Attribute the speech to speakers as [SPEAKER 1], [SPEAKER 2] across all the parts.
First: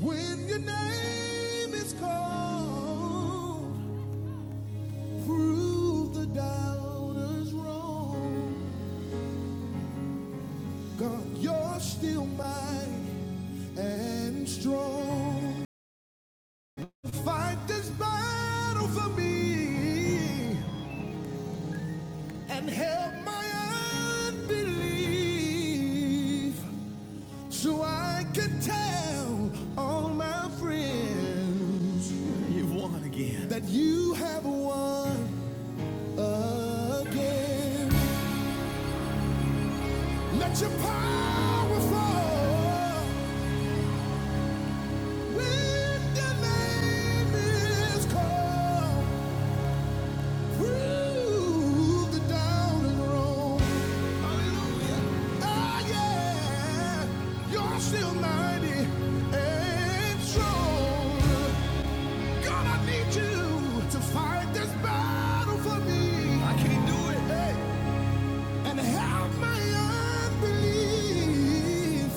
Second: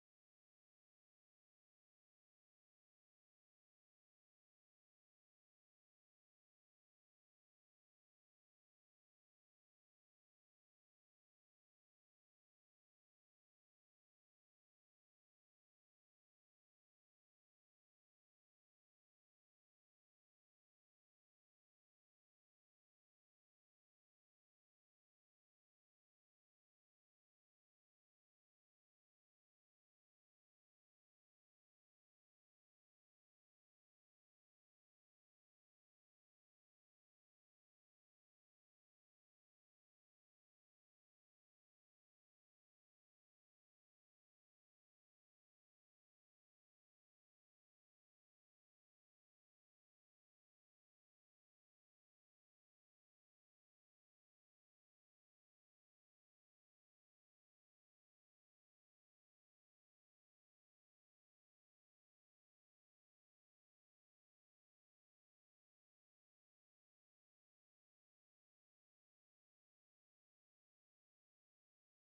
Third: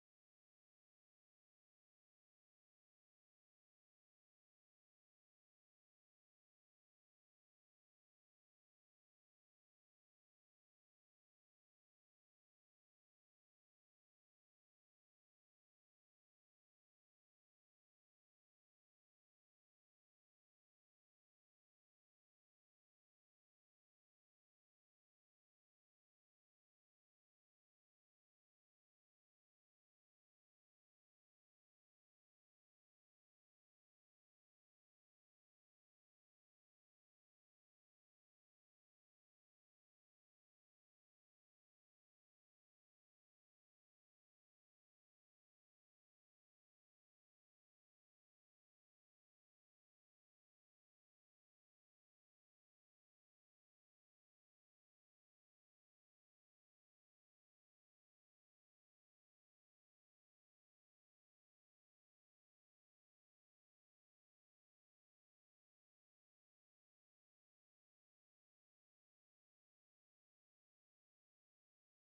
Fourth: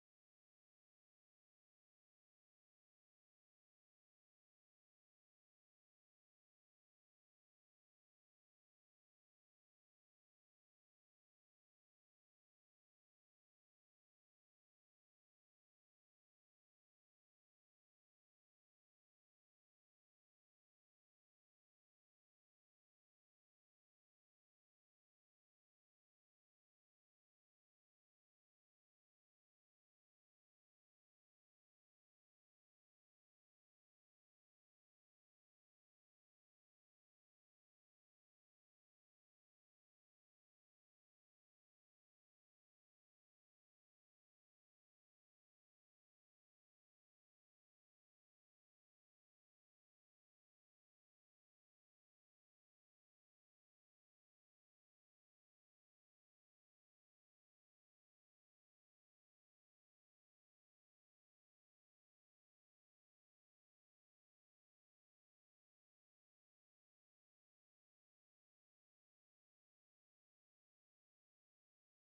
[SPEAKER 1] When your name is called, prove the doubters wrong. God, you're still mighty and strong. Fight this battle for me and help my unbelief so I can tell all my friends you've won again that you have won again. Let your power fall when your name is called. Prove the down and wrong. Hallelujah. Ah, yeah. You're still mighty and strong. God, I need you to fight this battle for me. I can't do it. Hey. and help my unbelief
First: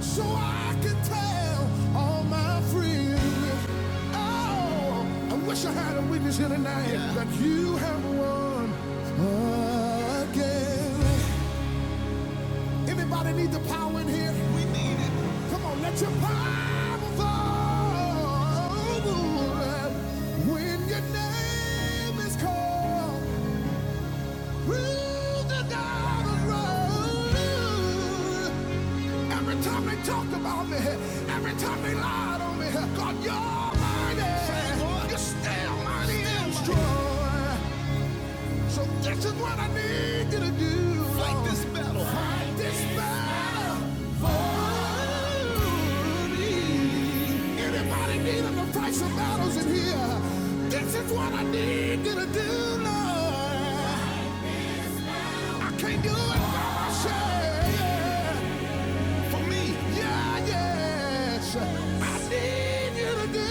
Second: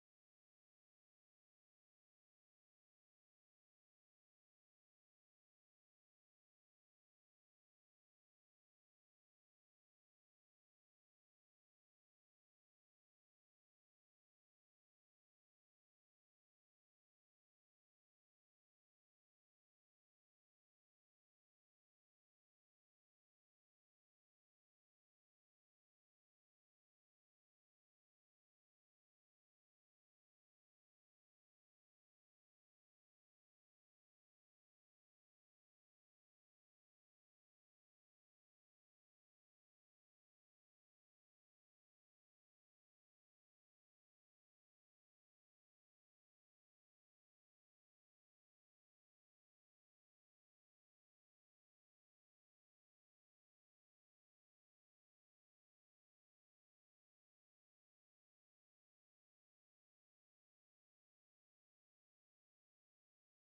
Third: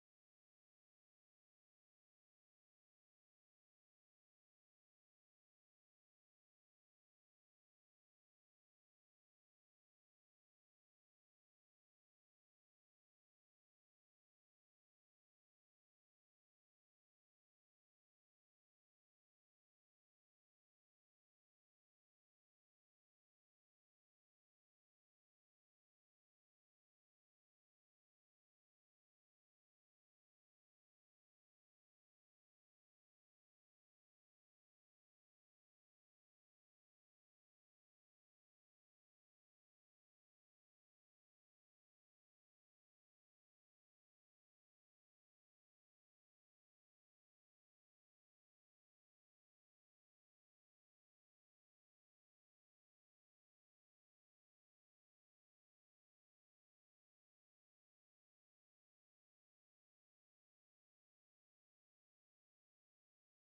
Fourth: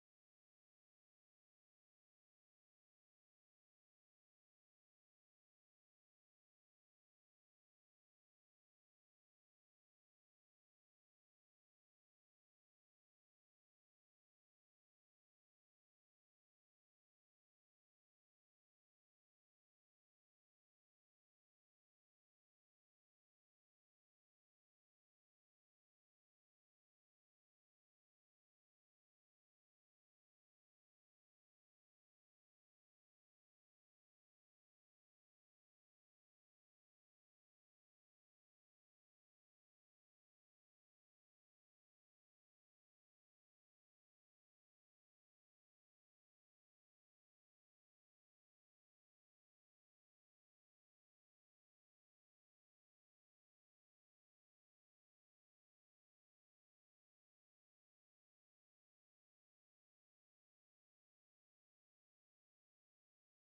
[SPEAKER 1] so I can tell all my friends. Oh, I wish I had a witness here tonight that you have won again. Anybody need the power in here? We need it. Come on, let your power fall when your name is called. Every time they talked about me, every time they lied on me, God, you're mighty. You're still mighty and strong. So this is what I need you to do. Fight this battle. Fight this battle for me. Anybody needing to fight some battles in here? This is what I need you to do, Lord. I can't do it by myself. Yeah, for me, yeah, yes. I need you to do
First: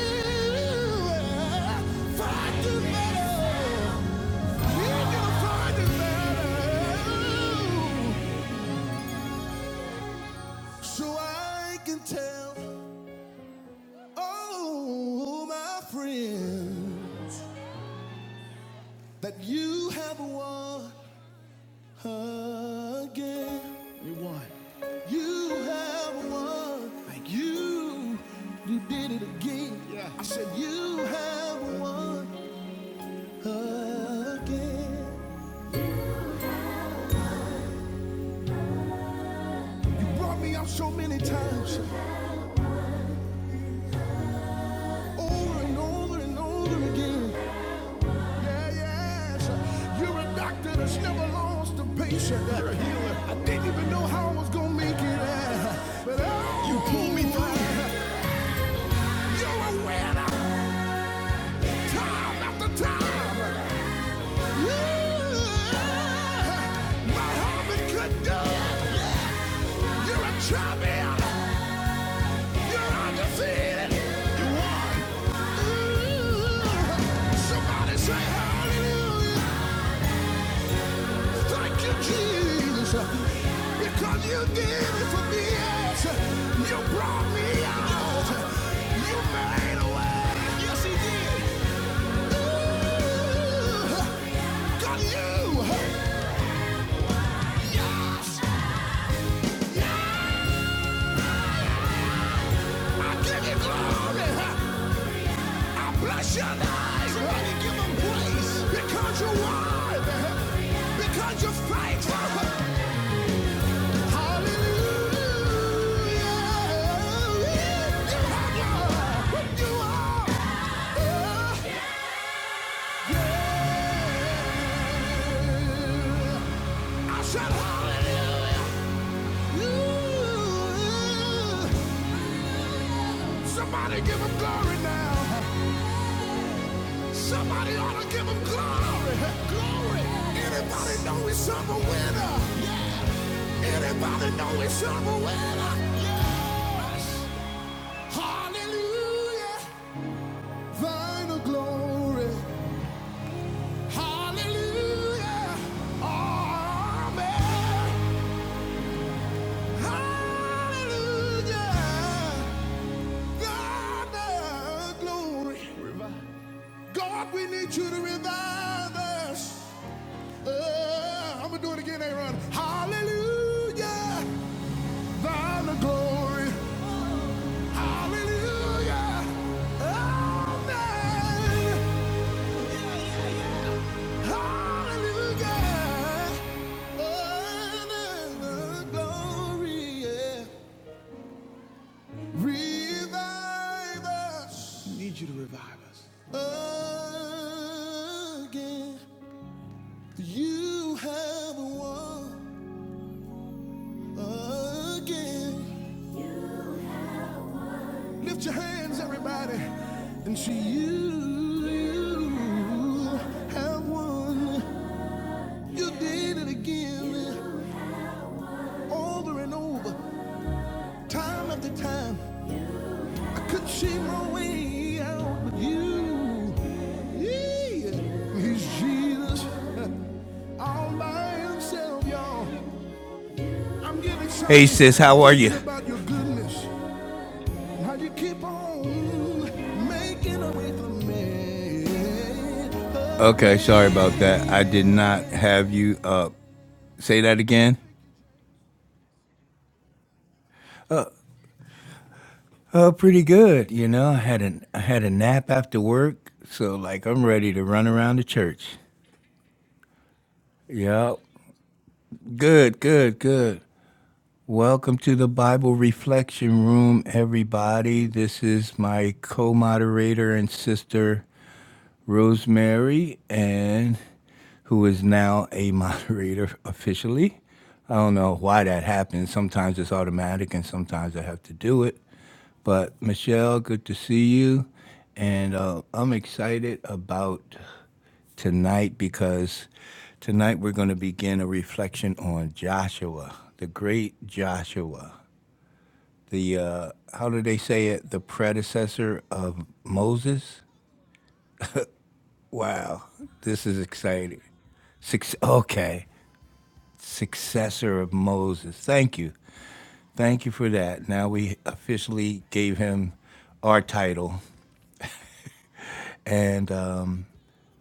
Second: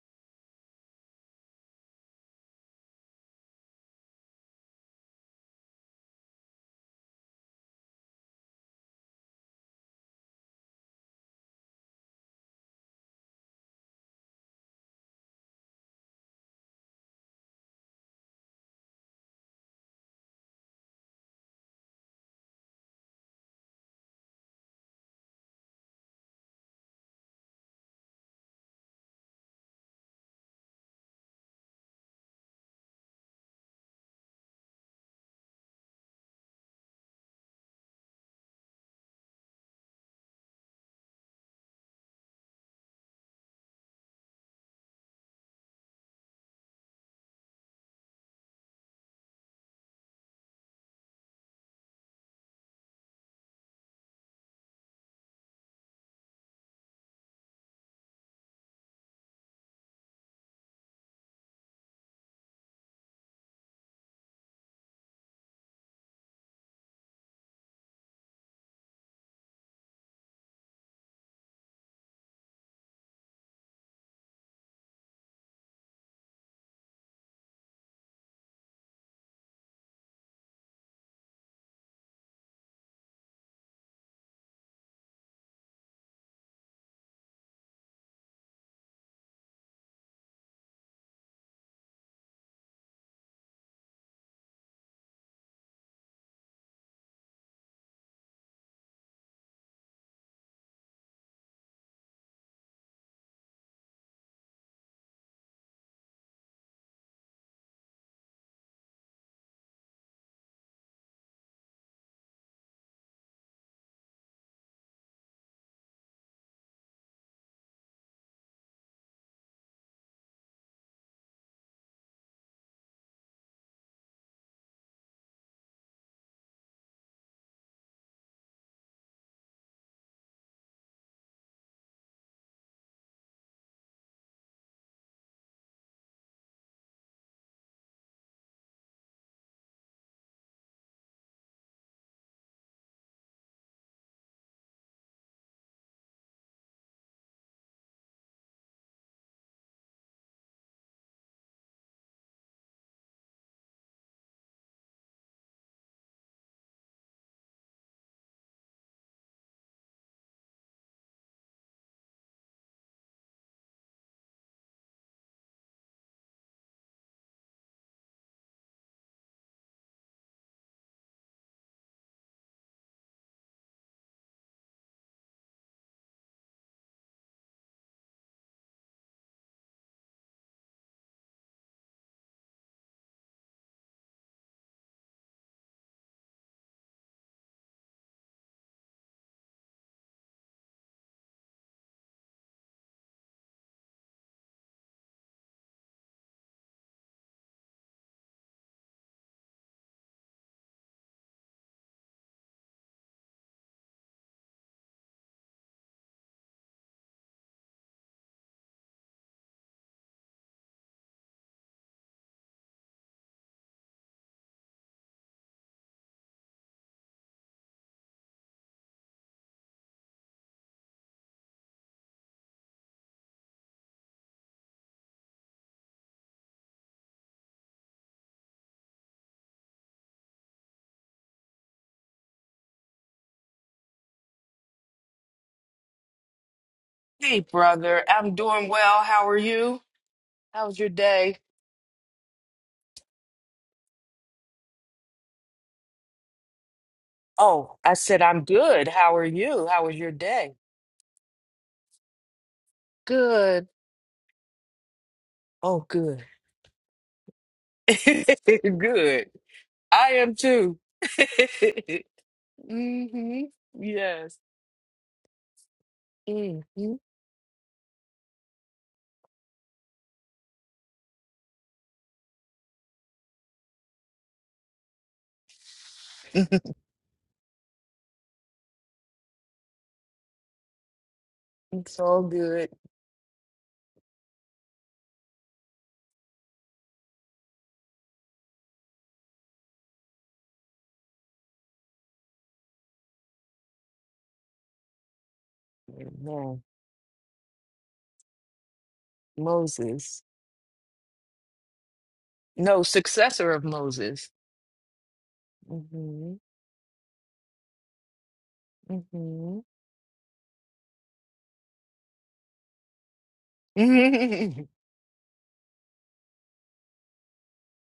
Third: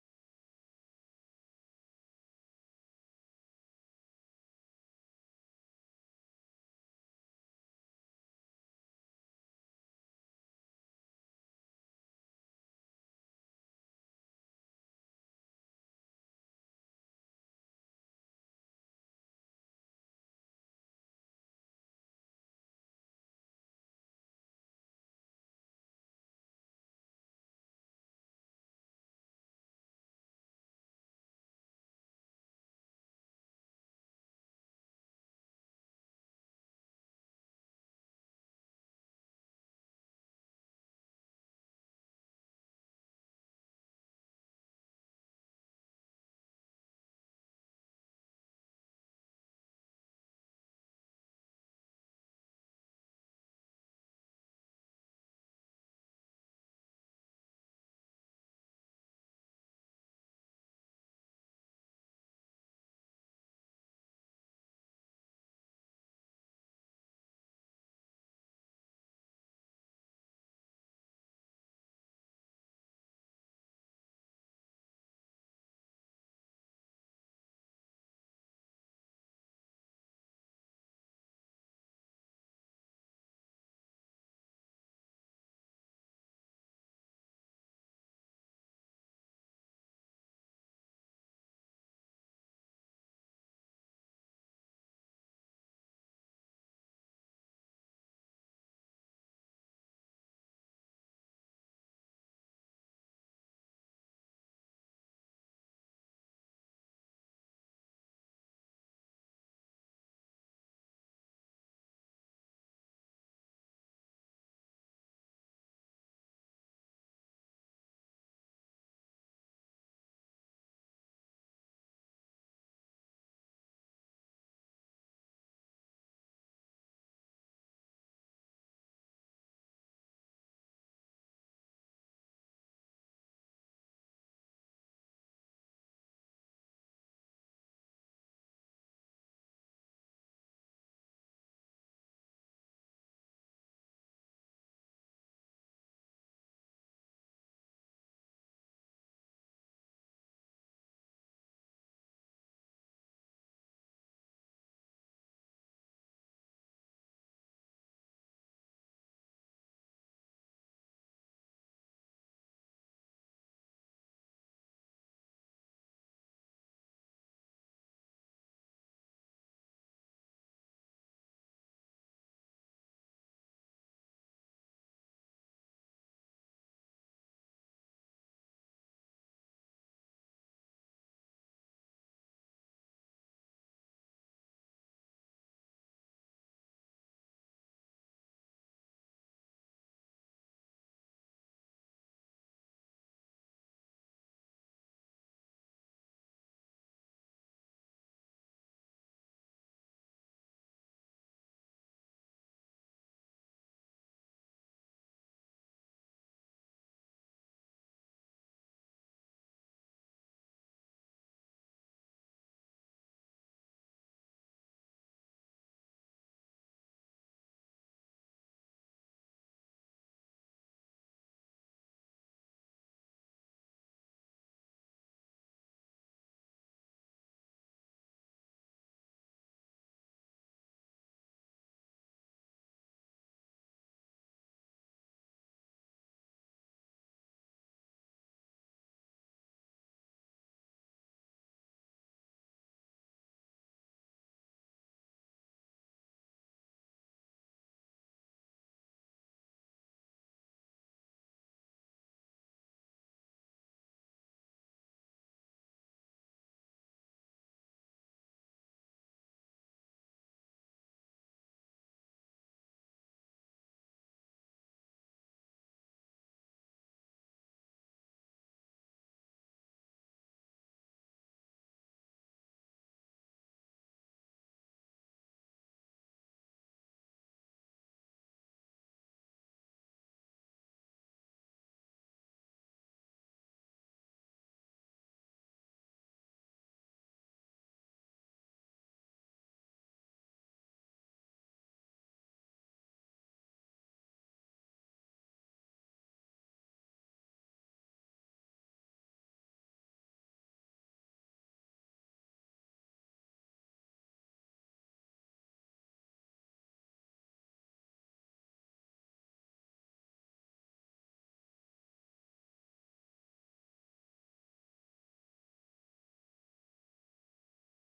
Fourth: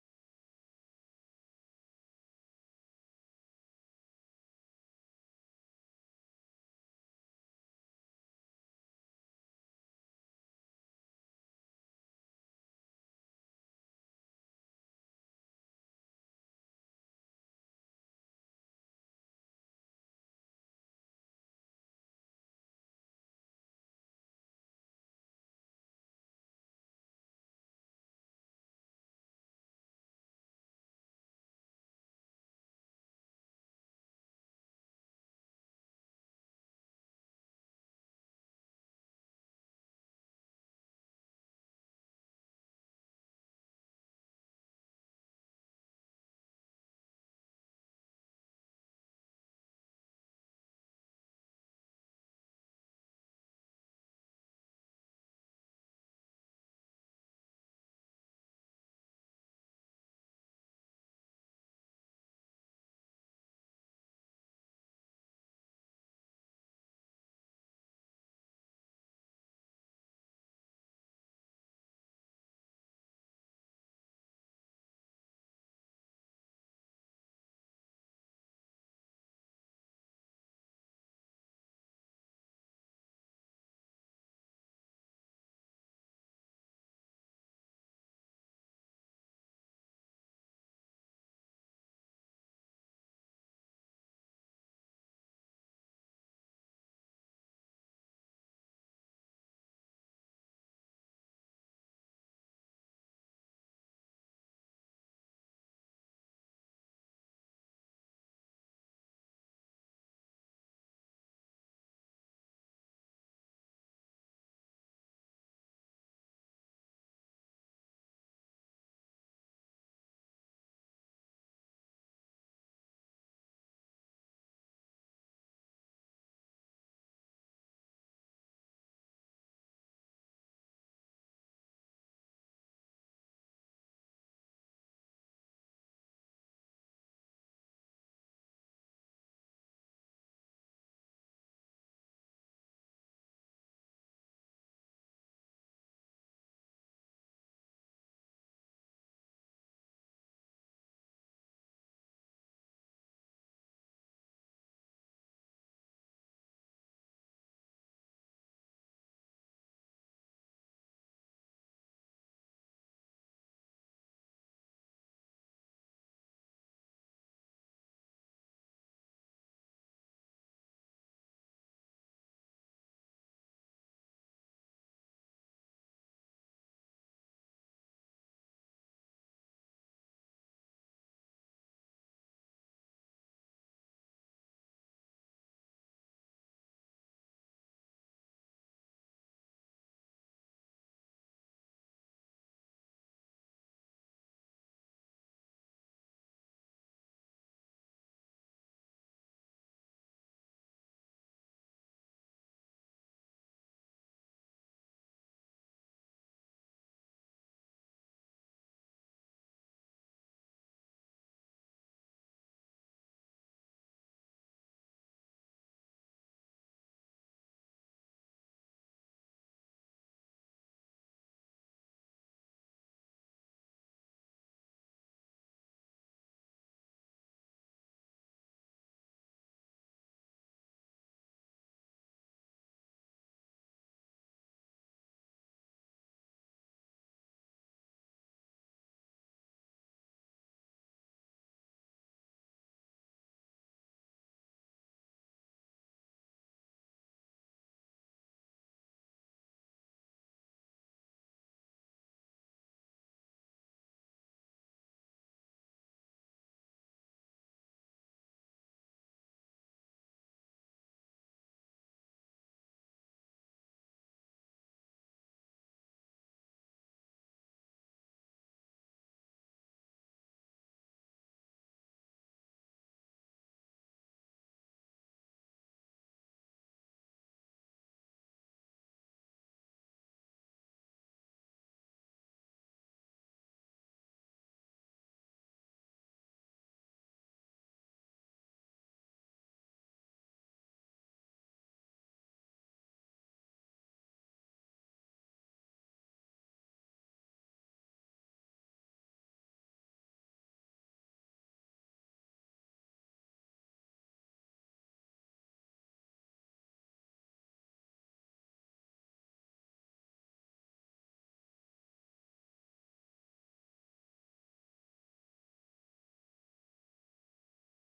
[SPEAKER 1] it. Find the metal. Need you to find the metal. So I can tell all my friends that you have won. again. You won. You have won. Thank you. You did it again. Yeah. I said you have won again. You brought me out so many times, over and over and over again. Yeah, yes. You're a doctor that's never lost a patient. You're a healer. I didn't even know how I was gonna make it, uh, but oh, you pulled me through. You're a winner. Time after time. ooh, My heart been condemned. You're a champion. You're undefeated. You won. Ooh. Somebody say hallelujah. Thank you, Jesus. Because you did it for me. Yes. You brought me out. You made a way. Yes, he did. Ooh. Got you. Yes. I give you glory. I bless your name. Somebody give him praise because you're worthy. Because you're faithful. Hallelujah. You have What you are. Oh, yeah. I said hallelujah. Somebody give him glory now. Somebody ought to give him glory. Glory. Anybody know he's up a winner? Yeah. Anybody know he's up a winner? Yes. Hallelujah. Thine the glory. Hallelujah. Amen. Hallelujah. Thine the glory. Revive. God, we need you to revive us. Uh, I'm gonna do it again, Aaron. Hallelujah, thine the glory. Hallelujah, amen. Yeah, yeah, yeah. Hallelujah, oh, thine the glory. Yeah. Revive us. We need you to revive us Oh, again. You have won. again. Lift your hands, everybody, and see you. You have won. You did it again, over and over, time after time. I could see my way out, but you, yeah, he's Jesus all by himself, y'all. I'm getting excited. Hey sis, how are you? about your goodness.
[SPEAKER 2] Hey,
[SPEAKER 1] How
[SPEAKER 2] brother.
[SPEAKER 1] you
[SPEAKER 2] I'm
[SPEAKER 1] keep
[SPEAKER 2] doing well. How are
[SPEAKER 1] on
[SPEAKER 2] you?
[SPEAKER 1] making a
[SPEAKER 2] How
[SPEAKER 1] way
[SPEAKER 2] was your
[SPEAKER 1] for
[SPEAKER 2] day?
[SPEAKER 1] me? Okay, sorry about that. I did not have you up. Say that
[SPEAKER 2] Oh,
[SPEAKER 1] again.
[SPEAKER 2] I said I'm good. How are you? How was your day?
[SPEAKER 1] Oh, pretty
[SPEAKER 2] Good.
[SPEAKER 1] good. You know, I had an I had a nap after
[SPEAKER 2] Oh, good.
[SPEAKER 1] work, so like I'm ready to run around the church.
[SPEAKER 2] Good. I am too.
[SPEAKER 1] Yep. Good, good,
[SPEAKER 2] hmm
[SPEAKER 1] good.
[SPEAKER 2] Yes.
[SPEAKER 1] Welcome to the Bible
[SPEAKER 2] hmm
[SPEAKER 1] Reflection Room, everybody. This is my co-moderator and sister Rosemary, and who is now a moderator officially. I don't know why that happens. Sometimes it's automatic and sometimes I have to do it.
[SPEAKER 2] It's all good.
[SPEAKER 1] But Michelle, good to see you. And uh, I'm excited about tonight because tonight we're going to begin a reflection on Joshua, the great Joshua, the,
[SPEAKER 2] No,
[SPEAKER 1] uh, how do they say it, the predecessor of
[SPEAKER 2] Moses.
[SPEAKER 1] Moses?
[SPEAKER 2] No,
[SPEAKER 1] Wow,
[SPEAKER 2] successor of
[SPEAKER 1] this is
[SPEAKER 2] Moses.
[SPEAKER 1] exciting. Six, okay.
[SPEAKER 2] hmm
[SPEAKER 1] successor of Moses. Thank you.
[SPEAKER 2] hmm
[SPEAKER 1] Thank you for that. Now we officially gave him our title. And um,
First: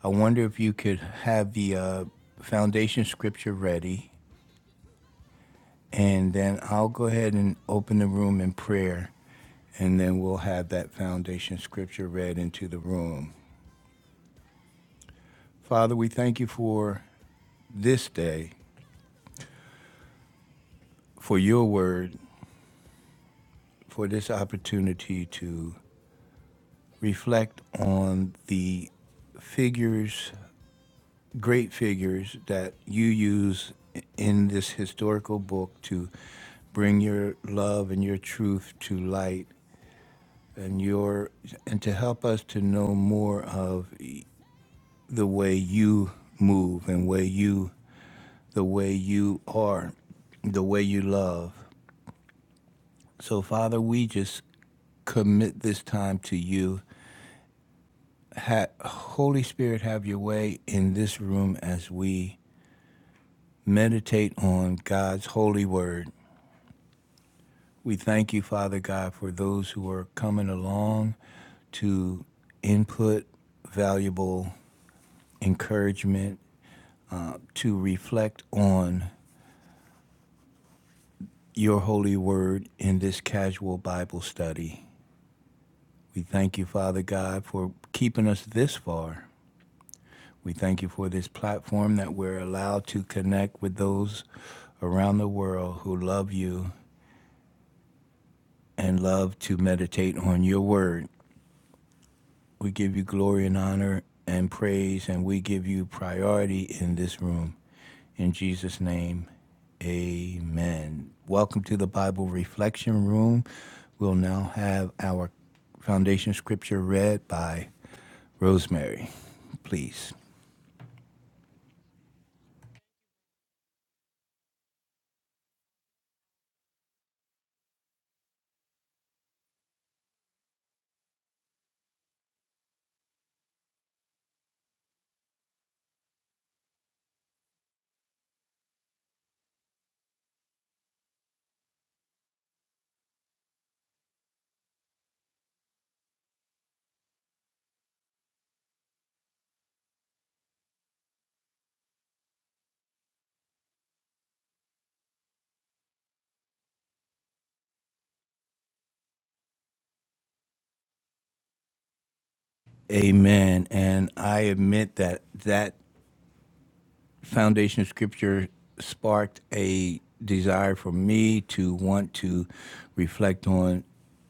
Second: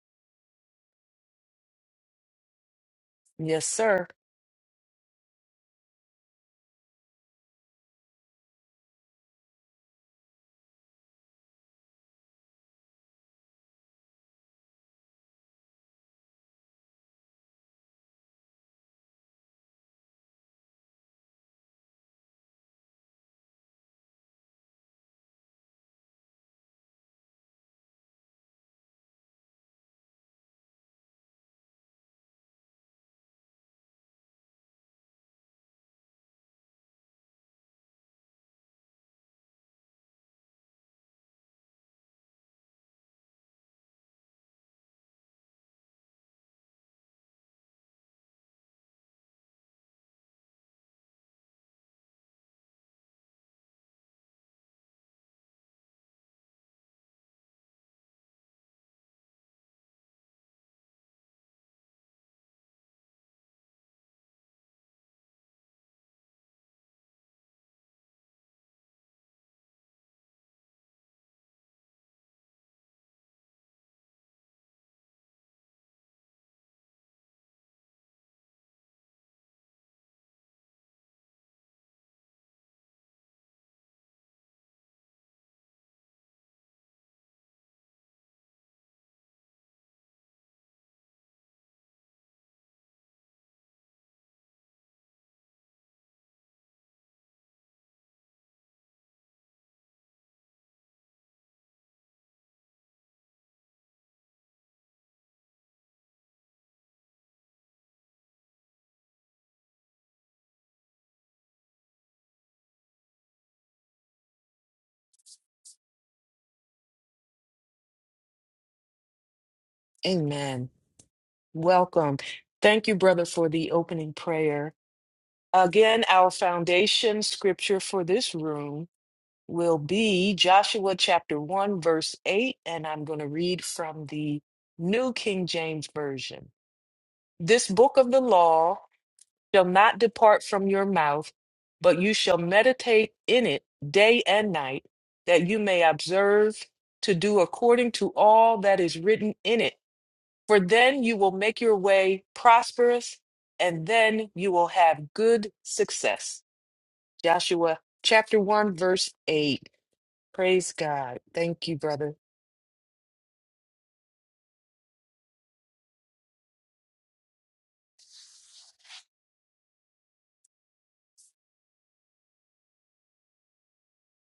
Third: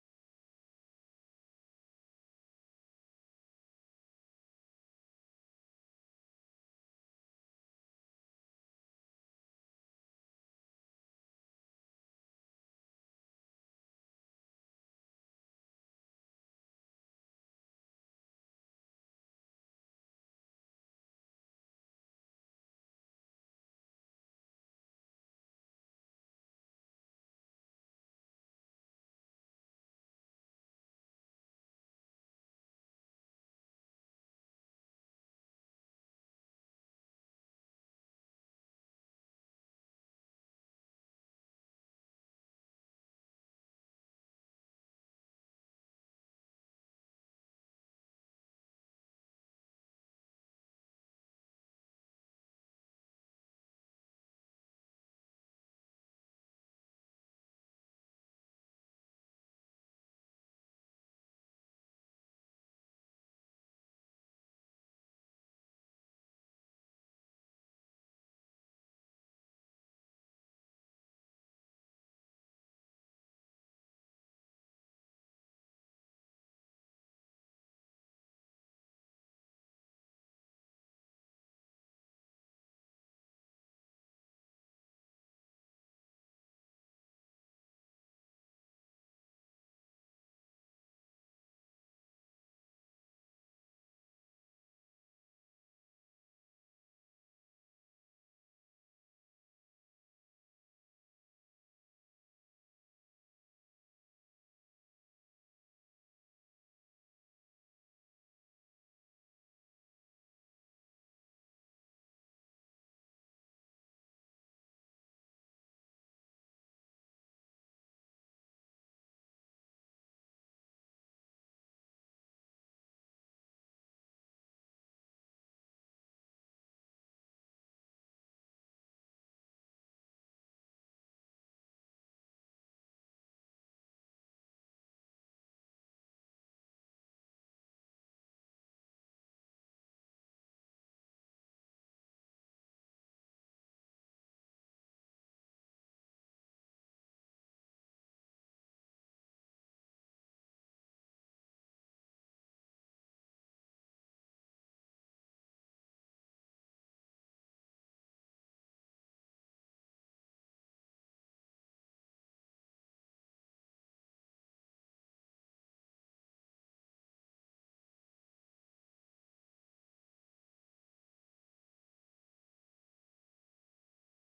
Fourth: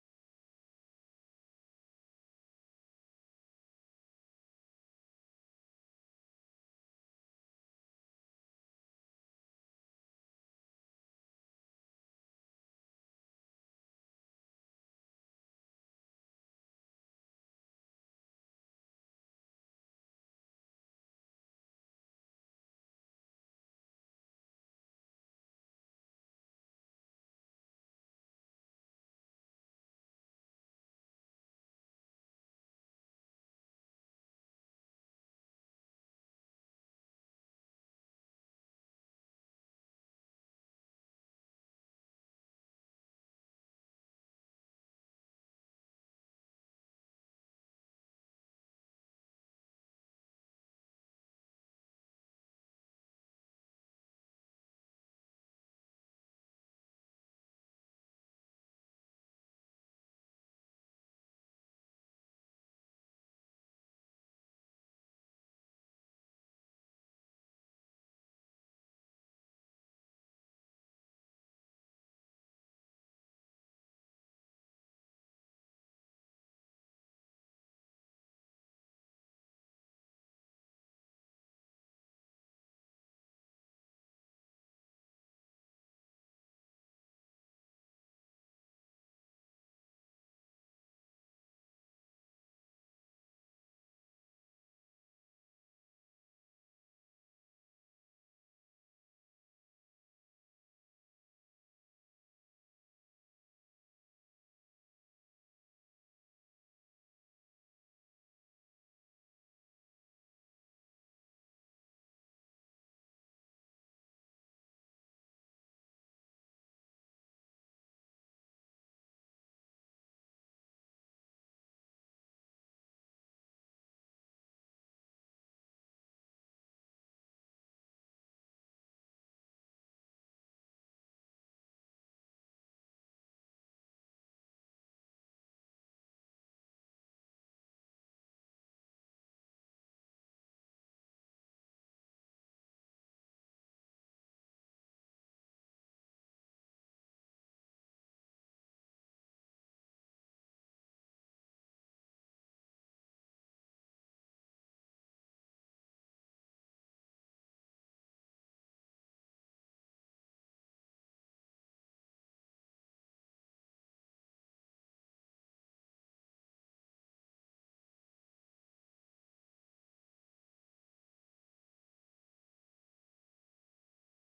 [SPEAKER 1] I wonder if you could have the uh, foundation scripture
[SPEAKER 2] yes, sir.
[SPEAKER 1] ready. And then I'll go ahead and open the room in prayer. And then we'll have that foundation scripture read into the room. Father, we thank you for this day, for your word, for this opportunity to reflect on the figures great figures that you use in this historical book to bring your love and your truth to light and your and to help us to know more of the way you move and way you the way you are the way you love so father we just commit this time to you. Ha- Holy Spirit, have your way in this room as we meditate on God's holy word. We thank you, Father God, for those who are coming along to input valuable encouragement, uh, to reflect on your holy word in this casual Bible study. We thank you, Father God, for keeping us this far. We thank you for this platform that we're allowed to connect with those around the world who love you and love to meditate on your word. We give you glory and honor and praise, and we give you priority in this room. In Jesus' name, amen. Welcome to the Bible Reflection Room. We'll now have our foundation scripture read by Rosemary, please.
[SPEAKER 2] Amen. Welcome. Thank you, brother, for the opening prayer. Again, our foundation scripture for this room will be Joshua chapter 1, verse 8, and I'm going to read from the New King James Version. This book of the law shall not depart from your mouth, but you shall meditate in it day and night, that you may observe to do according to all that is written in it. For then you will make your way prosperous, and then you will have good success. Joshua chapter 1, verse 8. Praise God. Thank you, brother.
[SPEAKER 1] Amen. And I admit that that foundation scripture sparked a desire for me to want to reflect on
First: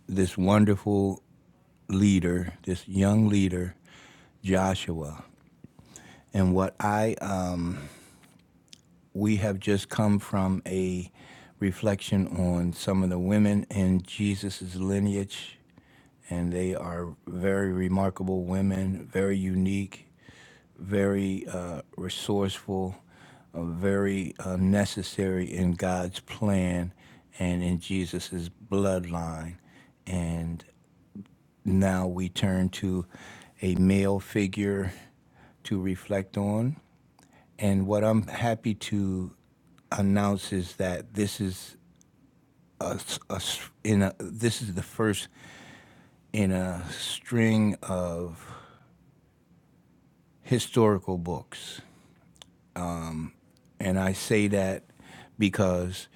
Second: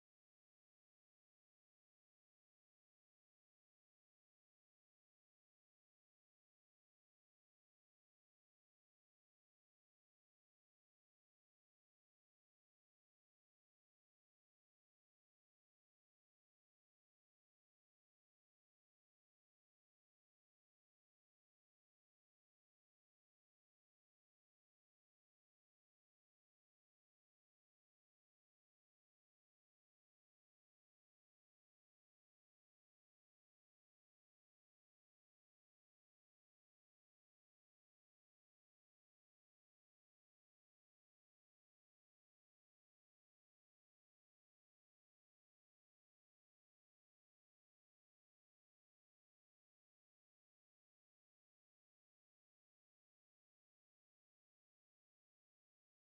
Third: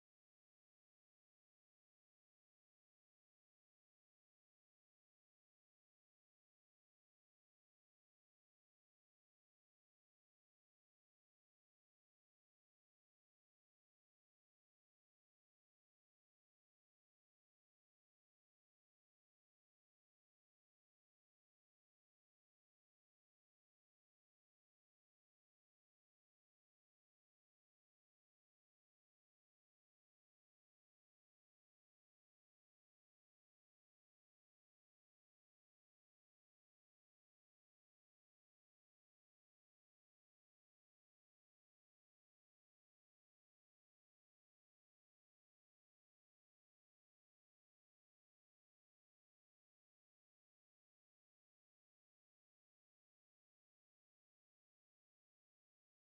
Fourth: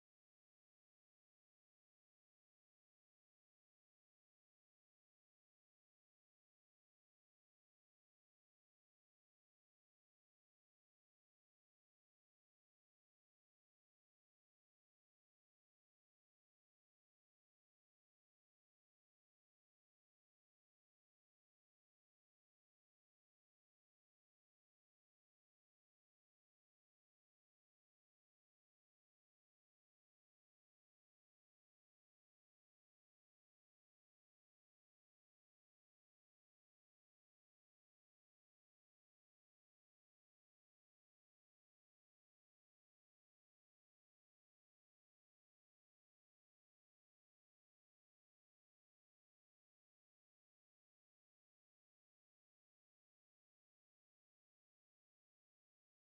[SPEAKER 1] this wonderful leader, this young leader, Joshua. And what I, um, we have just come from a reflection on some of the women in Jesus' lineage, and they are very remarkable women, very unique, very uh, resourceful, uh, very uh, necessary in God's plan and in Jesus' bloodline. And Now we turn to a male figure to reflect on. And what I'm happy to announce is that this is a, s- a s- in a, this is the first in a string of historical books. And I say that because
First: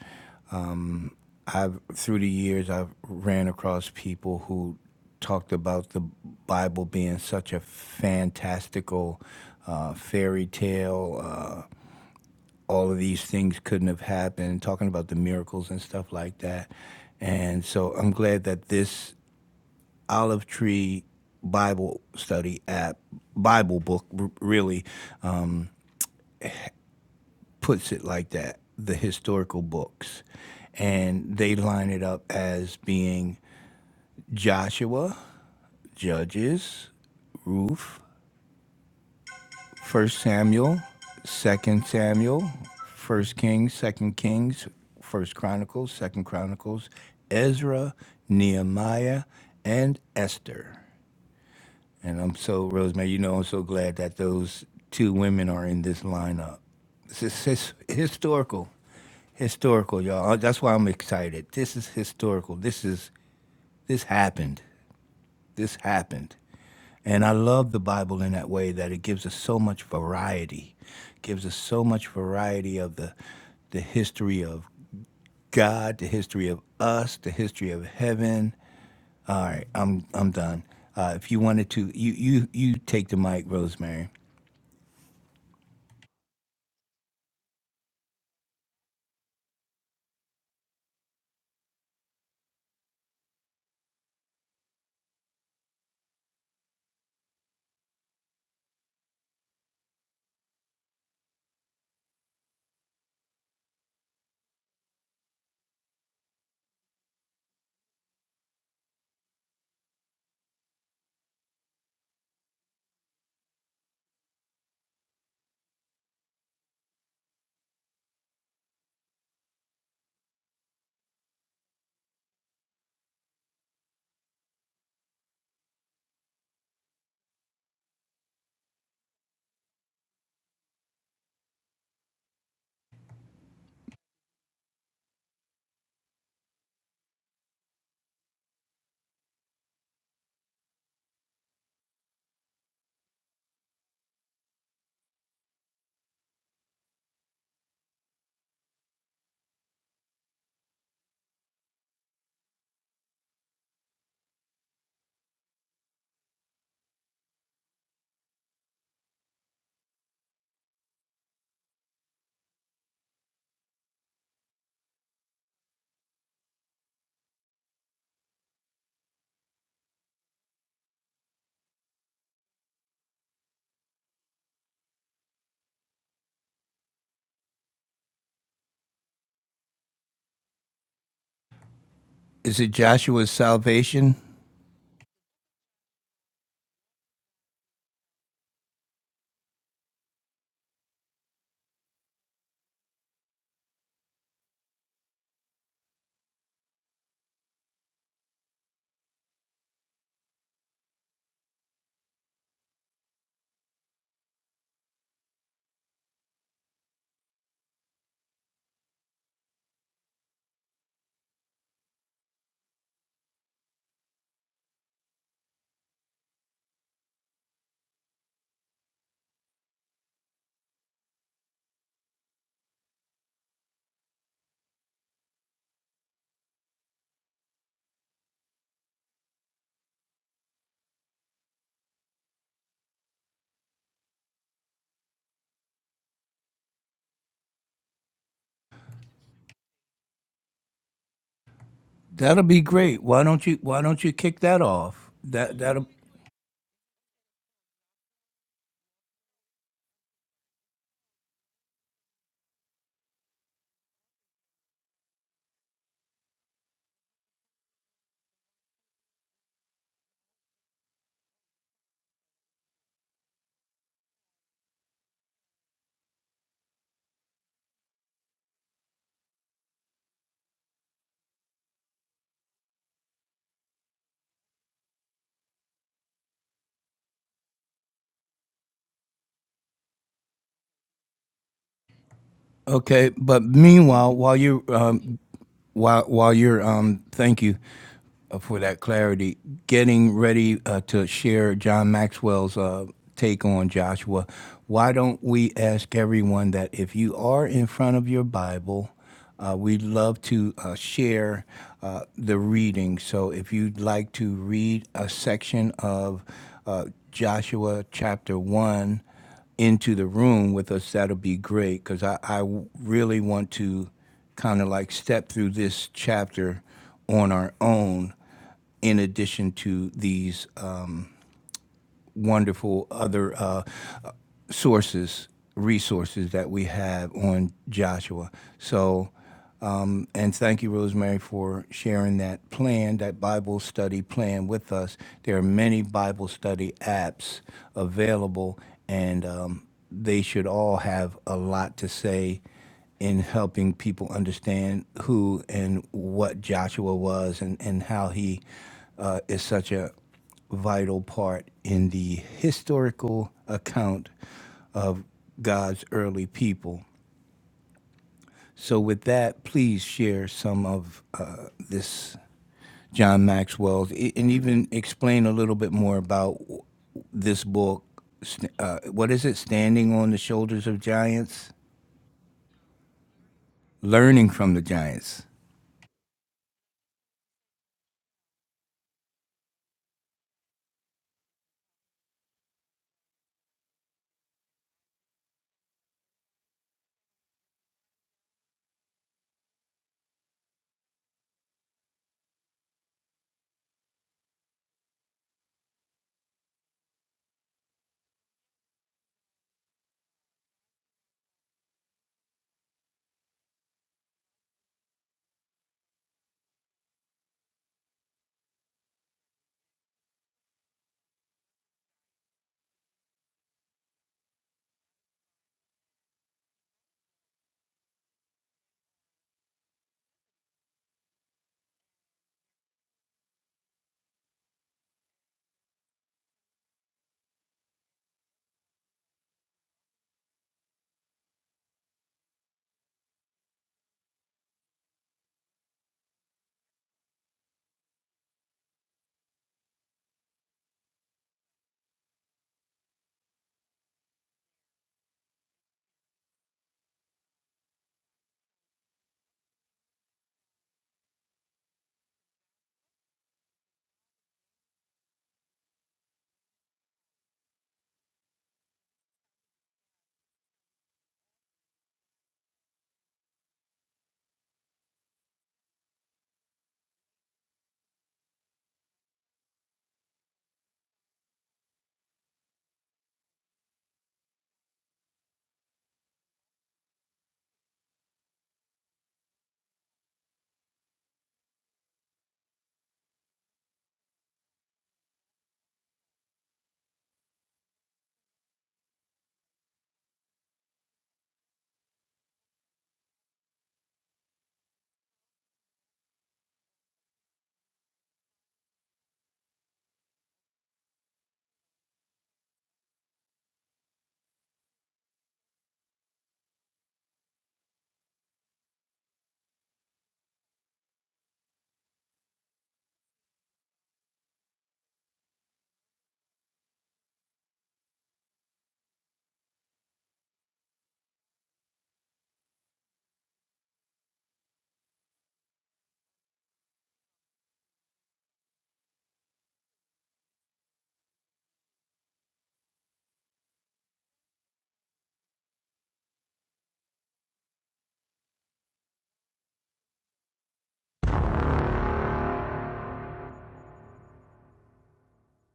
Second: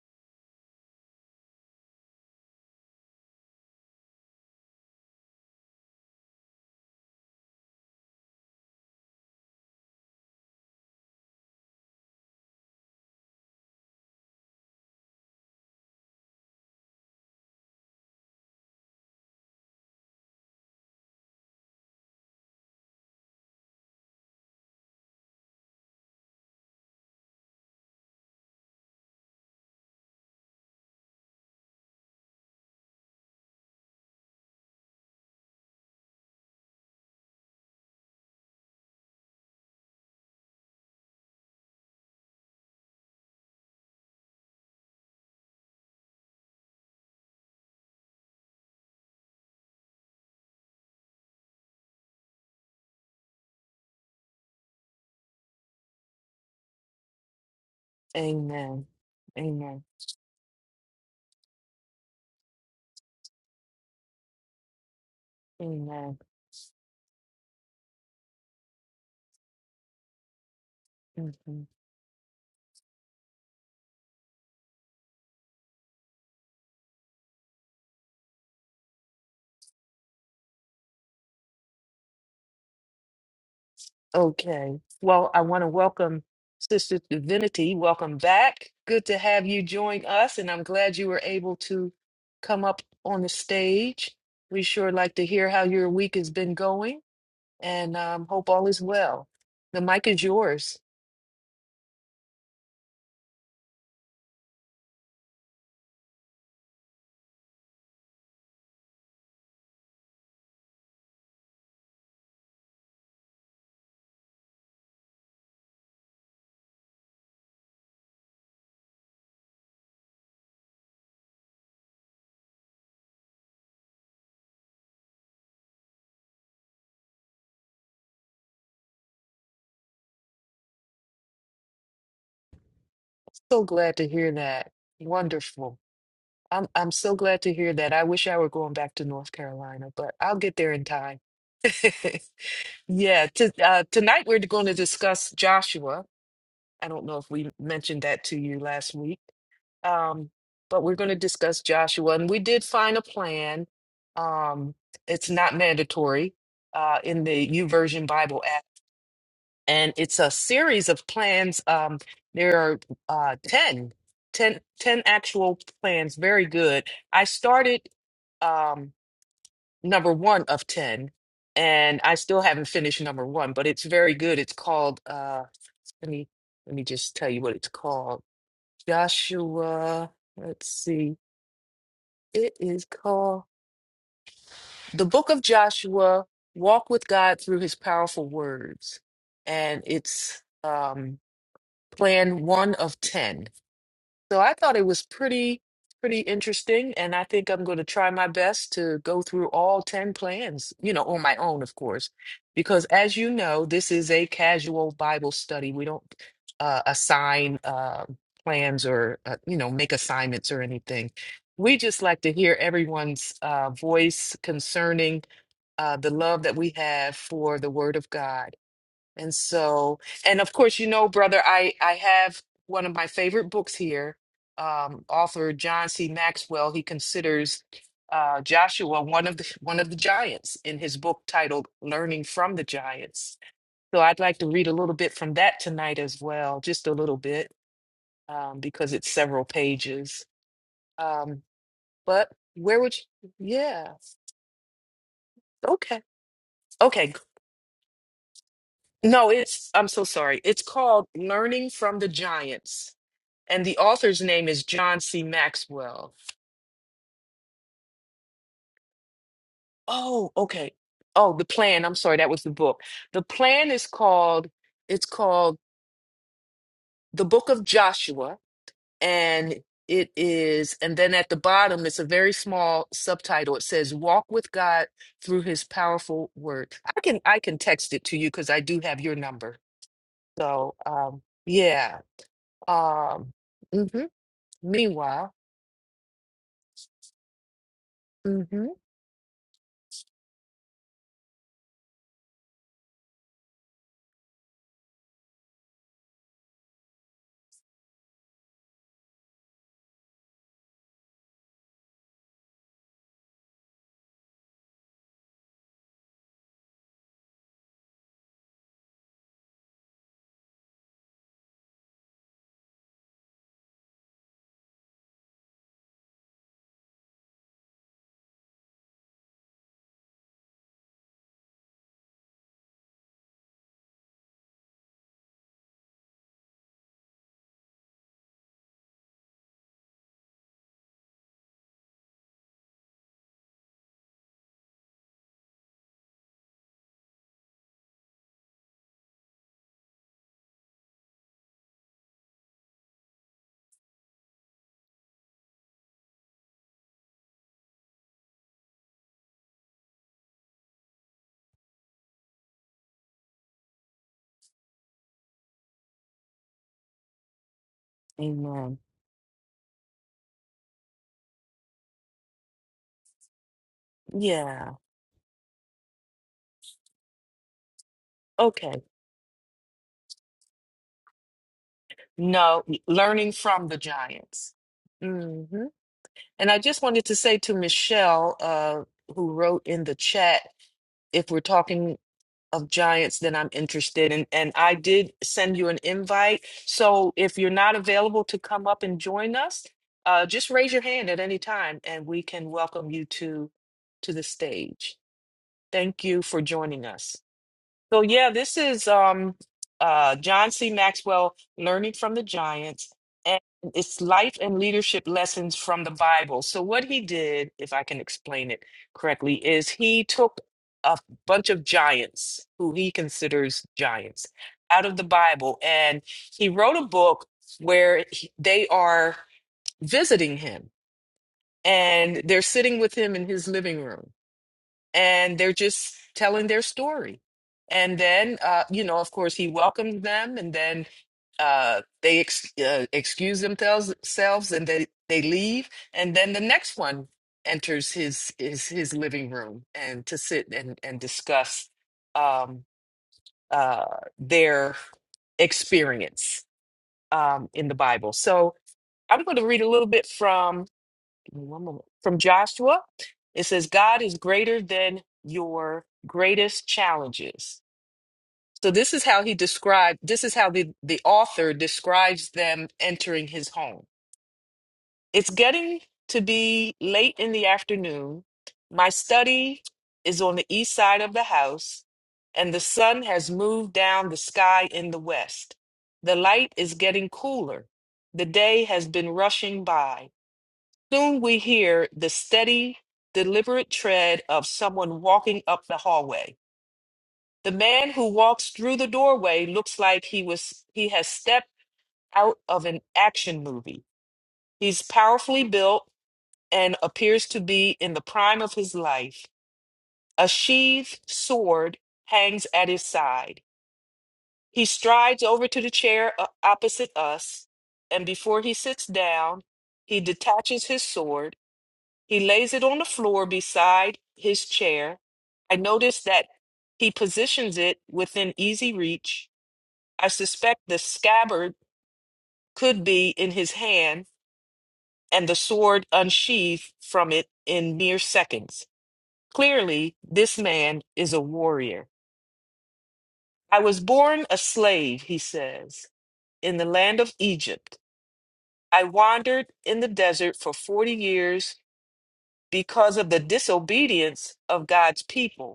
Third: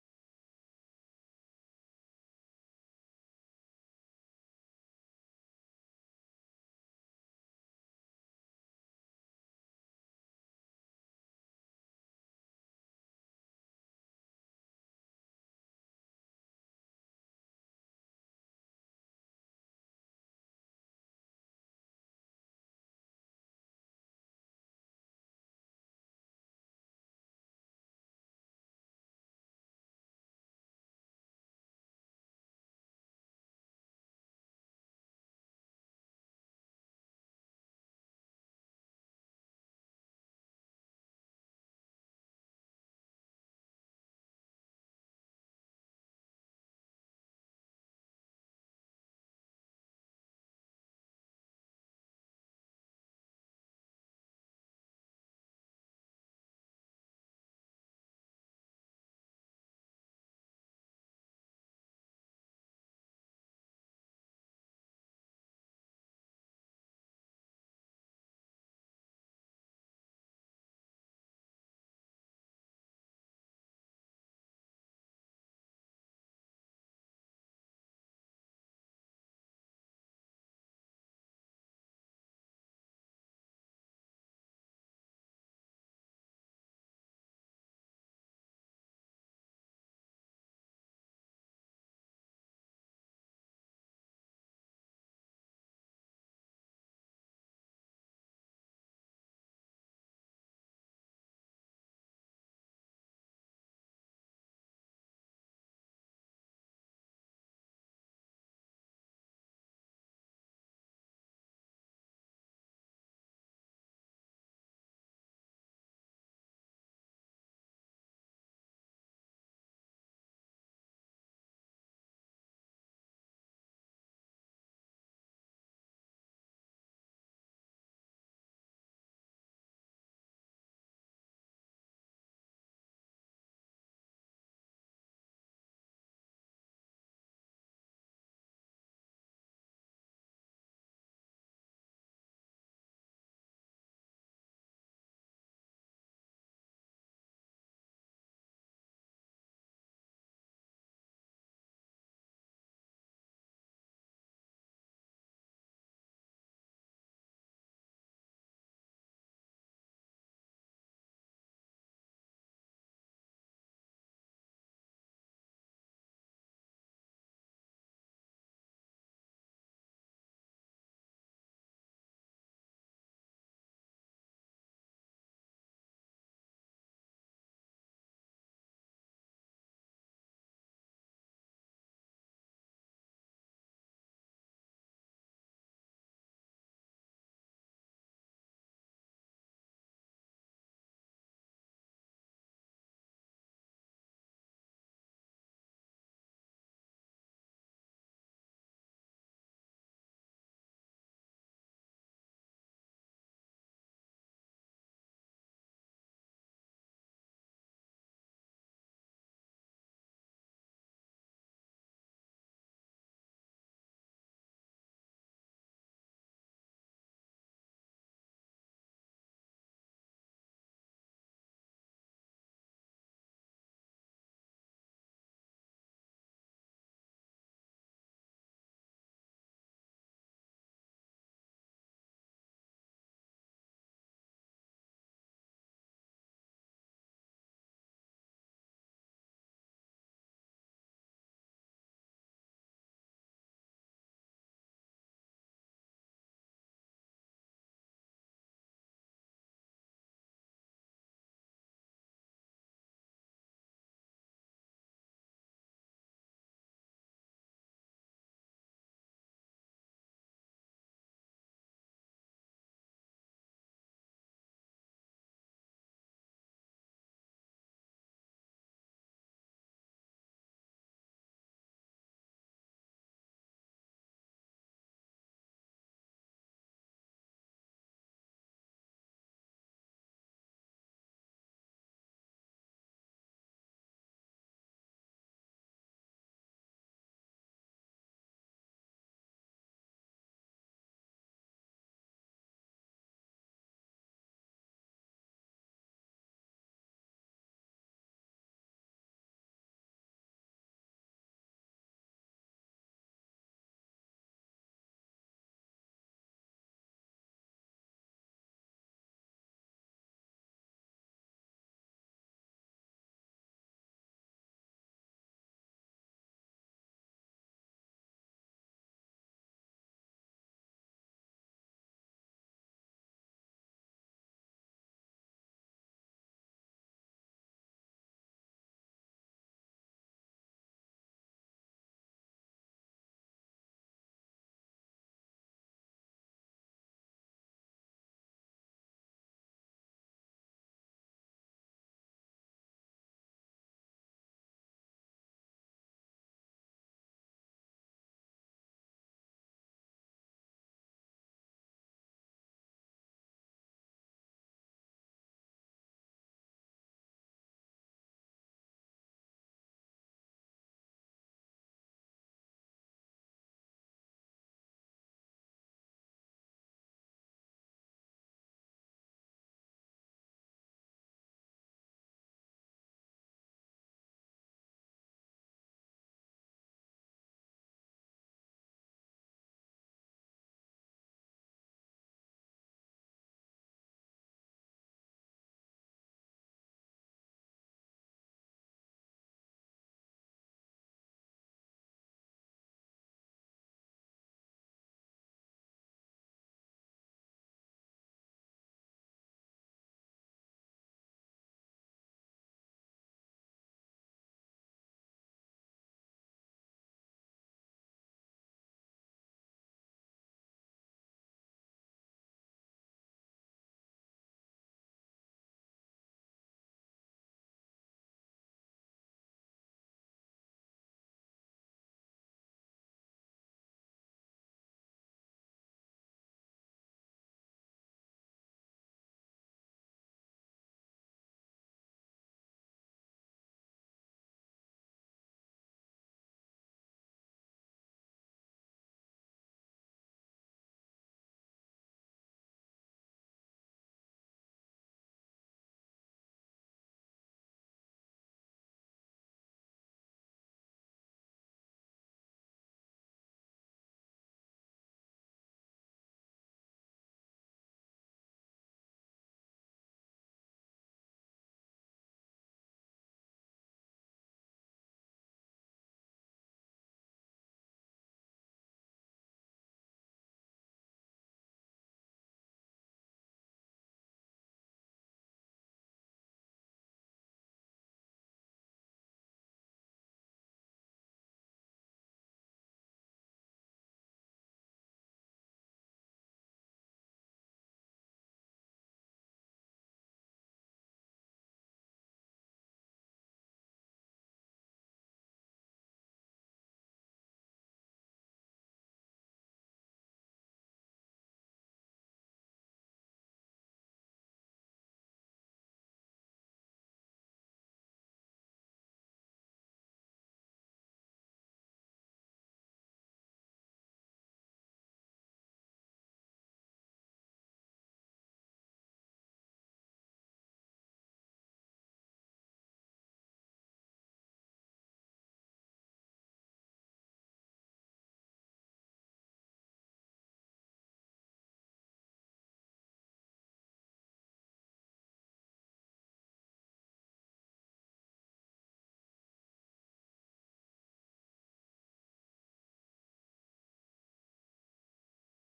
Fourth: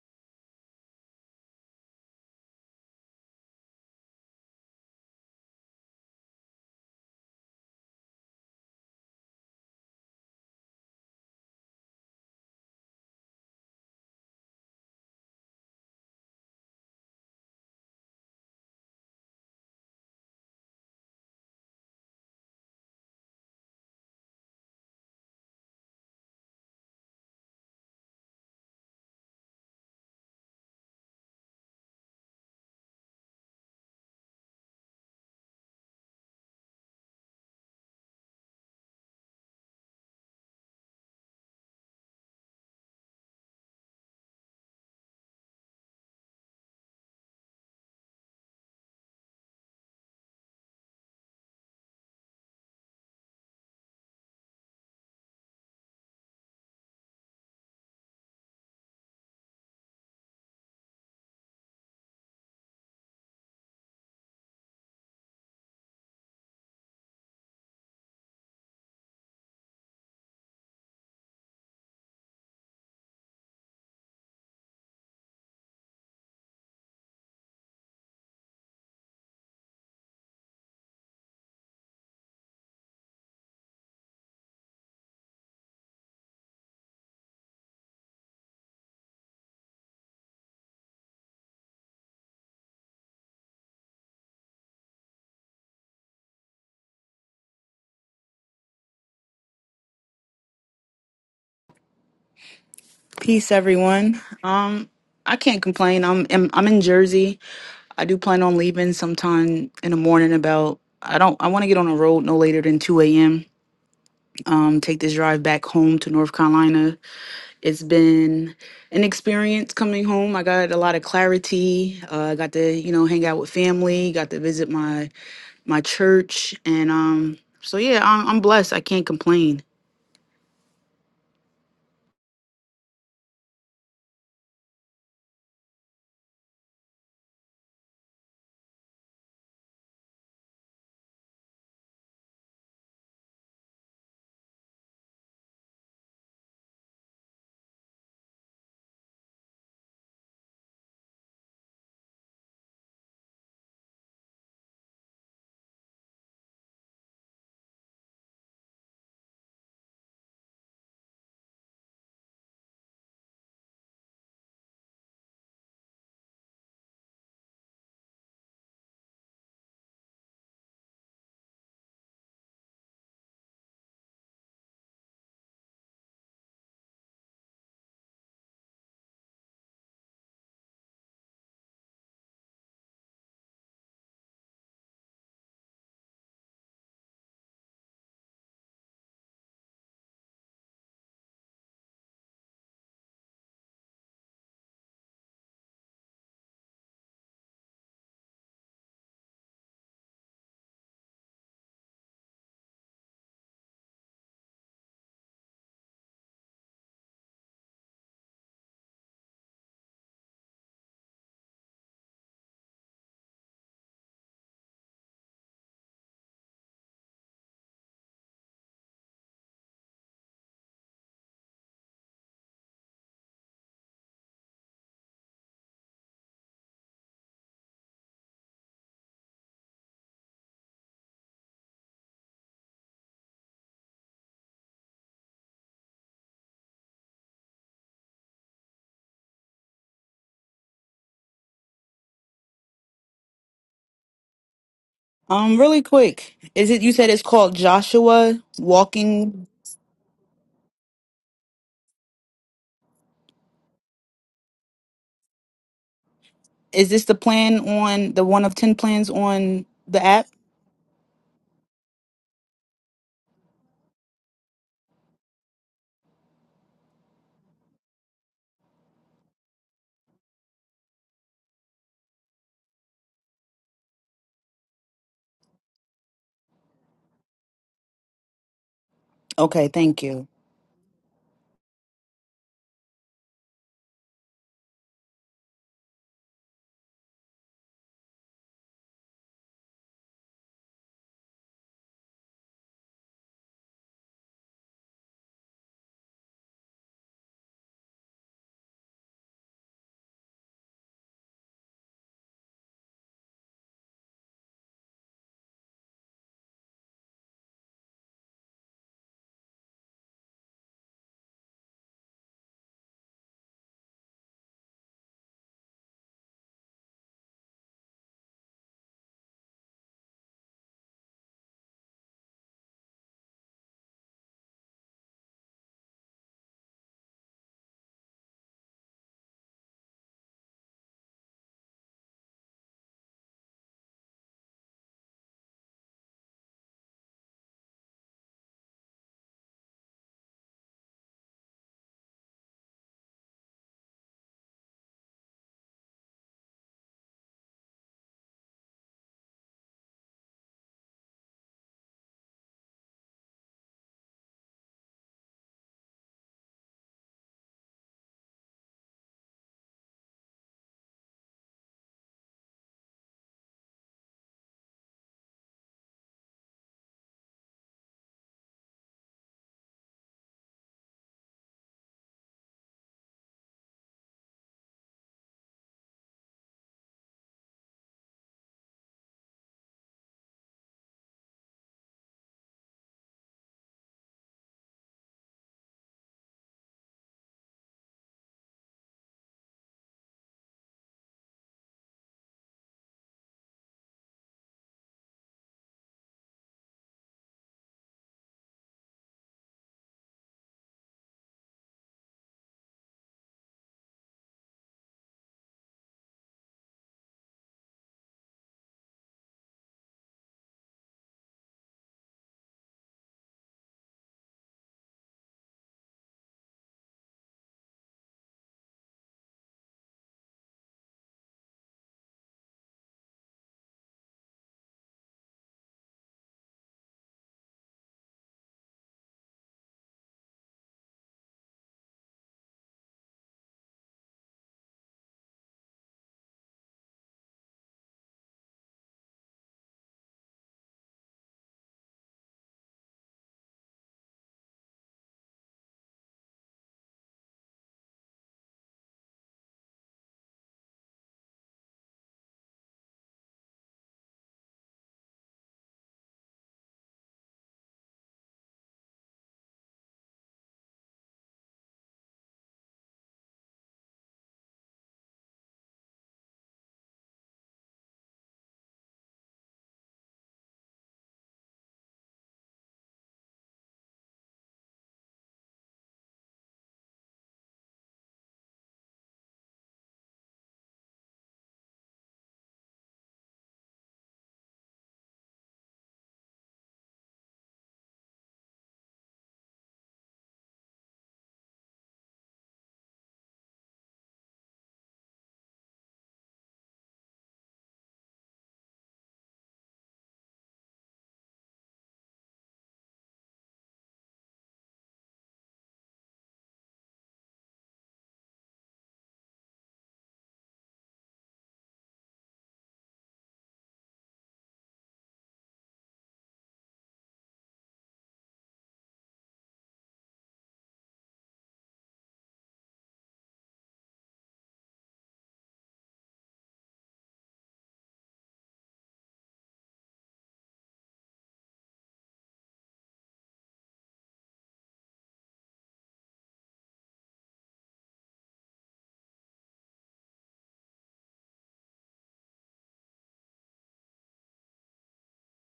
[SPEAKER 1] I've through the years I've ran across people who talked about the Bible being such a fantastical uh, fairy tale. Uh, all of these things couldn't have happened. Talking about the miracles and stuff like that. And so I'm glad that this Olive Tree Bible study app, Bible book, r- really um, puts it like that the historical books. And they line it up as being Joshua, Judges, Ruth, First Samuel, Second Samuel, First Kings, Second Kings, First Chronicles, Second Chronicles, Ezra, Nehemiah, and Esther. And I'm so Rosemary, you know, I'm so glad that those two women are in this lineup. This is his, historical,
[SPEAKER 2] Amen. Amen.
[SPEAKER 1] historical, y'all. That's why I'm excited. This is historical. This is this happened. This
[SPEAKER 2] Amen.
[SPEAKER 1] happened. And I love the Bible in that way that it gives us so much variety, it gives us
[SPEAKER 2] hmm
[SPEAKER 1] so much variety of the the history of God, the history of us, the history of heaven. All right, I'm I'm done. Uh, if you wanted to, you you you take the mic, Rosemary.
[SPEAKER 2] Okay. Well, I want to welcome Sister Divinity. Welcome back. Good to have you join us, and I'm glad you were able to come up on the stage. We sure like to hear how your week has been going. and um, hope all is well. The mic is yours.
[SPEAKER 3] Peace, everyone. Um, I can't complain. I'm, I'm I'm in Jersey. I do plan on leaving sometime in the morning. About I don't I want to get on the road no later than two a.m. Um, take this drive back home to North Carolina. It's been an experience coming home. I got a lot of clarity. Uh, I got to you know hang out with family. Got to visit my my church, and um, so yeah, I'm, I'm blessed. I can't complain.
[SPEAKER 2] So glad to hear that. Wonderful. I'm I'm so glad to hear that. I wish I were going back to North Carolina, but I'll get there in time. Yeah, to, uh, tonight we're going to discuss Joshua. I don't know if we mentioned that to you last week, um, but we're going to discuss Joshua, and we did find a plan. Um, it's not mandatory uh, in the YouVersion Bible app and it's a series of plans. Um, there are uh, 10, ten, ten actual plans. Very good. I started um, number one of 10, and I still haven't finished number one, but it's very good. It's called, uh, let me, let me just tell you what it's called. Joshua, let's see. It
[SPEAKER 1] Is it
[SPEAKER 2] is
[SPEAKER 1] Joshua's
[SPEAKER 2] called
[SPEAKER 1] salvation?
[SPEAKER 2] The Book of Joshua, Walk with God Through His Powerful Words. And it's, um plan one of 10. So I thought it was pretty, pretty interesting. And I think I'm going to try my best to go through all 10 plans, you know, on my own, of course, because as you know, this is a casual Bible study. We don't uh, assign uh, plans or, uh, you know, make assignments or anything. We just like to hear everyone's uh, voice concerning uh, the love that we have for the Word of God. And so, and of course, you know, brother, I I have one of my favorite books here. Um, author John C. Maxwell, he considers uh, Joshua one of the one of the giants in his book titled "Learning from the Giants." So I'd like to read a little bit from that tonight as well, just a little bit, um, because it's several pages. Um, but
[SPEAKER 1] That'll be
[SPEAKER 2] where would
[SPEAKER 1] great. Why
[SPEAKER 2] you?
[SPEAKER 1] don't you Why
[SPEAKER 2] Yeah.
[SPEAKER 1] don't you kick that off?
[SPEAKER 3] Um,
[SPEAKER 1] That
[SPEAKER 3] really
[SPEAKER 1] that'll
[SPEAKER 2] Okay.
[SPEAKER 3] quick, is it you said
[SPEAKER 2] Okay.
[SPEAKER 3] it's called Joshua
[SPEAKER 2] No,
[SPEAKER 3] Walking?
[SPEAKER 2] it's. I'm so sorry. It's called "Learning from the Giants." And the author's name is John C. Maxwell.
[SPEAKER 3] Is this the plan on the one of 10 plans on the app?
[SPEAKER 2] Oh, okay. Oh, the plan. I'm sorry, that was the book. The plan is called, it's called The Book of Joshua. And it is, and then at the bottom, it's a very small subtitle. It says, Walk with God through his powerful word. I can I can text it to you because I do have your number.
[SPEAKER 3] Okay, thank you.
[SPEAKER 2] So um yeah.
[SPEAKER 1] okay.
[SPEAKER 2] Um
[SPEAKER 1] But
[SPEAKER 2] hmm
[SPEAKER 1] meanwhile, while you're um,
[SPEAKER 2] meanwhile.
[SPEAKER 1] while while you're um, thank you uh, for
[SPEAKER 2] hmm
[SPEAKER 1] that clarity. Getting ready uh, to share John Maxwell's uh, take on Joshua. Why don't we ask everyone that if you are in front of your Bible, uh, we'd love to uh, share uh, the reading. So if you'd like to read a section of uh, Joshua chapter one into the room with us, that'll be great because I I really want to kind of like step through this chapter on our own in addition to these uh, wonderful other uh, uh, sources, resources that we have on Joshua. So um, and thank you, Rosemary, for sharing that plan, that Bible study plan with us. There are many Bible study apps available, and um, they should all have a lot to say in helping people understand who and what Joshua was and, and how he uh, is such a vital part in the historical account of God's early people.
[SPEAKER 2] Amen.
[SPEAKER 1] So, with that, please share some of uh, this John Maxwell's e- and even
[SPEAKER 2] Yeah.
[SPEAKER 1] explain a little bit more about this book.
[SPEAKER 2] Okay.
[SPEAKER 1] Uh, what is it? Standing on the Shoulders of Giants?
[SPEAKER 2] No, learning from the
[SPEAKER 1] Learning
[SPEAKER 2] giants.
[SPEAKER 1] from the Giants.
[SPEAKER 2] hmm And I just wanted to say to Michelle, uh, who wrote in the chat, if we're talking of giants, then I'm interested. And and I did send you an invite. So if you're not available to come up and join us, uh, just raise your hand at any time, and we can welcome you to to the stage. Thank you for joining us. So yeah, this is um uh John C. Maxwell learning from the giants and it's life and leadership lessons from the Bible. So what he did, if I can explain it correctly, is he took a bunch of giants who he considers giants out of the Bible and he wrote a book where he- they are visiting him and they're sitting with him in his living room and they're just telling their story. And then, uh, you know, of course, he welcomed them, and then uh, they ex- uh, excuse themselves, selves and they, they leave. And then the next one enters his his, his living room and to sit and and discuss um, uh, their experience um, in the Bible. So I'm going to read a little bit from one moment. From Joshua, it says, God is greater than your greatest challenges. So this is how he described, this is how the, the author describes them entering his home. It's getting to be late in the afternoon. My study is on the east side of the house, and the sun has moved down the sky in the west. The light is getting cooler. The day has been rushing by. Soon we hear the steady, deliberate tread of someone walking up the hallway. The man who walks through the doorway looks like he was he has stepped out of an action movie. He's powerfully built and appears to be in the prime of his life. A sheathed sword hangs at his side. He strides over to the chair uh, opposite us, and before he sits down, he detaches his sword He lays it on the floor beside his chair. I notice that he positions it within easy reach. I suspect the scabbard could be in his hand and the sword unsheathed from it in mere seconds. Clearly, this man is a warrior. I was born a slave, he says, in the land of Egypt. I wandered in the desert for 40 years because of the disobedience of God's people.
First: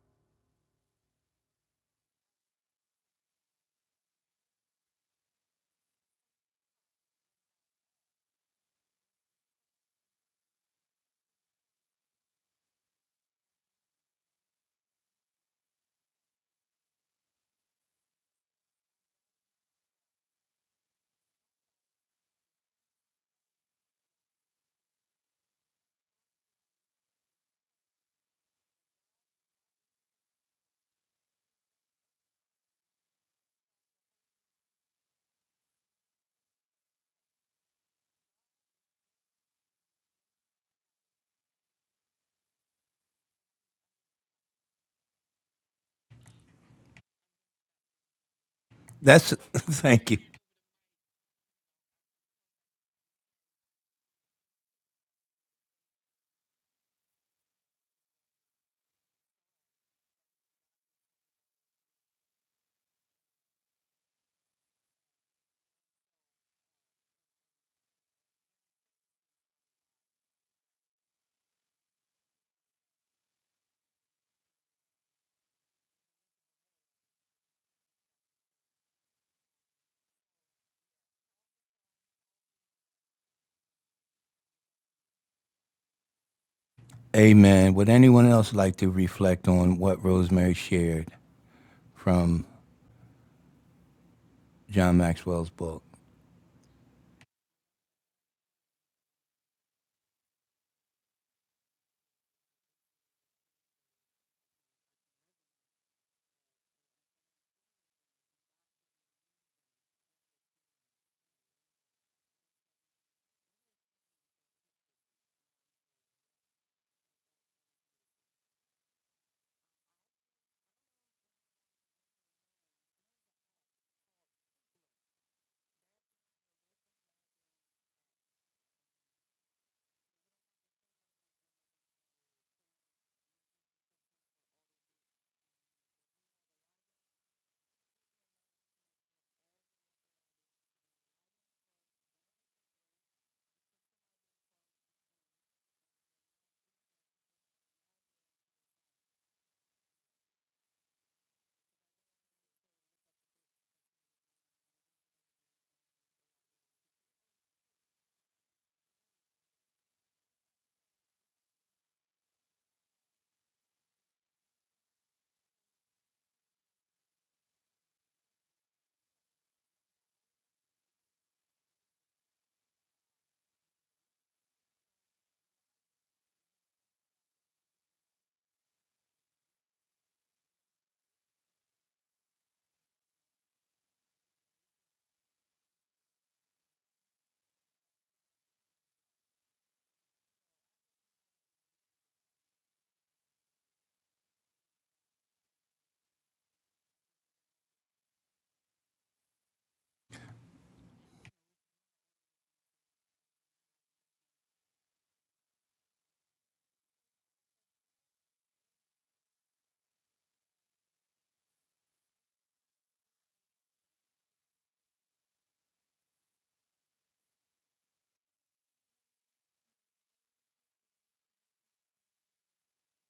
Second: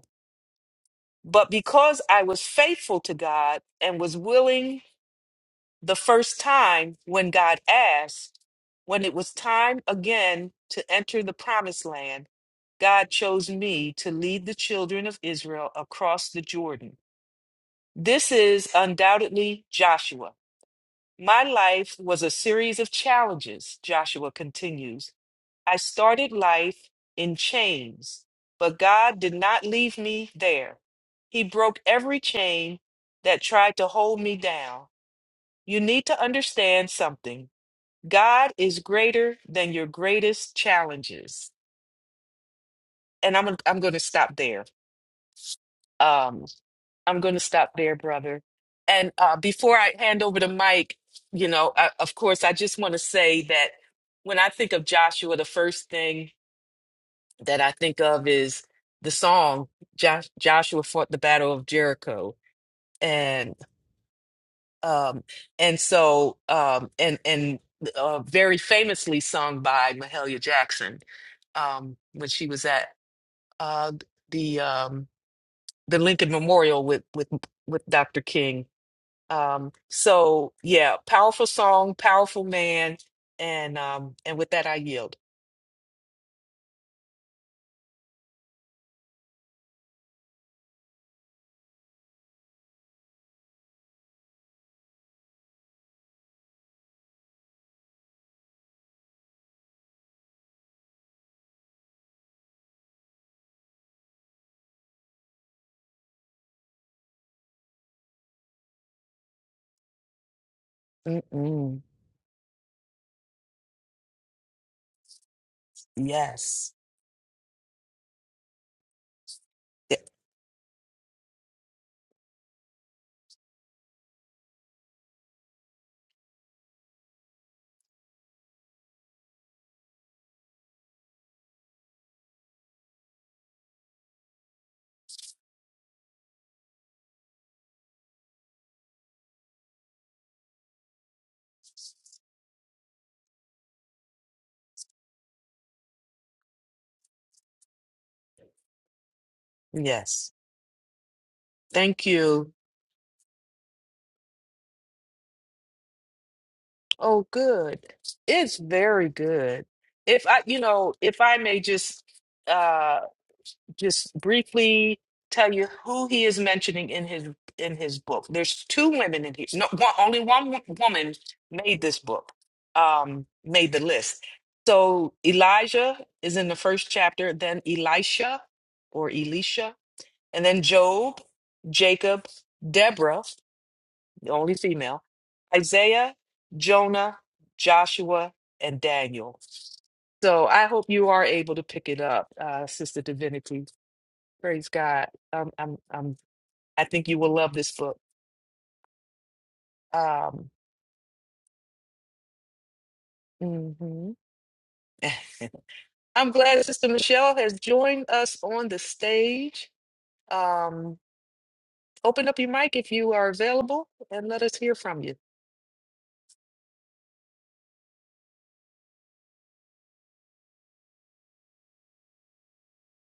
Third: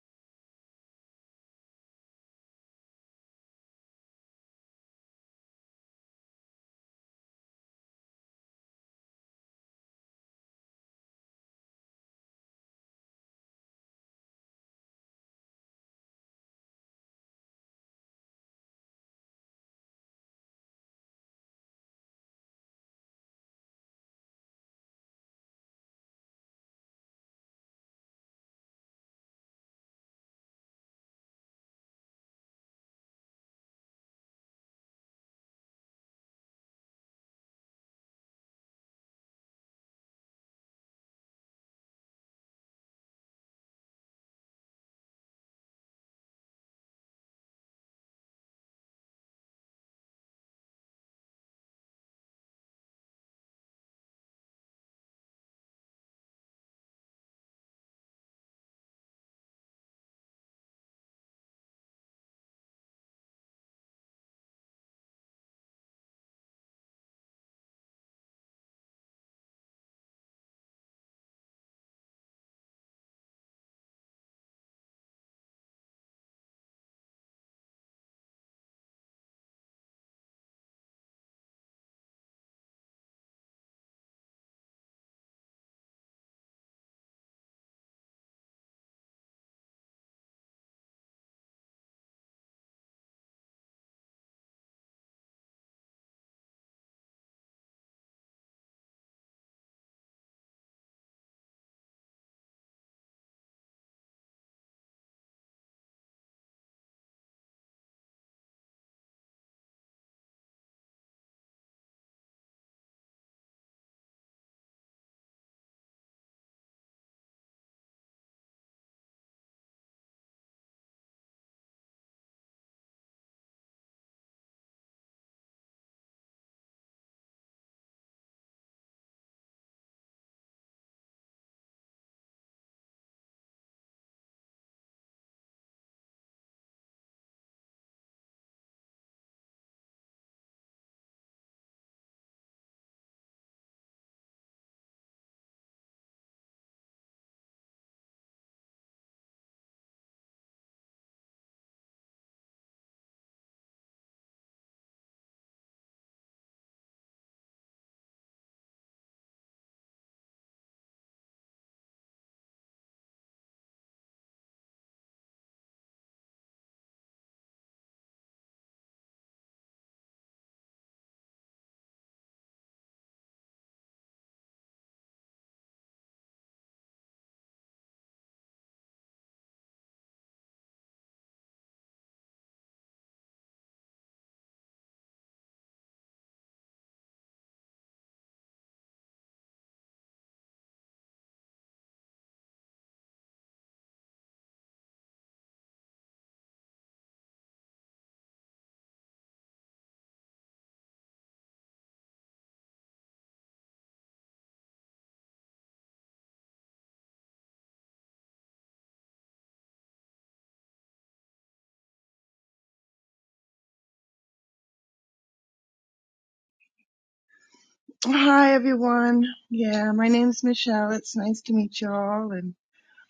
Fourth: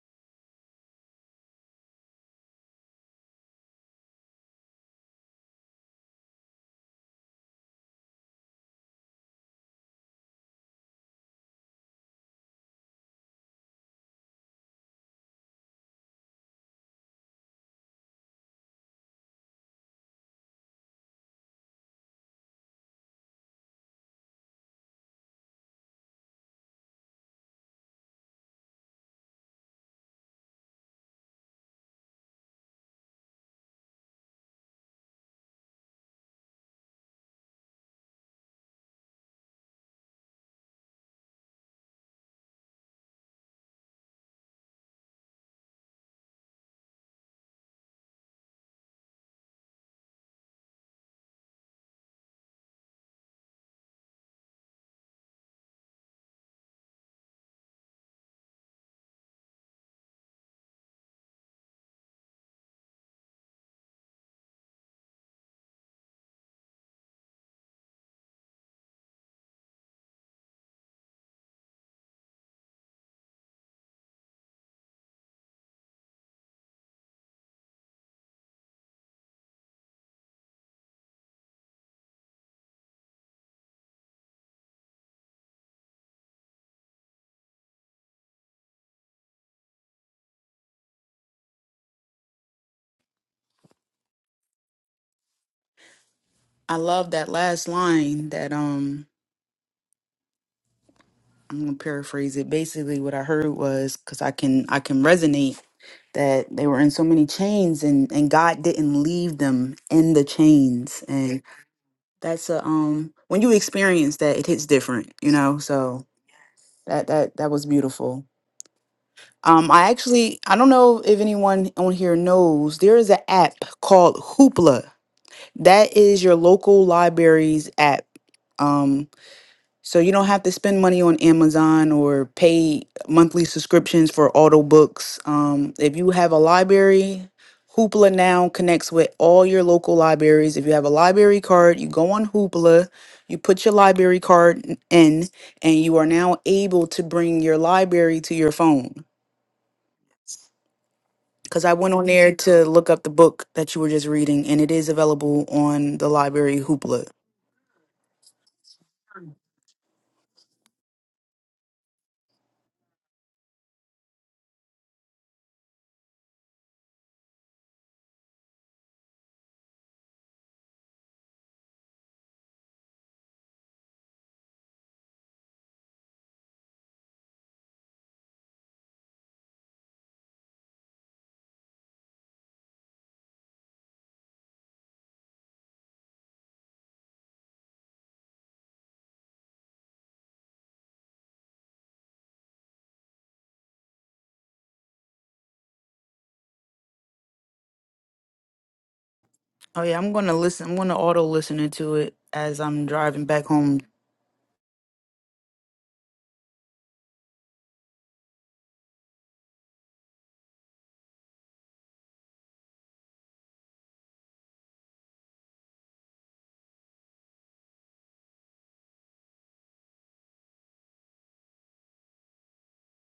[SPEAKER 2] But because I was faithful to God and was willing the first time when God asked, when it was time again to enter the promised land, God chose me to lead the children of Israel across the Jordan. This is undoubtedly Joshua. My life was a series of challenges, Joshua continues. I started life in chains, but God did not leave me there. He broke every chain that tried to hold me down. You need to understand something. God is greater than your greatest challenges. And I'm I'm going to stop there. Um I'm going to stop there, brother. And
[SPEAKER 1] That's,
[SPEAKER 2] uh before I
[SPEAKER 1] thank you.
[SPEAKER 2] hand over the mic, you know, I, of course I just want to say that when I think of Joshua, the first thing that I think of is the song Josh, Joshua fought the battle of Jericho and um and so um and and uh, very famously sung by Mahalia Jackson um when she was at uh the um the Lincoln Memorial with with with Dr. King um so yeah powerful song powerful man and um and with that I yield
[SPEAKER 1] Amen. Would anyone else like to reflect on what Rosemary shared from John Maxwell's book?
[SPEAKER 3] I love that last line that um I'm going to paraphrase it. Basically what I heard was cuz I can I can resonate that they were in so many chains and and God didn't leave them in the chains and
[SPEAKER 2] Mm-mm.
[SPEAKER 3] that's a um when you experience that it hits different, you know? So
[SPEAKER 2] yes
[SPEAKER 3] that that that was beautiful. Um, I
[SPEAKER 2] Y-
[SPEAKER 3] actually I don't know if anyone on here knows there is an app called Hoopla. That is your local library's app. Um, so you don't have to spend money on Amazon or pay monthly subscriptions for auto books. Um, if you have a library, Hoopla now connects with all your local libraries. If you have a library card, you go on Hoopla, you put your library card n- in, and you are now able to bring your library to your phone.
[SPEAKER 2] yes
[SPEAKER 3] Because I went on
[SPEAKER 2] thank
[SPEAKER 3] there
[SPEAKER 2] you
[SPEAKER 3] to look up the book that you were just reading, and it is available on the library Hoopla.
[SPEAKER 2] Oh, good. It's very good. If I, you know, if I may just uh just briefly tell you who he is mentioning in his in his book. There's two women in here. No, one, only one wo- woman made this book. Um made the list. So Elijah is in the first chapter, then Elisha or Elisha, and then Job, Jacob, Deborah the only female, Isaiah, Jonah, Joshua, and Daniel. So I hope you are able to pick it up, uh, Sister Divinity. Praise God. Um, I'm, I'm, I think you will love this book.
[SPEAKER 3] Oh yeah, I'm gonna
[SPEAKER 2] Um,
[SPEAKER 3] listen. I'm gonna auto listening to it as I'm driving back home.
[SPEAKER 2] mhm. I'm glad Sister Michelle has joined us on the stage. Um, open up your mic if you are available and let us hear from
[SPEAKER 4] Hi everyone. Yeah, my name's Michelle. It's nice to meet you all and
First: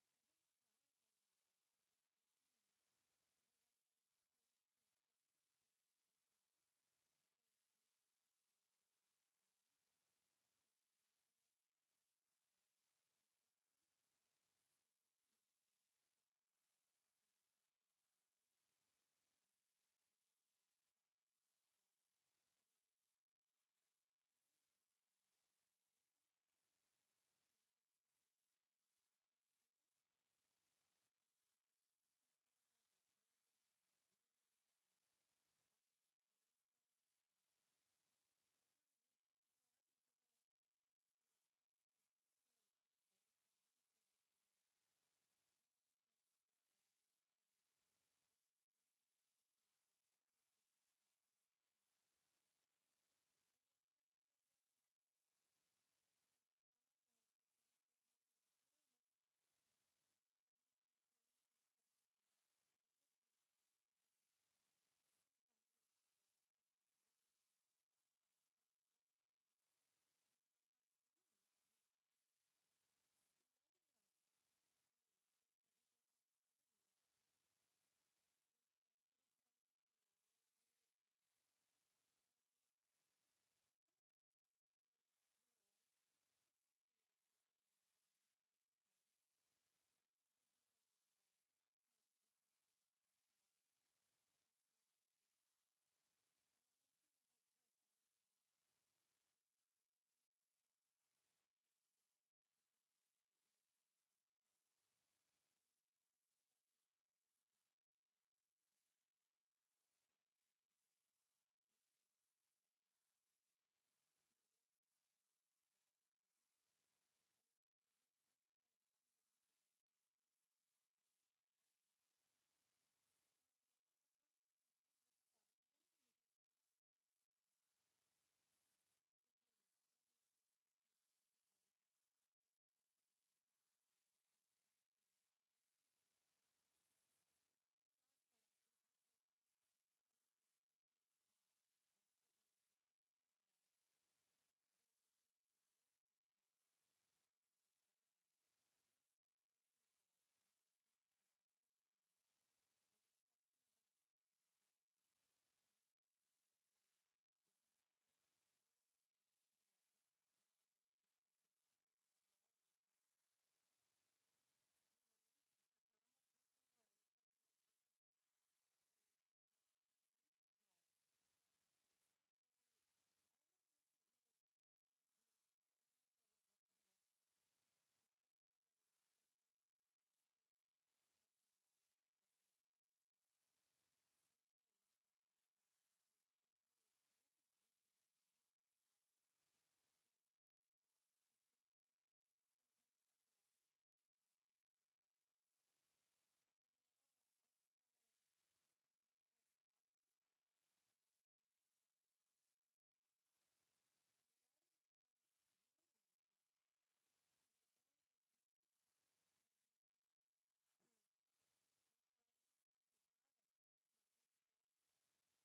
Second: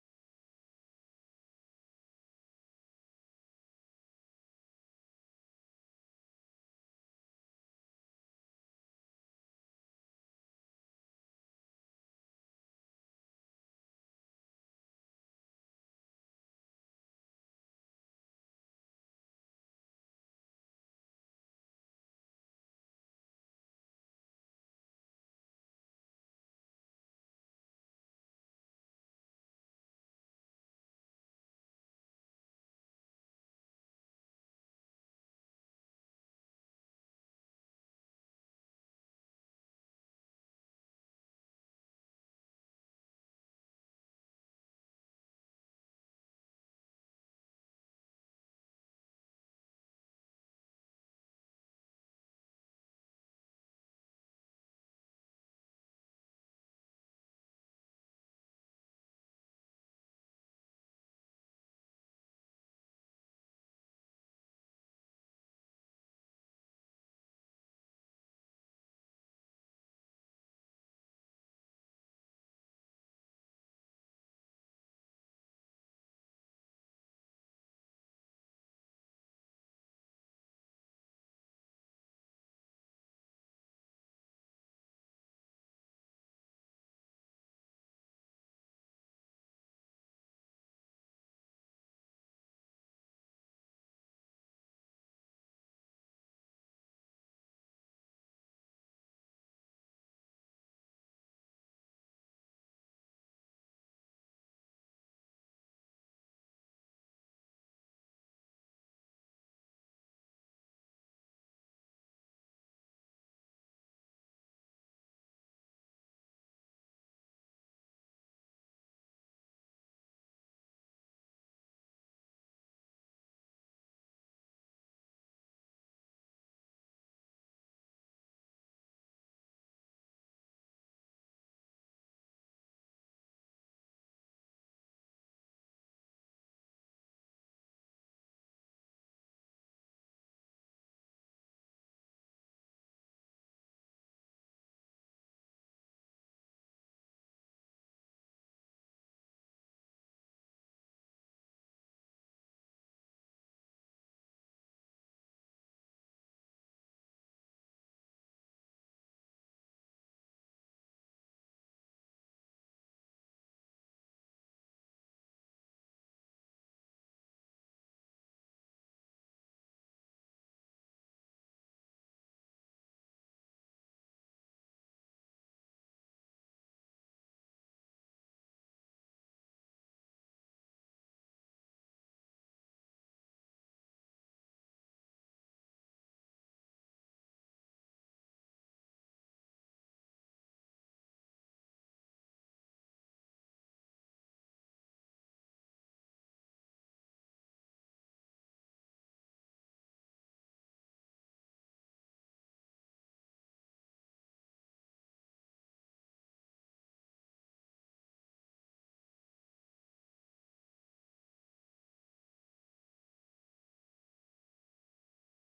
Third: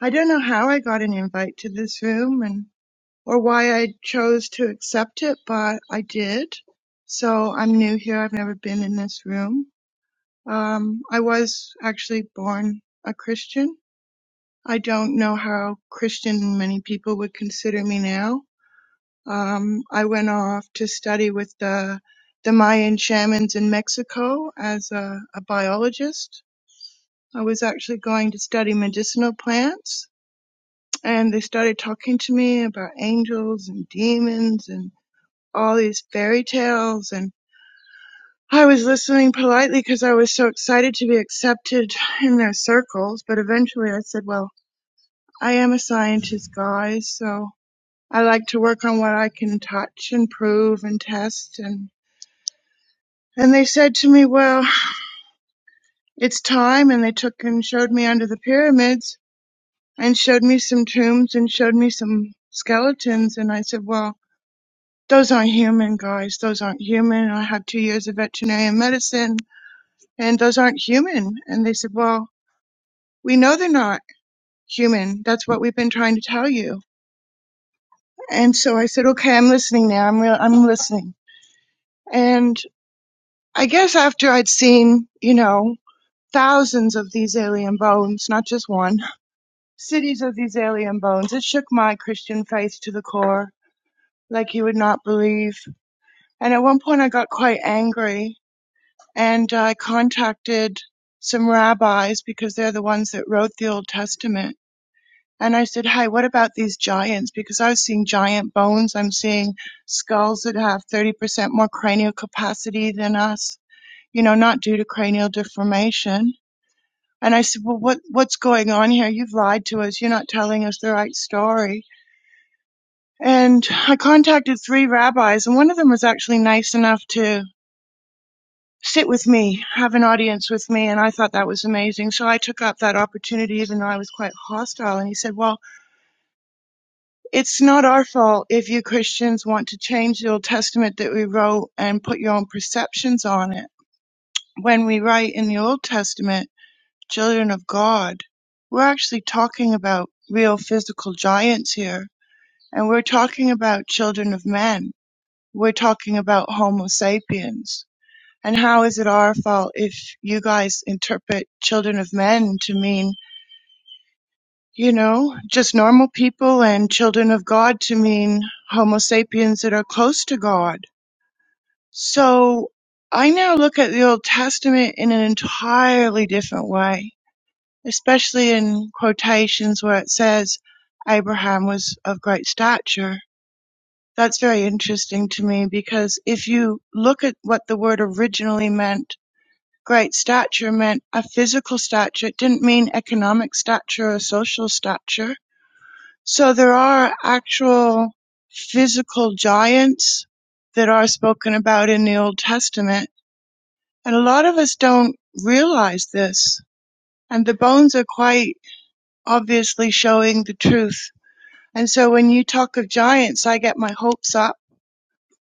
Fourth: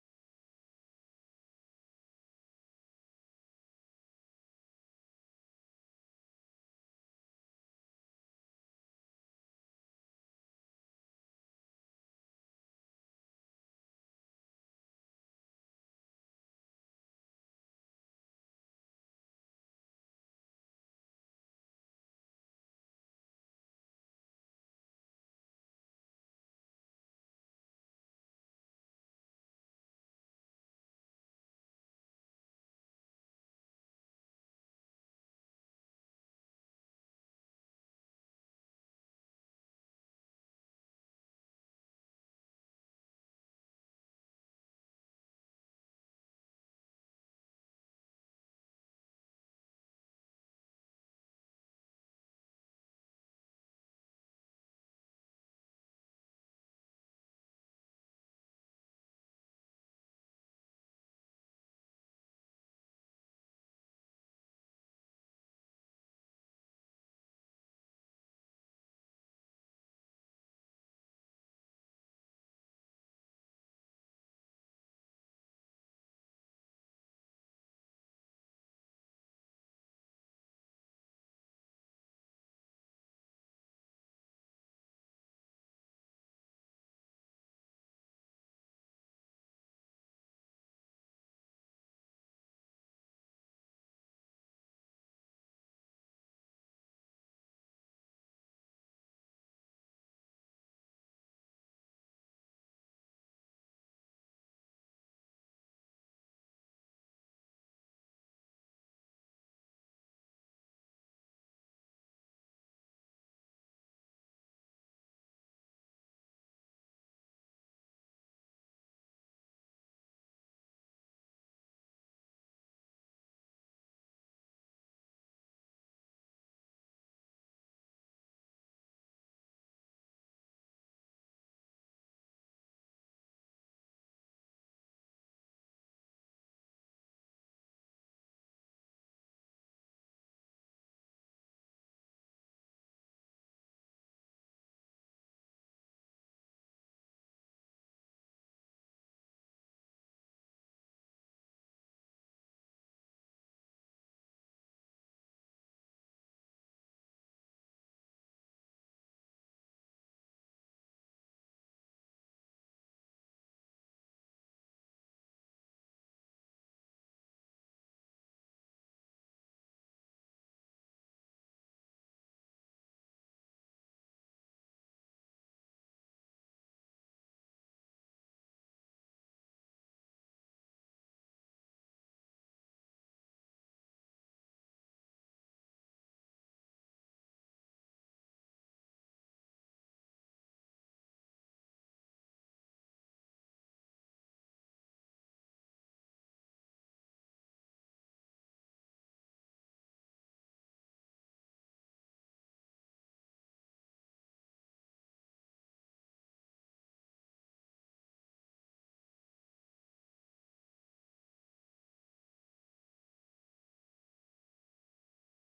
[SPEAKER 4] I don't know how I got an invite to this room and or why I chose to accept it, but I did. So I'm new here. I've never been in this room. Um I was actually born a Christian. I don't know how Christian many people would consider me now. Um I went off to study with the the Mayan shamans in Mexico as a, a biologist I was actually going to study medicinal plants, and they started talking to me about angels and demons and all these fairy tales. And I was listening politely because I was so excited to be accepted in their circles. But eventually I said, Well, I am a scientist, guys, so I like to work on what I can touch and prove and test. And, and they said to me, Well, it's time. And they took and showed me under the pyramids and showed me some tombs and showed me some skeletons. And I said, Well, those aren't human, guys. Those aren't human. I had two years of veterinary medicine, and those aren't human. And they said, Well, we know they're not human. That's what we've been trying to tell you. And so I said, Okay, I'm listening now. I'm real. I'm listening. And I guess after I'd seen, you know, thousands of these alien bones, not just one, cities of these alien bones, it shook my Christian faith to the core like you would not believe. And at one point, I got quite angry and I contacted some rabbis because they're the ones that wrote the Old Testament. And I said, Hey, what about these giants? Because I was seeing giant bones. I'm seeing skulls that have 30% more cranial capacity than us, you know, not due to cranial deformation. And I said, Well, what, what's going on here? You've lied to us. You're not telling us the right story. And I contacted three rabbis, and one of them was actually nice enough to sit with me, have an audience with me. And I thought that was amazing. So I took up that opportunity, even though I was quite hostile. And he said, well, it's not our fault if you Christians want to change the Old Testament that we wrote and put your own perceptions on it. When we write in the Old Testament, children of God, we're actually talking about real physical giants here. And we're talking about children of men. We're talking about Homo sapiens And how is it our fault if you guys interpret children of men to mean, you know, just normal people and children of God to mean Homo sapiens that are close to God? So I now look at the Old Testament in an entirely different way, especially in quotations where it says Abraham was of great stature. That's very interesting to me because if you look at what the word originally meant, great stature meant a physical stature. It didn't mean economic stature or social stature. So there are actual physical giants that are spoken about in the Old Testament. And a lot of us don't realize this. And the bones are quite obviously showing the truth. And so when you talk of giants, I get my hopes up.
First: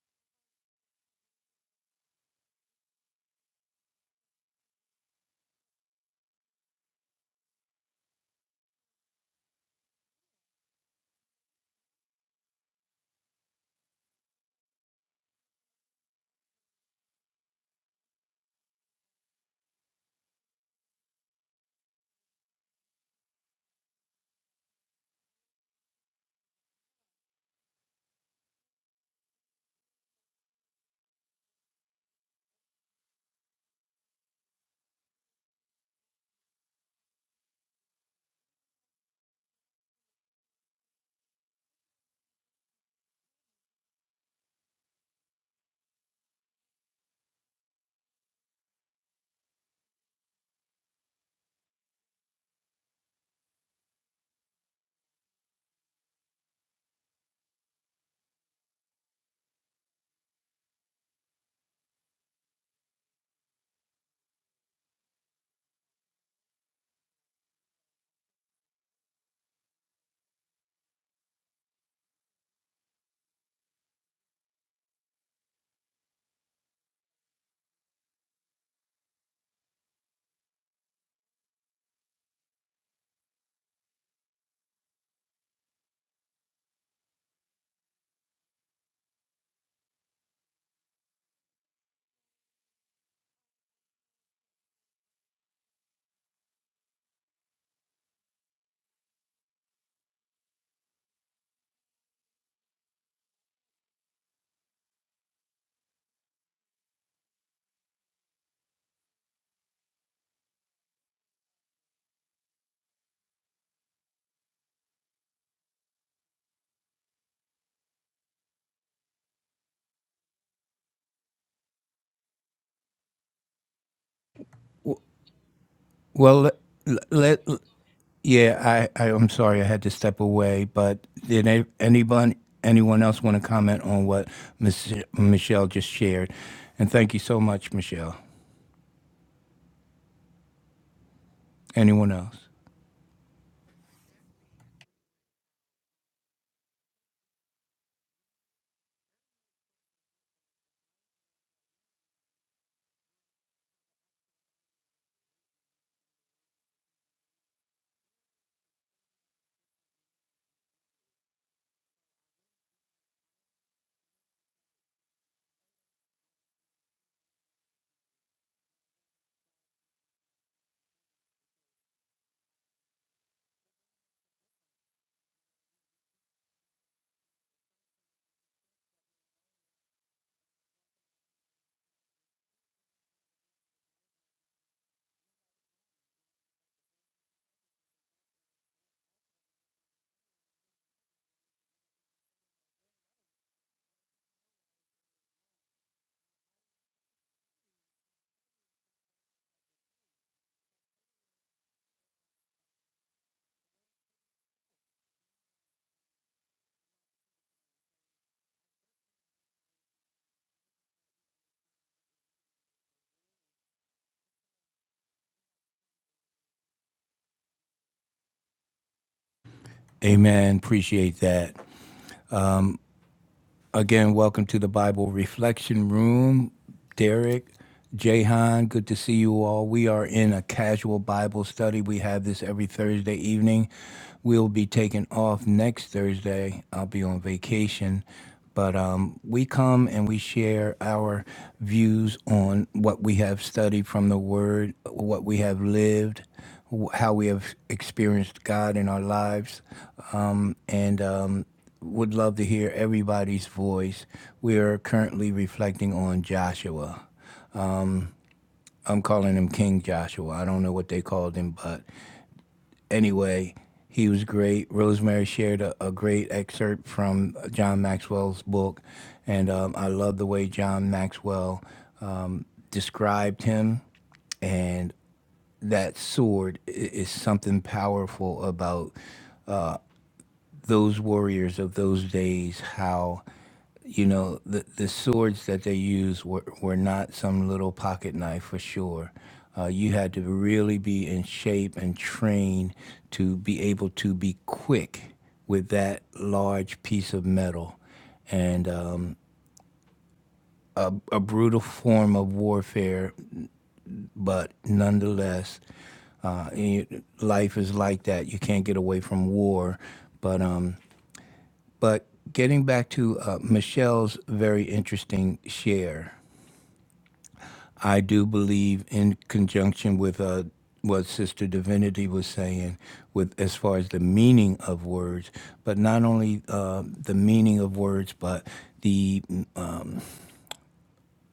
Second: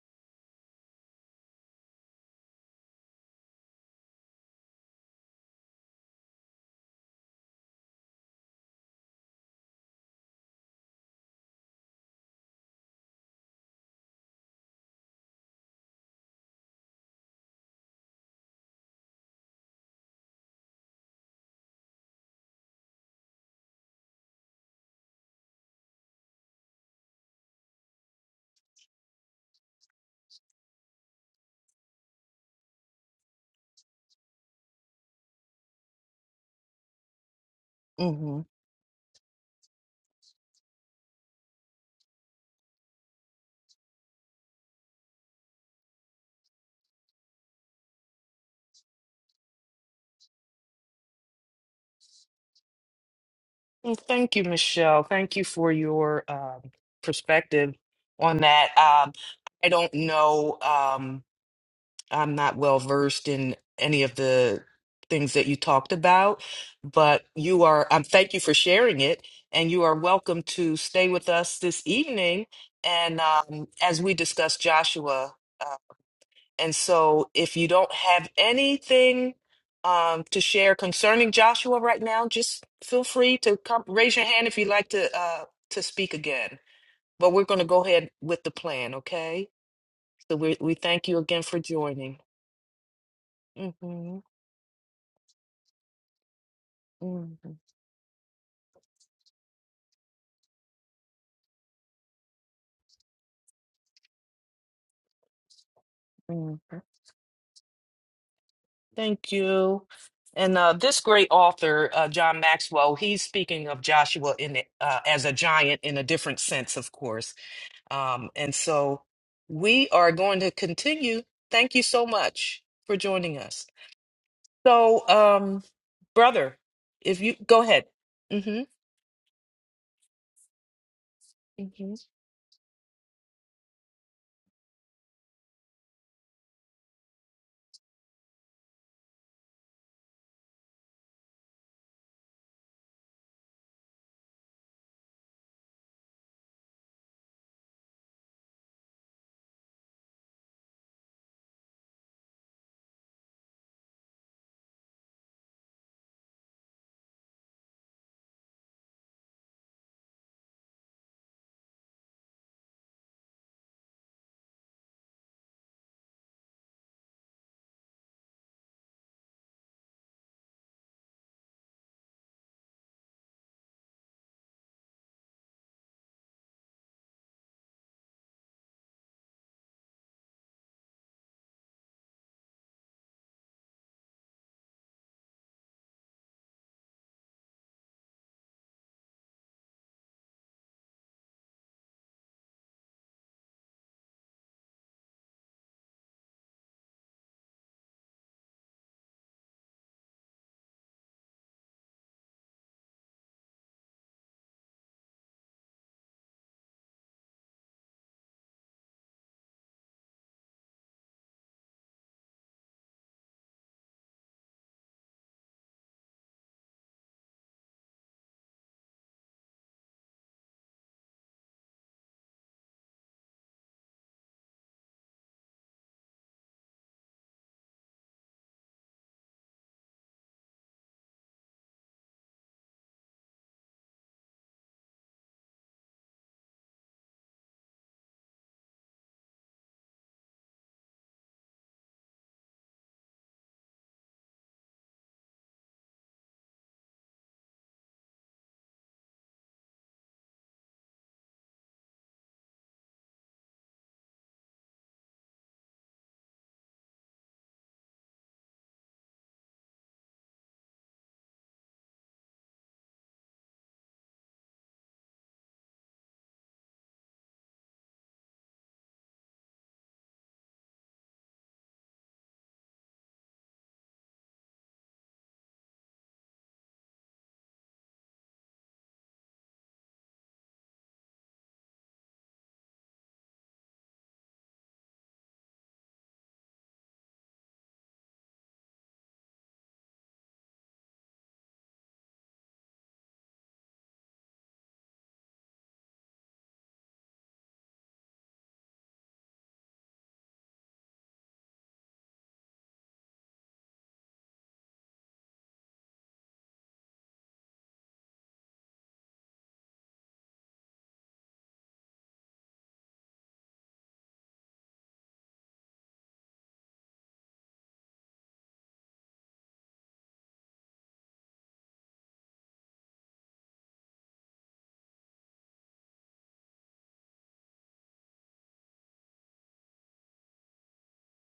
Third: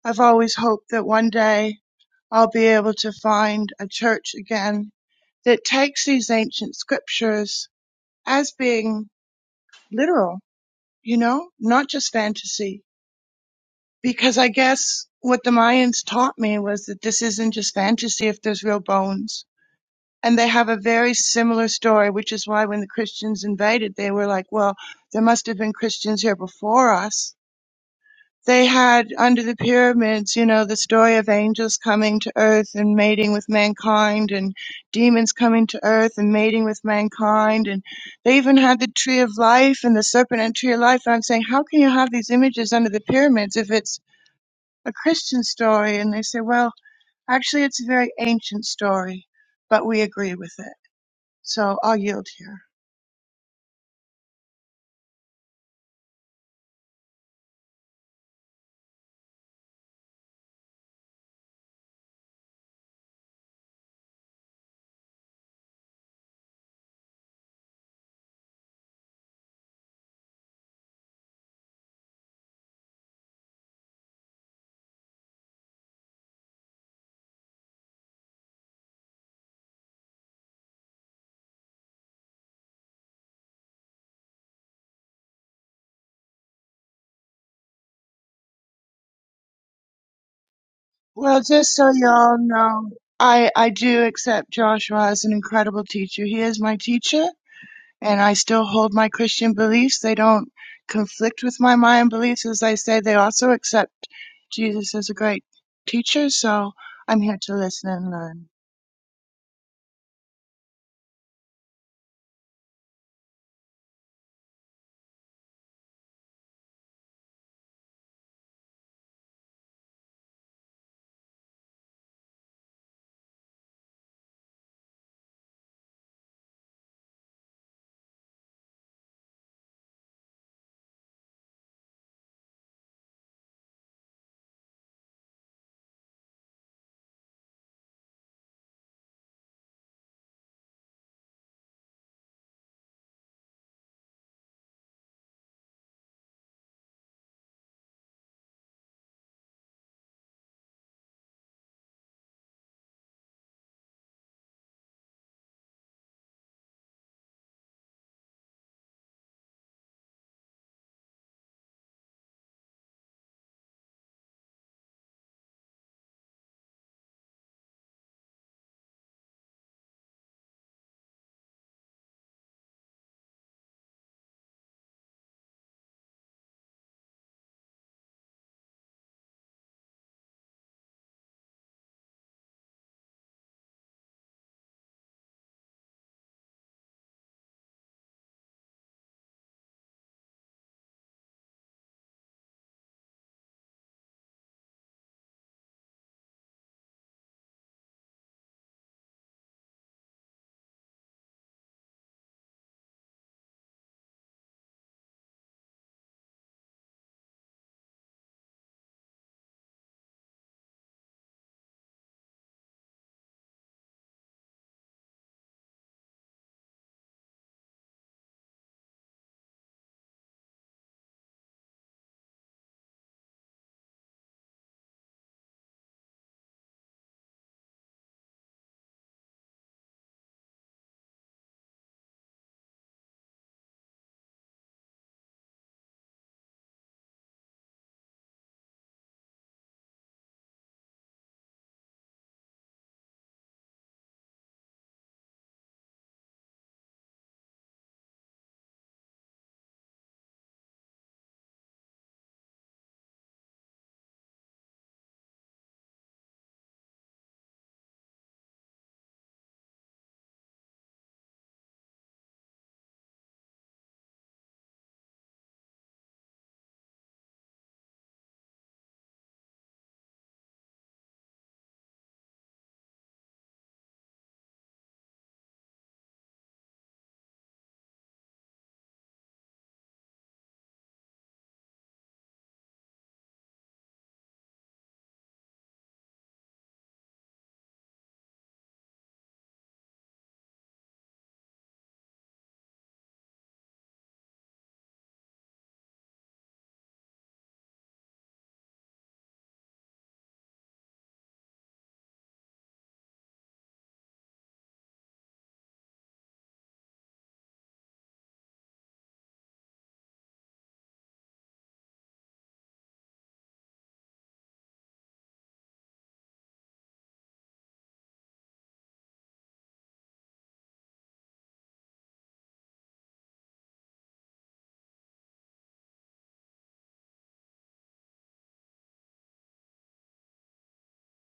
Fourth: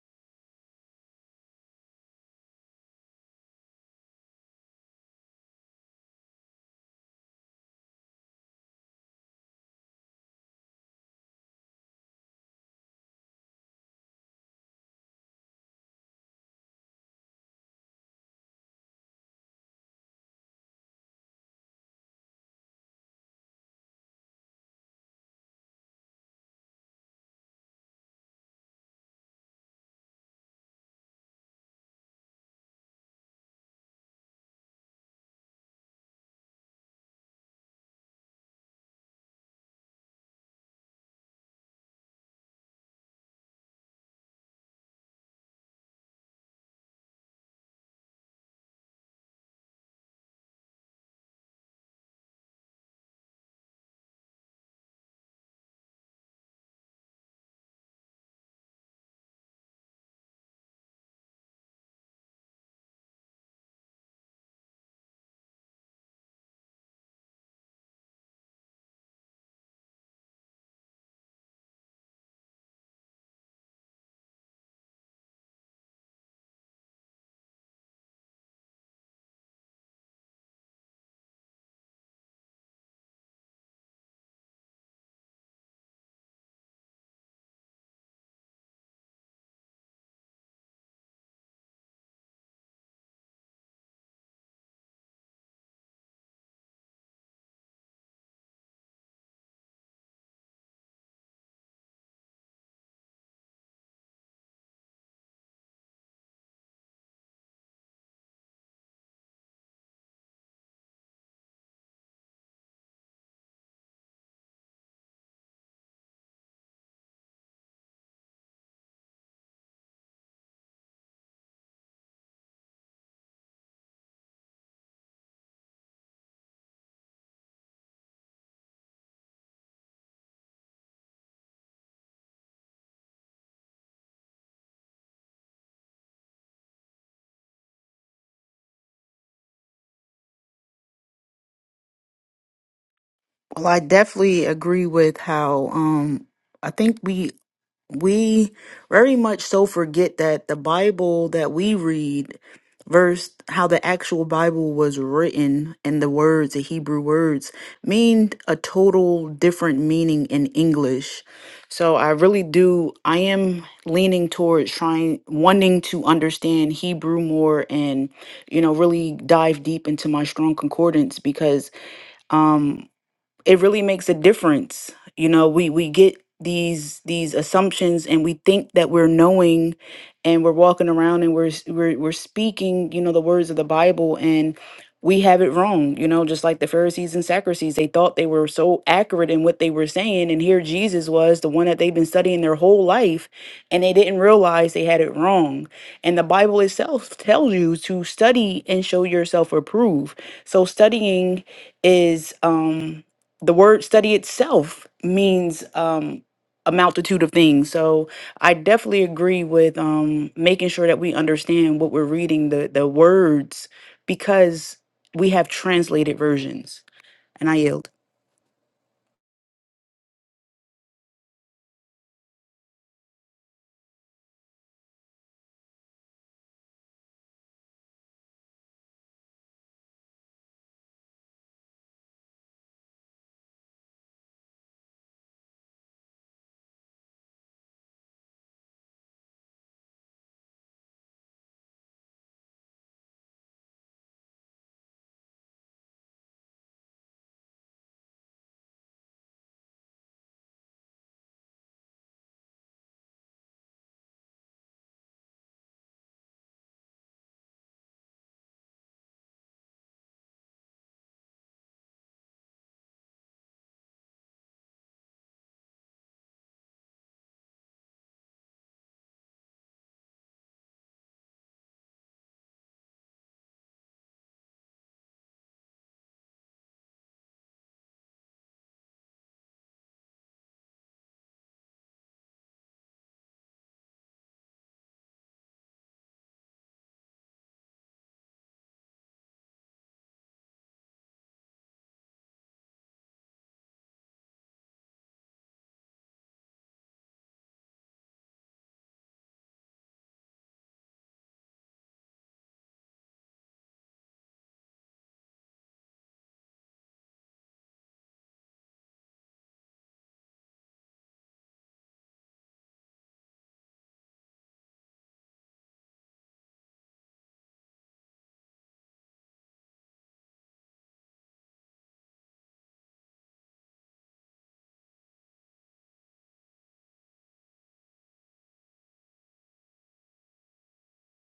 [SPEAKER 4] I've always hoped that one day I'll be able to find a church again that takes these ancient scriptures as being literal, you know, not just fantasy. Because I guess what the Mayans taught me was that this isn't just fantasy if there's real bones. And they have a very similar story, which is why when the Christians invaded, they were like, well, there must have been Christians here before us they had under the pyramids, you know, the story of angels coming to earth and mating with mankind and demons coming to earth and mating with mankind. And
[SPEAKER 2] you.
[SPEAKER 4] they even had the tree of life and the serpent and tree of life. And I'm saying, how can you have these images under the pyramids if it's a Christian story? And they say, well, actually, it's a very ancient story, but we agree with it. So I'll yield here.
[SPEAKER 2] Well, Thank you, Michelle. Thank you for your um, perspective on that. Um, I don't know. Um, I'm not well versed in any of the things that you talked about, but you are. Um, thank you for sharing it, and you are welcome to stay with us this evening. And um, as we discuss Joshua. uh, and so, if you don't have anything um, to share concerning Joshua right now, just feel free to come raise your hand if you'd like to uh, to speak again. But we're going to go ahead with the plan, okay? So we we thank you
[SPEAKER 4] Well,
[SPEAKER 2] again for
[SPEAKER 4] just so
[SPEAKER 2] joining.
[SPEAKER 4] y'all know, I, I do
[SPEAKER 2] hmm
[SPEAKER 4] accept Joshua as an incredible teacher. He is my
[SPEAKER 2] hmm
[SPEAKER 4] teacher and I still hold my Christian beliefs. They don't conflict with my Mayan beliefs. As I say, they also accept Jesus as a great teacher, so I'm here to listen and learn.
[SPEAKER 2] Thank you. And uh, this great author, uh, John Maxwell, he's speaking of Joshua in the, uh, as a giant in a different sense, of course Um, and so we are going to continue. Thank you so much for joining us.
[SPEAKER 1] W-
[SPEAKER 2] So, um,
[SPEAKER 1] Well,
[SPEAKER 2] brother, if you
[SPEAKER 1] let, let,
[SPEAKER 2] go ahead. hmm
[SPEAKER 1] Yeah, I, I I'm sorry I had to step away, but did a-
[SPEAKER 2] hmm
[SPEAKER 1] anyone anyone else want to comment on what Miss Michelle just shared? And thank you so much, Michelle. Anyone else?
[SPEAKER 3] Well, I definitely agree with how um I think we we very much so forget that the Bible that we read versus how the actual Bible was written and the words, the Hebrew words, mean a total different meaning in English. So I really do I am leaning towards trying wanting to understand Hebrew more and you know really dive deep into my strong concordance because um, it really makes a difference you know we we get these these assumptions and we think that we're knowing and we're walking around and we're s- we're, we're speaking you know the words of the bible and we have it wrong you know just like the pharisees and sadducees they thought they were so accurate in what they were saying and here jesus was the one that they've been studying their whole life and they didn't realize they had it wrong and the bible itself tells you to study and show yourself approved so studying is um the word study itself means um, a multitude of things. So I definitely agree with um, making sure that we understand what we're reading, the, the words, because we have translated versions. And I yield.
[SPEAKER 1] Amen. Appreciate that. Again, welcome to the Bible Reflection Room. Derek, Jahan, good to see you all. We are in a casual Bible study. We have this every Thursday evening. We'll be taking off next Thursday. I'll be on vacation. But um, we come and we share our views on what we have studied from the Word, what we have lived, wh- how we have experienced God in our lives. Um, and um, would love to hear everybody's voice. We are currently reflecting on Joshua. I'm calling him King Joshua. I don't know what they called him, but anyway, he was great. Rosemary shared a, a great excerpt from John Maxwell's book, and um, I love the way John Maxwell described him and that sword i- is something powerful about those warriors of those days how you know the the swords that they used were, were not some little pocket knife for sure uh, you had to really be in shape and trained to be able to be quick with that large piece of metal and um, a brutal form of warfare but nonetheless uh, you- life is like that you can't get away from war but um, but getting back to uh, Michelle's very interesting share I do believe, in conjunction with uh, what Sister Divinity was saying, with as far as the meaning of words, but not only uh, the meaning of words, but the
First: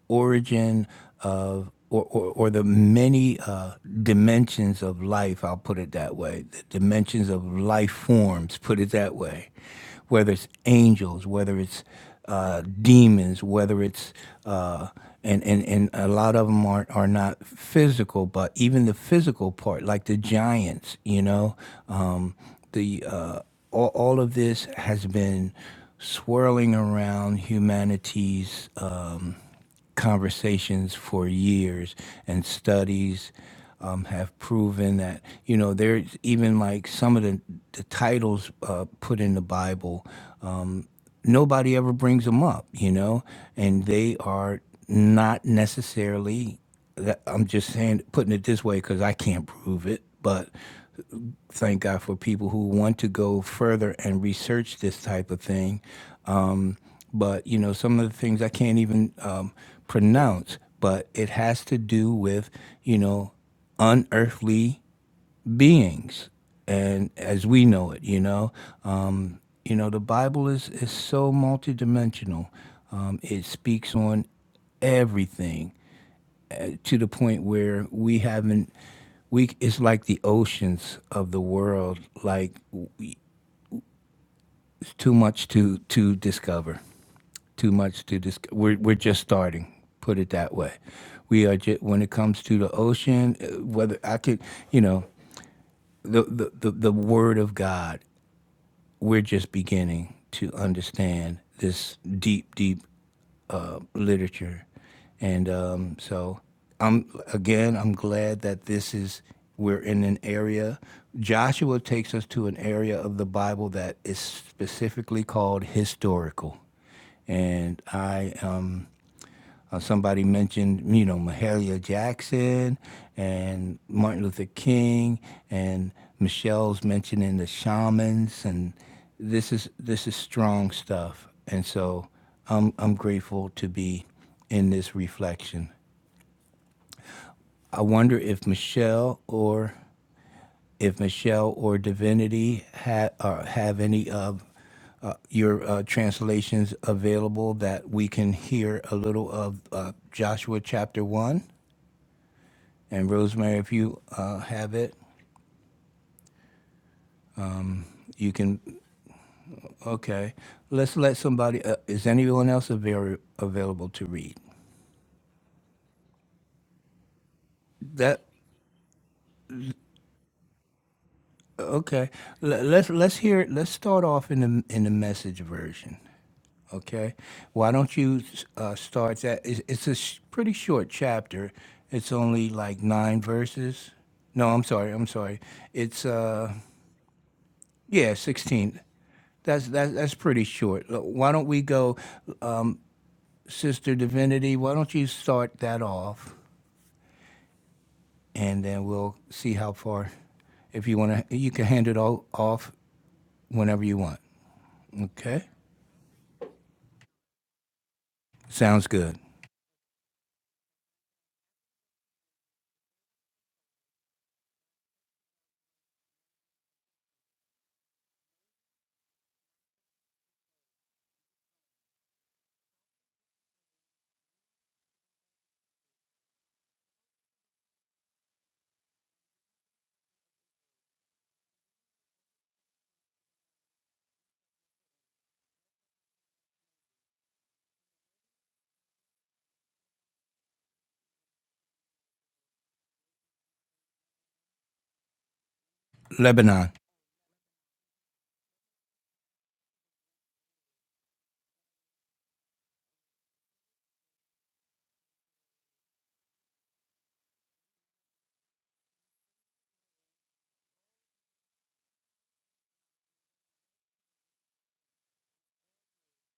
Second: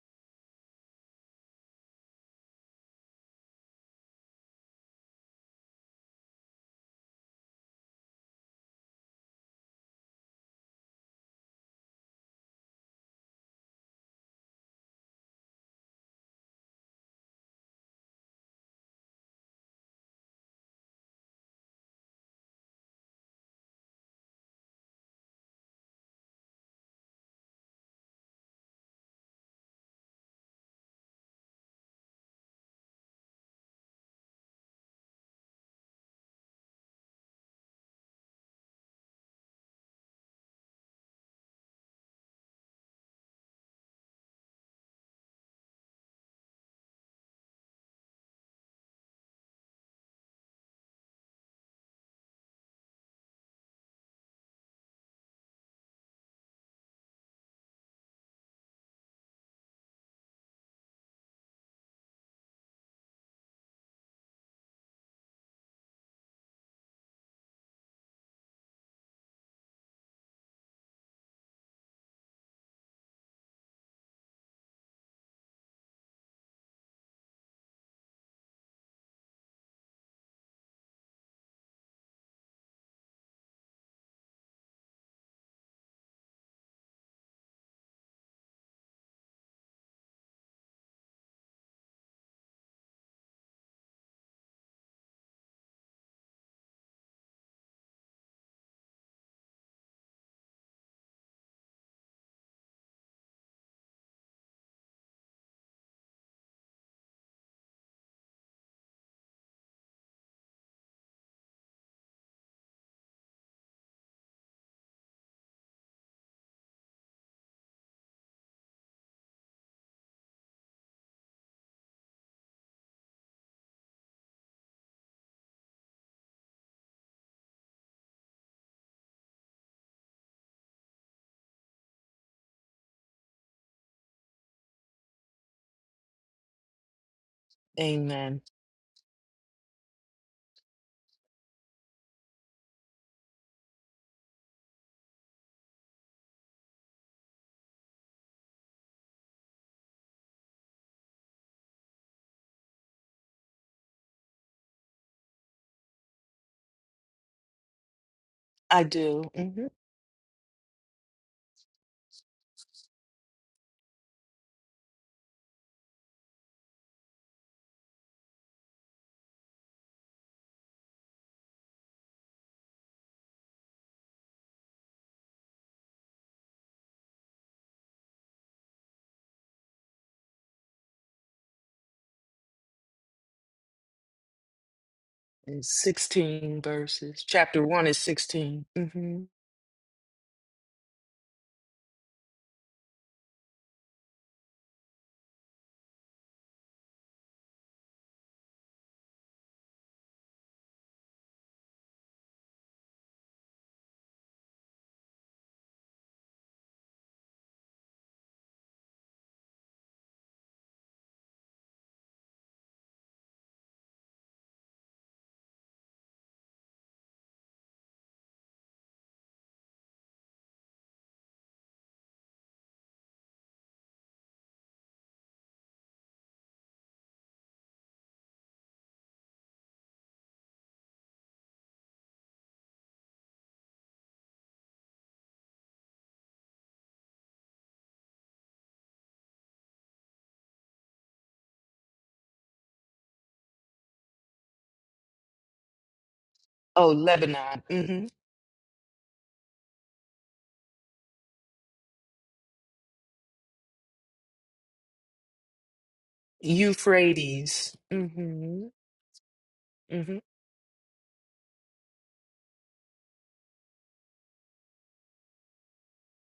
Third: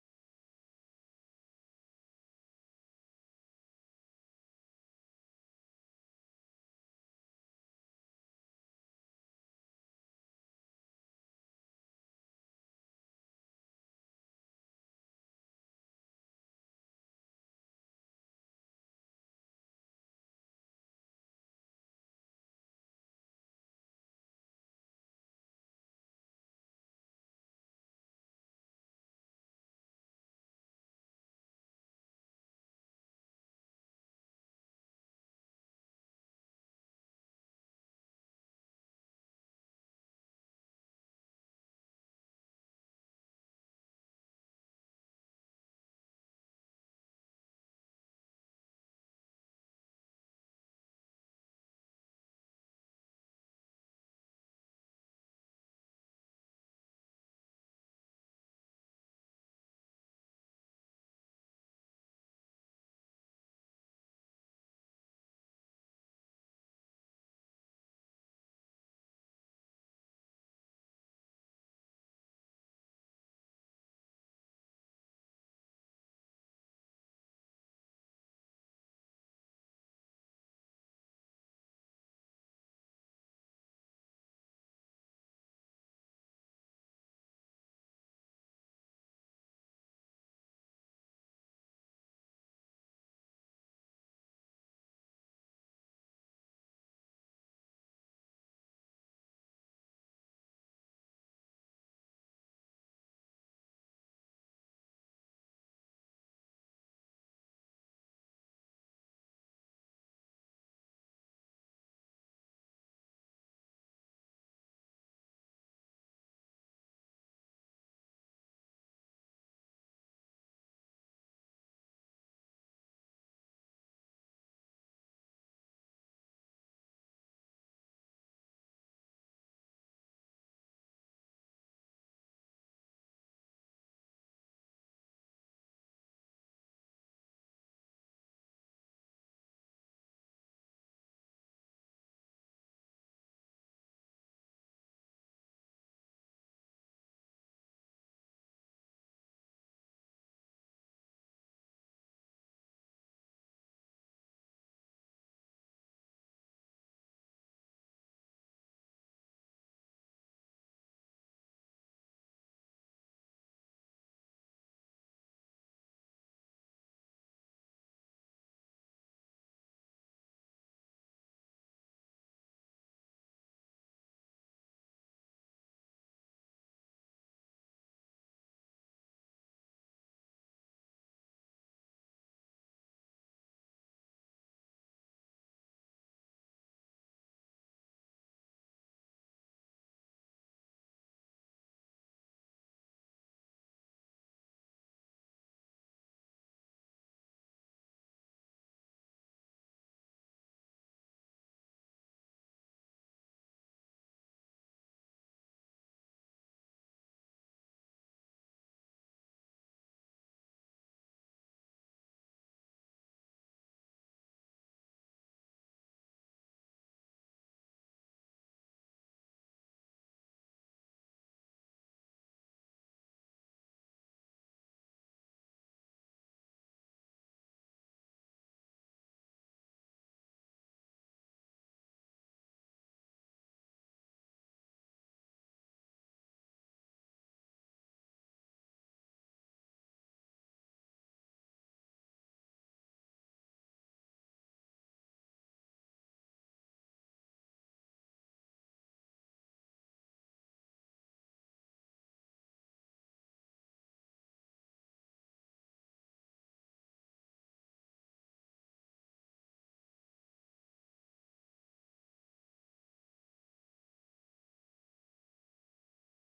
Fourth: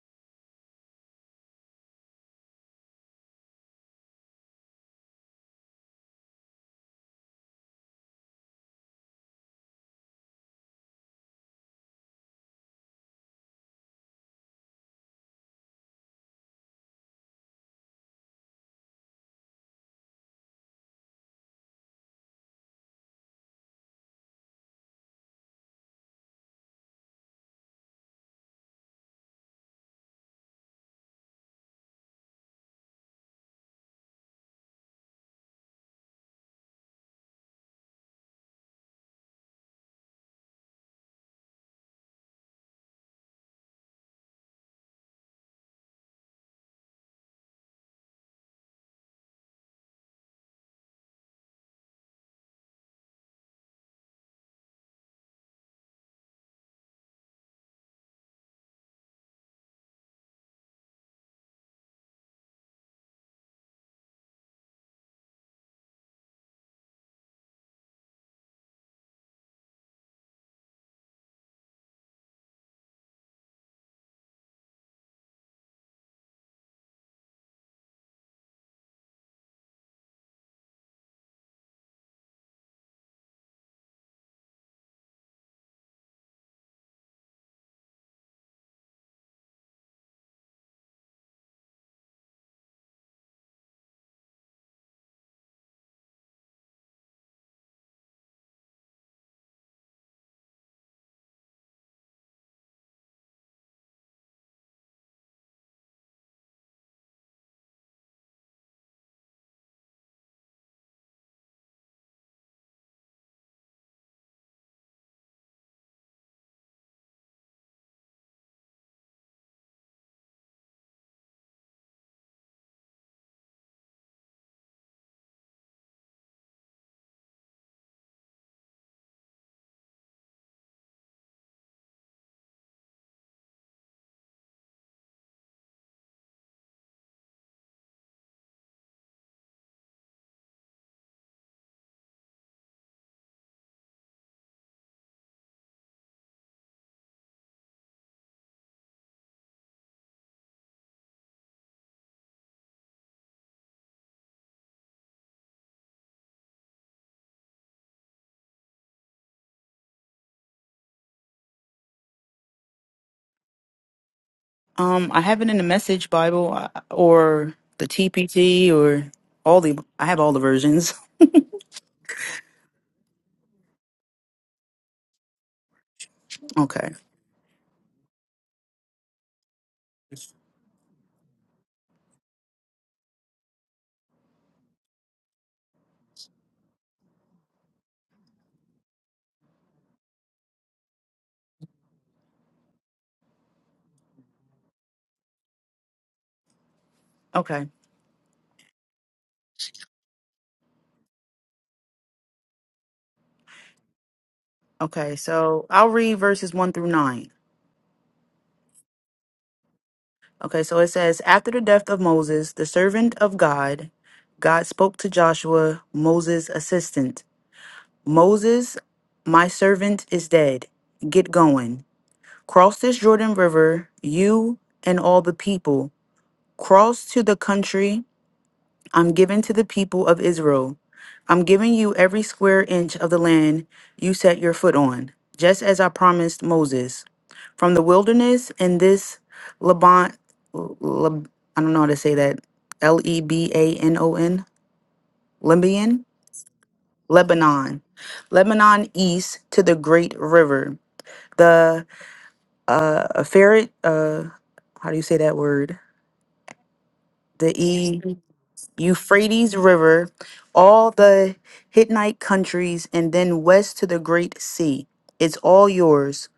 [SPEAKER 1] origin of or, or, or the many uh, dimensions of life, I'll put it that way, the dimensions of life forms, put it that way, whether it's angels, whether it's uh, demons, whether it's, uh, and, and, and a lot of them are, are not physical, but even the physical part, like the giants, you know, um, the, uh, all, all of this has been swirling around humanity's um, conversations for years, and studies um, have proven that you know there's even like some of the, the titles uh, put in the Bible. Uh, nobody ever brings them up, you know, and they are not necessarily. that- I'm just saying, putting it this way, because I can't prove it, but thank God for people who want to go further and research this type of thing. Um, but you know, some of the things I can't even um, pronounce, but it has to do with you know unearthly beings, and as we know it, you know, um, you know, the Bible is is so multidimensional. Um, it speaks on everything to the point where we haven't we it's like the oceans of the world like it's too much to to discover too much to dis we're, we're just starting put it that way we are just when it comes to the ocean uh, whether i could you know the the, the, the word of god we're just beginning to understand this deep deep uh, literature. And um, so I'm again, I'm glad that this is we're in an area. Joshua takes us to an area of the Bible that is specifically called historical, and I am uh, somebody mentioned, you know, Mahalia Jackson and Martin Luther King, and Michelle's mentioning the shamans, and this is this is strong stuff. And so, I'm I'm grateful to be in this reflection. I wonder
[SPEAKER 2] Amen.
[SPEAKER 1] if Michelle or if Michelle or Divinity ha- uh, have any of uh, your uh, translations available that we can hear a little of uh, Joshua chapter one. And Rosemary, if you uh, have it, you can.
[SPEAKER 2] I do. hmm
[SPEAKER 1] Okay, let's let somebody. Uh, is anyone else avail- available to read
[SPEAKER 3] Um, I have it in the Message Bible uh, or the
[SPEAKER 1] that?
[SPEAKER 3] TPT or all the, I have all the versions.
[SPEAKER 1] Okay, Let- let's let's hear. it. Let's start off in the in the message version.
[SPEAKER 3] Okay.
[SPEAKER 1] Okay, why don't you uh, start that? It's, it's a sh- pretty short chapter. It's only like nine verses. No, I'm sorry. I'm sorry.
[SPEAKER 2] It's
[SPEAKER 1] It's uh
[SPEAKER 2] 16 verses. Chapter 1 is
[SPEAKER 1] yeah,
[SPEAKER 2] 16.
[SPEAKER 1] 16.
[SPEAKER 2] hmm
[SPEAKER 1] That's that's that's pretty short. Look, Why don't we go? Sister Divinity, why don't you start that off,
[SPEAKER 3] Okay.
[SPEAKER 1] and then we'll see how far. If you want to, you can hand it all off whenever you want.
[SPEAKER 3] Okay.
[SPEAKER 1] Okay,
[SPEAKER 3] So I'll read verses one through nine.
[SPEAKER 1] sounds good.
[SPEAKER 3] Okay, so it says, after the death of Moses, the servant of God, God spoke to Joshua, Moses' assistant. Moses, my servant, is dead. Get going. Cross this Jordan River, you and all the people. Cross to the country I'm giving to the people of Israel. I'm giving you every square inch of the land you set your foot on, just as I promised Moses from the wilderness and this Laban, Leb- I don't know how to say that, L E B A N O N, Lebanon,
[SPEAKER 1] Lebanon.
[SPEAKER 2] Oh, Lebanon.
[SPEAKER 3] Lebanon,
[SPEAKER 2] hmm
[SPEAKER 3] Lebanon east to the great river. The uh, ferret, uh, how do you say that word? The
[SPEAKER 2] Euphrates.
[SPEAKER 3] e
[SPEAKER 2] hmm
[SPEAKER 3] Euphrates River,
[SPEAKER 2] hmm
[SPEAKER 3] all the Hittite countries, and then west to the great sea. It's all yours,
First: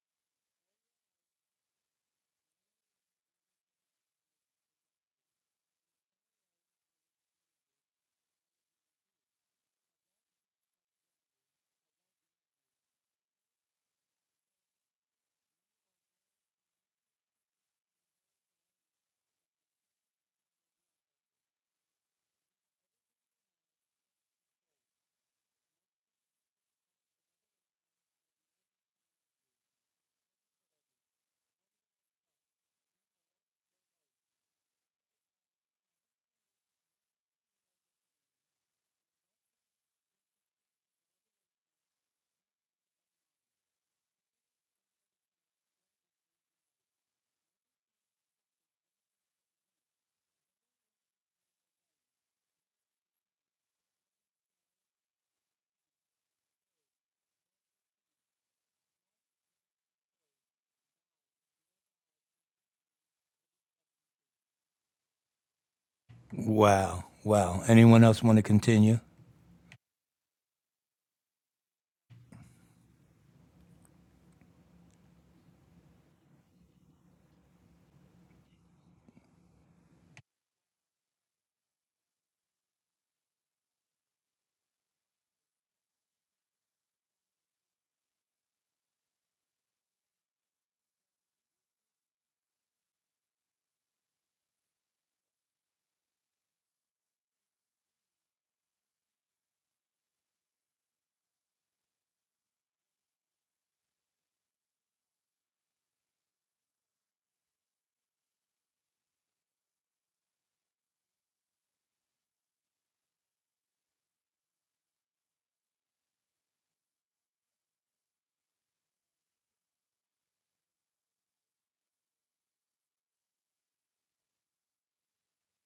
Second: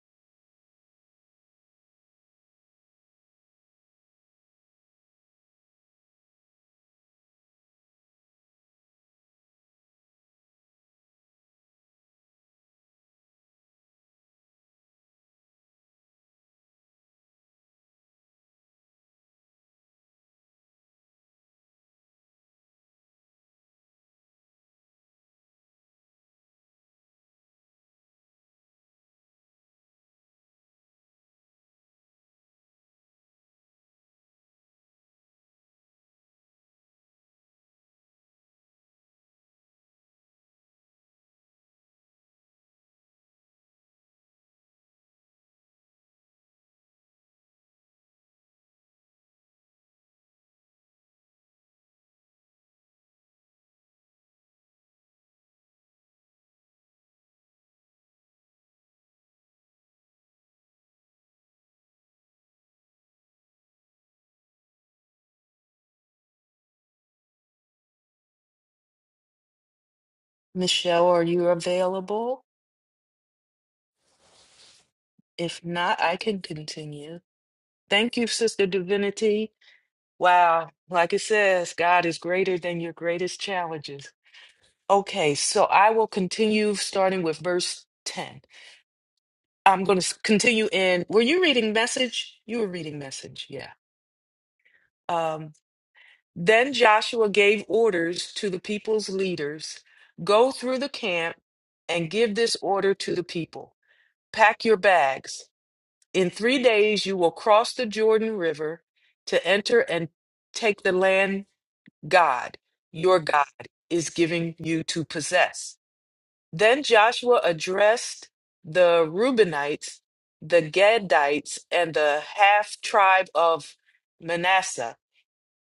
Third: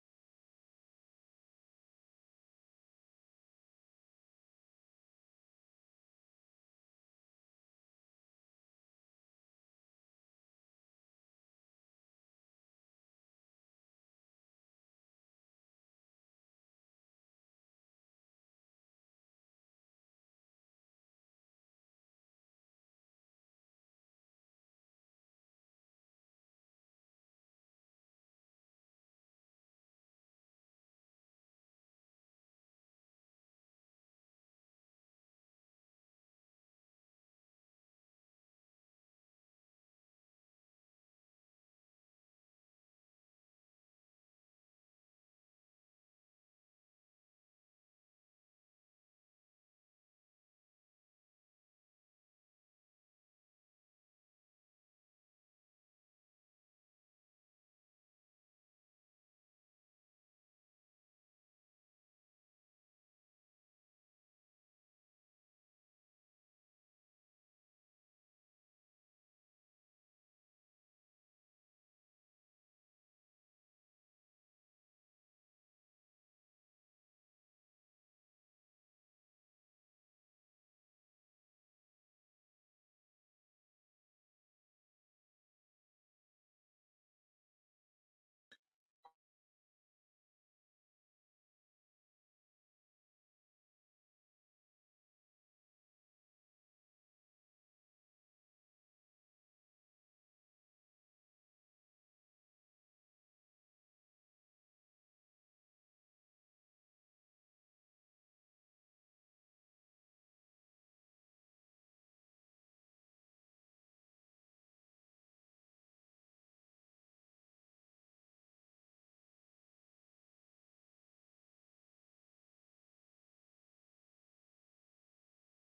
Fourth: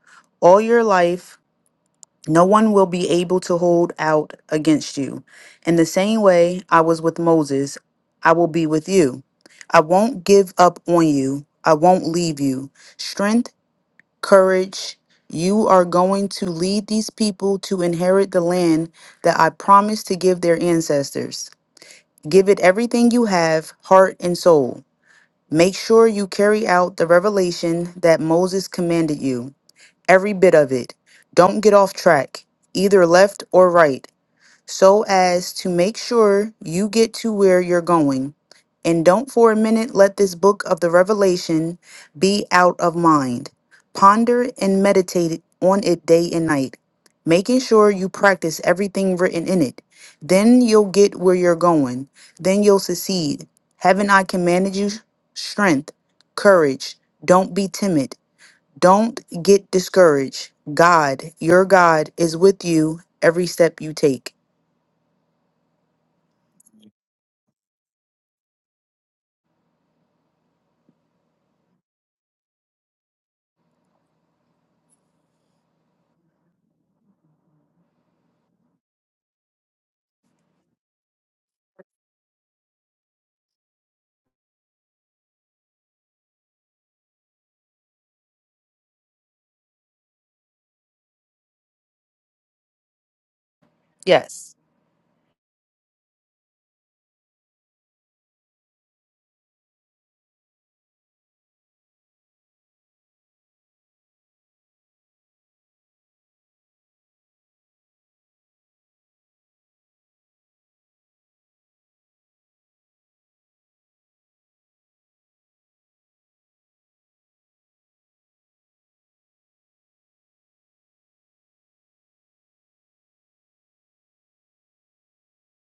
[SPEAKER 3] all your life, No one will be able to hold out against you. In the same way I was with Moses, I will be with you. I won't give up on you. I won't leave you. Strength, courage. You are going to lead these people to inherit the land that I promised to give their ancestors. Give it everything you have, heart and soul. Make sure you carry out the revelation that Moses commanded you every bit of it. Don't get off track, either left or right, so as to make sure you get to where you're going. And don't for a minute let this book of the Revelation be out of mind. Ponder and meditate on it day and night, making sure you practice everything written in it. Then you'll get where you're going. Then you'll succeed. Haven't I commanded you strength, courage? Don't be timid. Don't get discouraged. God, your God, is with you every step you take.
[SPEAKER 1] Wow, wow. Anyone else want to continue?
[SPEAKER 2] Michelle, are you available? If not, I can continue. Thank you, Sister Divinity. Wow, like it says, God is greater than your greatest challenges. Okay, so I will continue starting with verse 10. I'm going to continue in. Were you reading message? You were reading message, yeah.
[SPEAKER 3] Yes.
[SPEAKER 2] Um, then Joshua gave orders to the people's leaders go through the camp and give this order to the people pack your bags. In three days, you will cross the Jordan River to enter and take the land God, your God, is giving you to possess. Then Joshua addressed the Reubenites, the Gadites, and the half tribe of Manasseh.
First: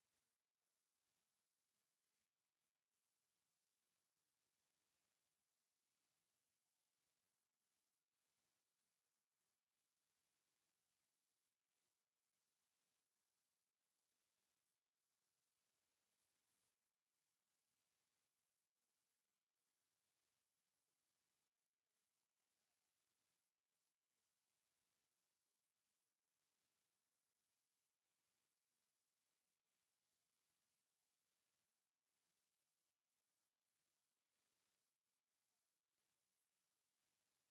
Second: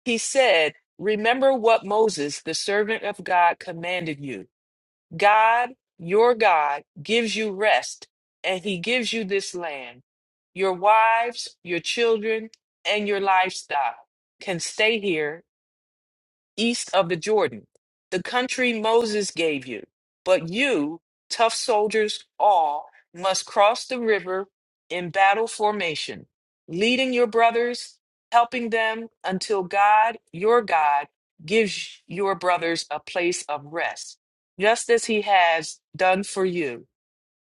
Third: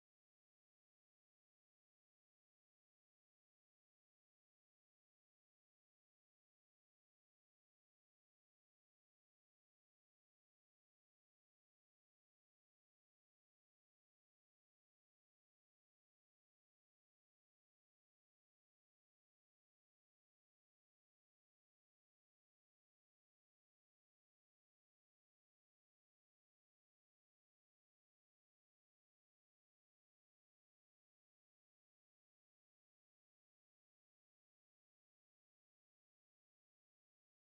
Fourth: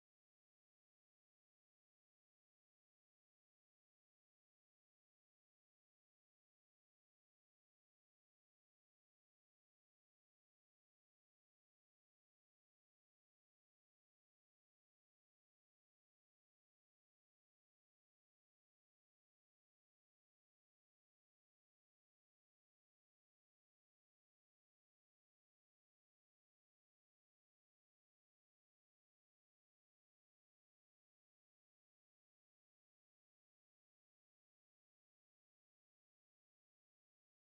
[SPEAKER 2] He said, Remember what Moses, the servant of God, commanded you. God, your God, gives you rest, and he gives you this land. Your wives, your children, and your livestock can stay here east of the Jordan, the country Moses gave you. But you, tough soldiers all, must cross the river in battle formation, leading your brothers, helping them until God, your God, gives your brothers a place of rest, just as he has done for you.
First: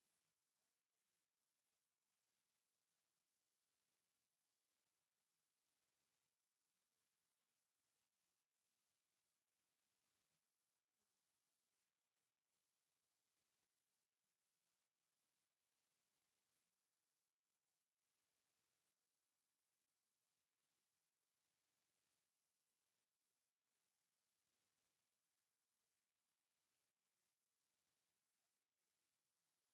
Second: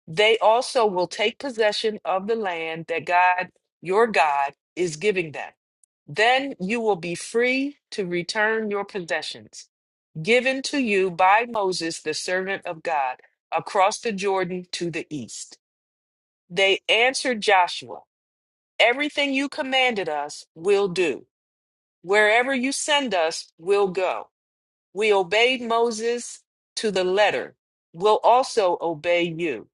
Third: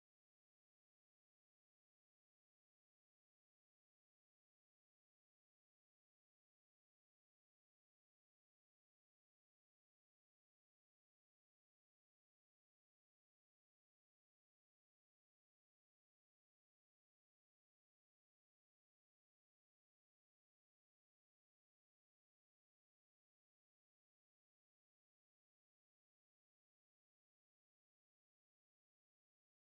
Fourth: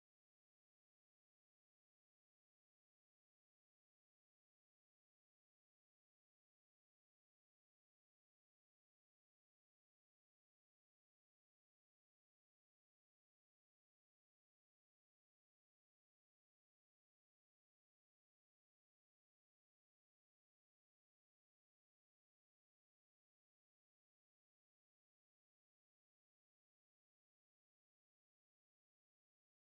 [SPEAKER 2] They also will take possession of the land that God, your God, is giving them then you will be free to return your possessions, given to you by Moses, the servant of God, across the Jordan to the east. They answered Joshua, Everything you commanded us, will do. Wherever you send us, we'll go. We obeyed Moses to the letter. We'll also obey you.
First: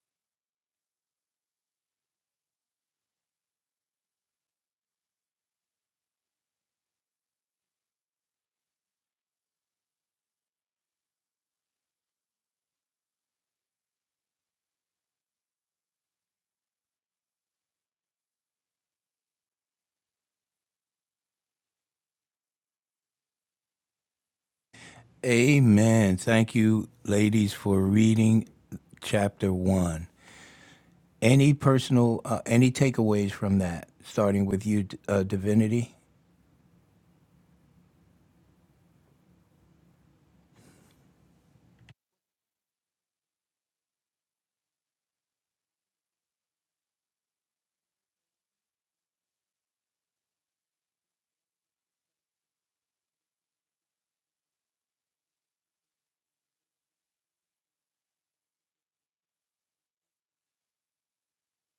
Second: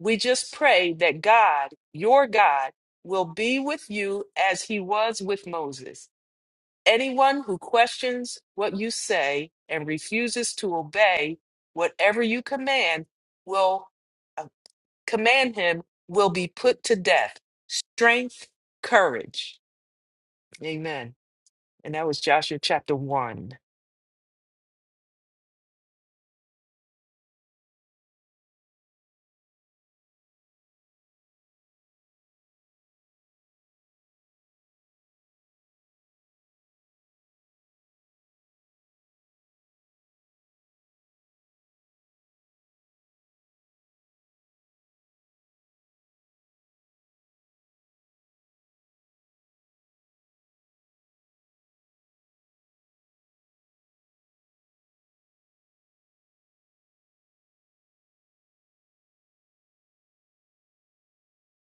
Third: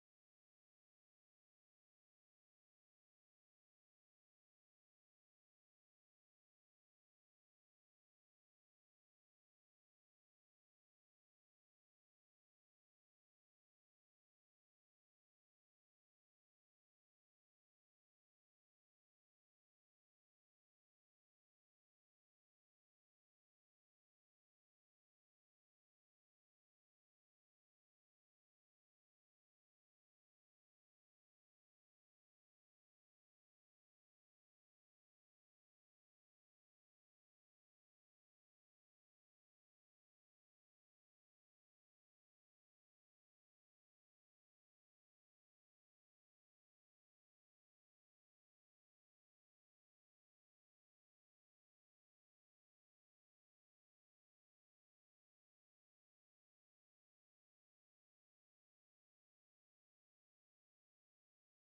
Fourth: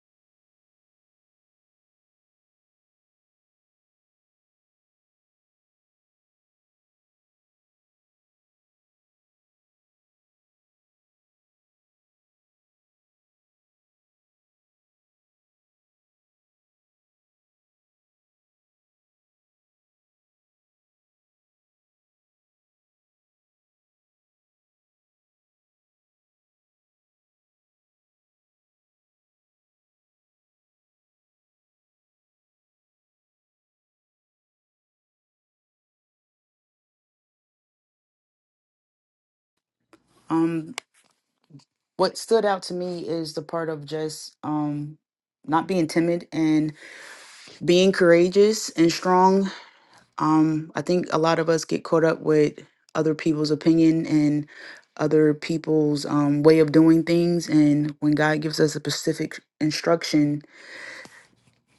[SPEAKER 2] We just pray that God, your God, will be with you as he was with Moses Anyone who questions what you say and refuses to obey whatever you command will uh, command him will be put to death. Strength, courage. Amen. And that was Joshua chapter 1.
[SPEAKER 1] Amen. Thank you, ladies, for reading chapter one. Any personal, uh, any takeaways from that? Starting with you, uh, Divinity.
[SPEAKER 3] Um what stood out to me is the part of just um not being timid and being courageous and strong. Um I think a lot of us get caught up with other people's opinion and other people's um, way of doing things and when god gives us a specific instruction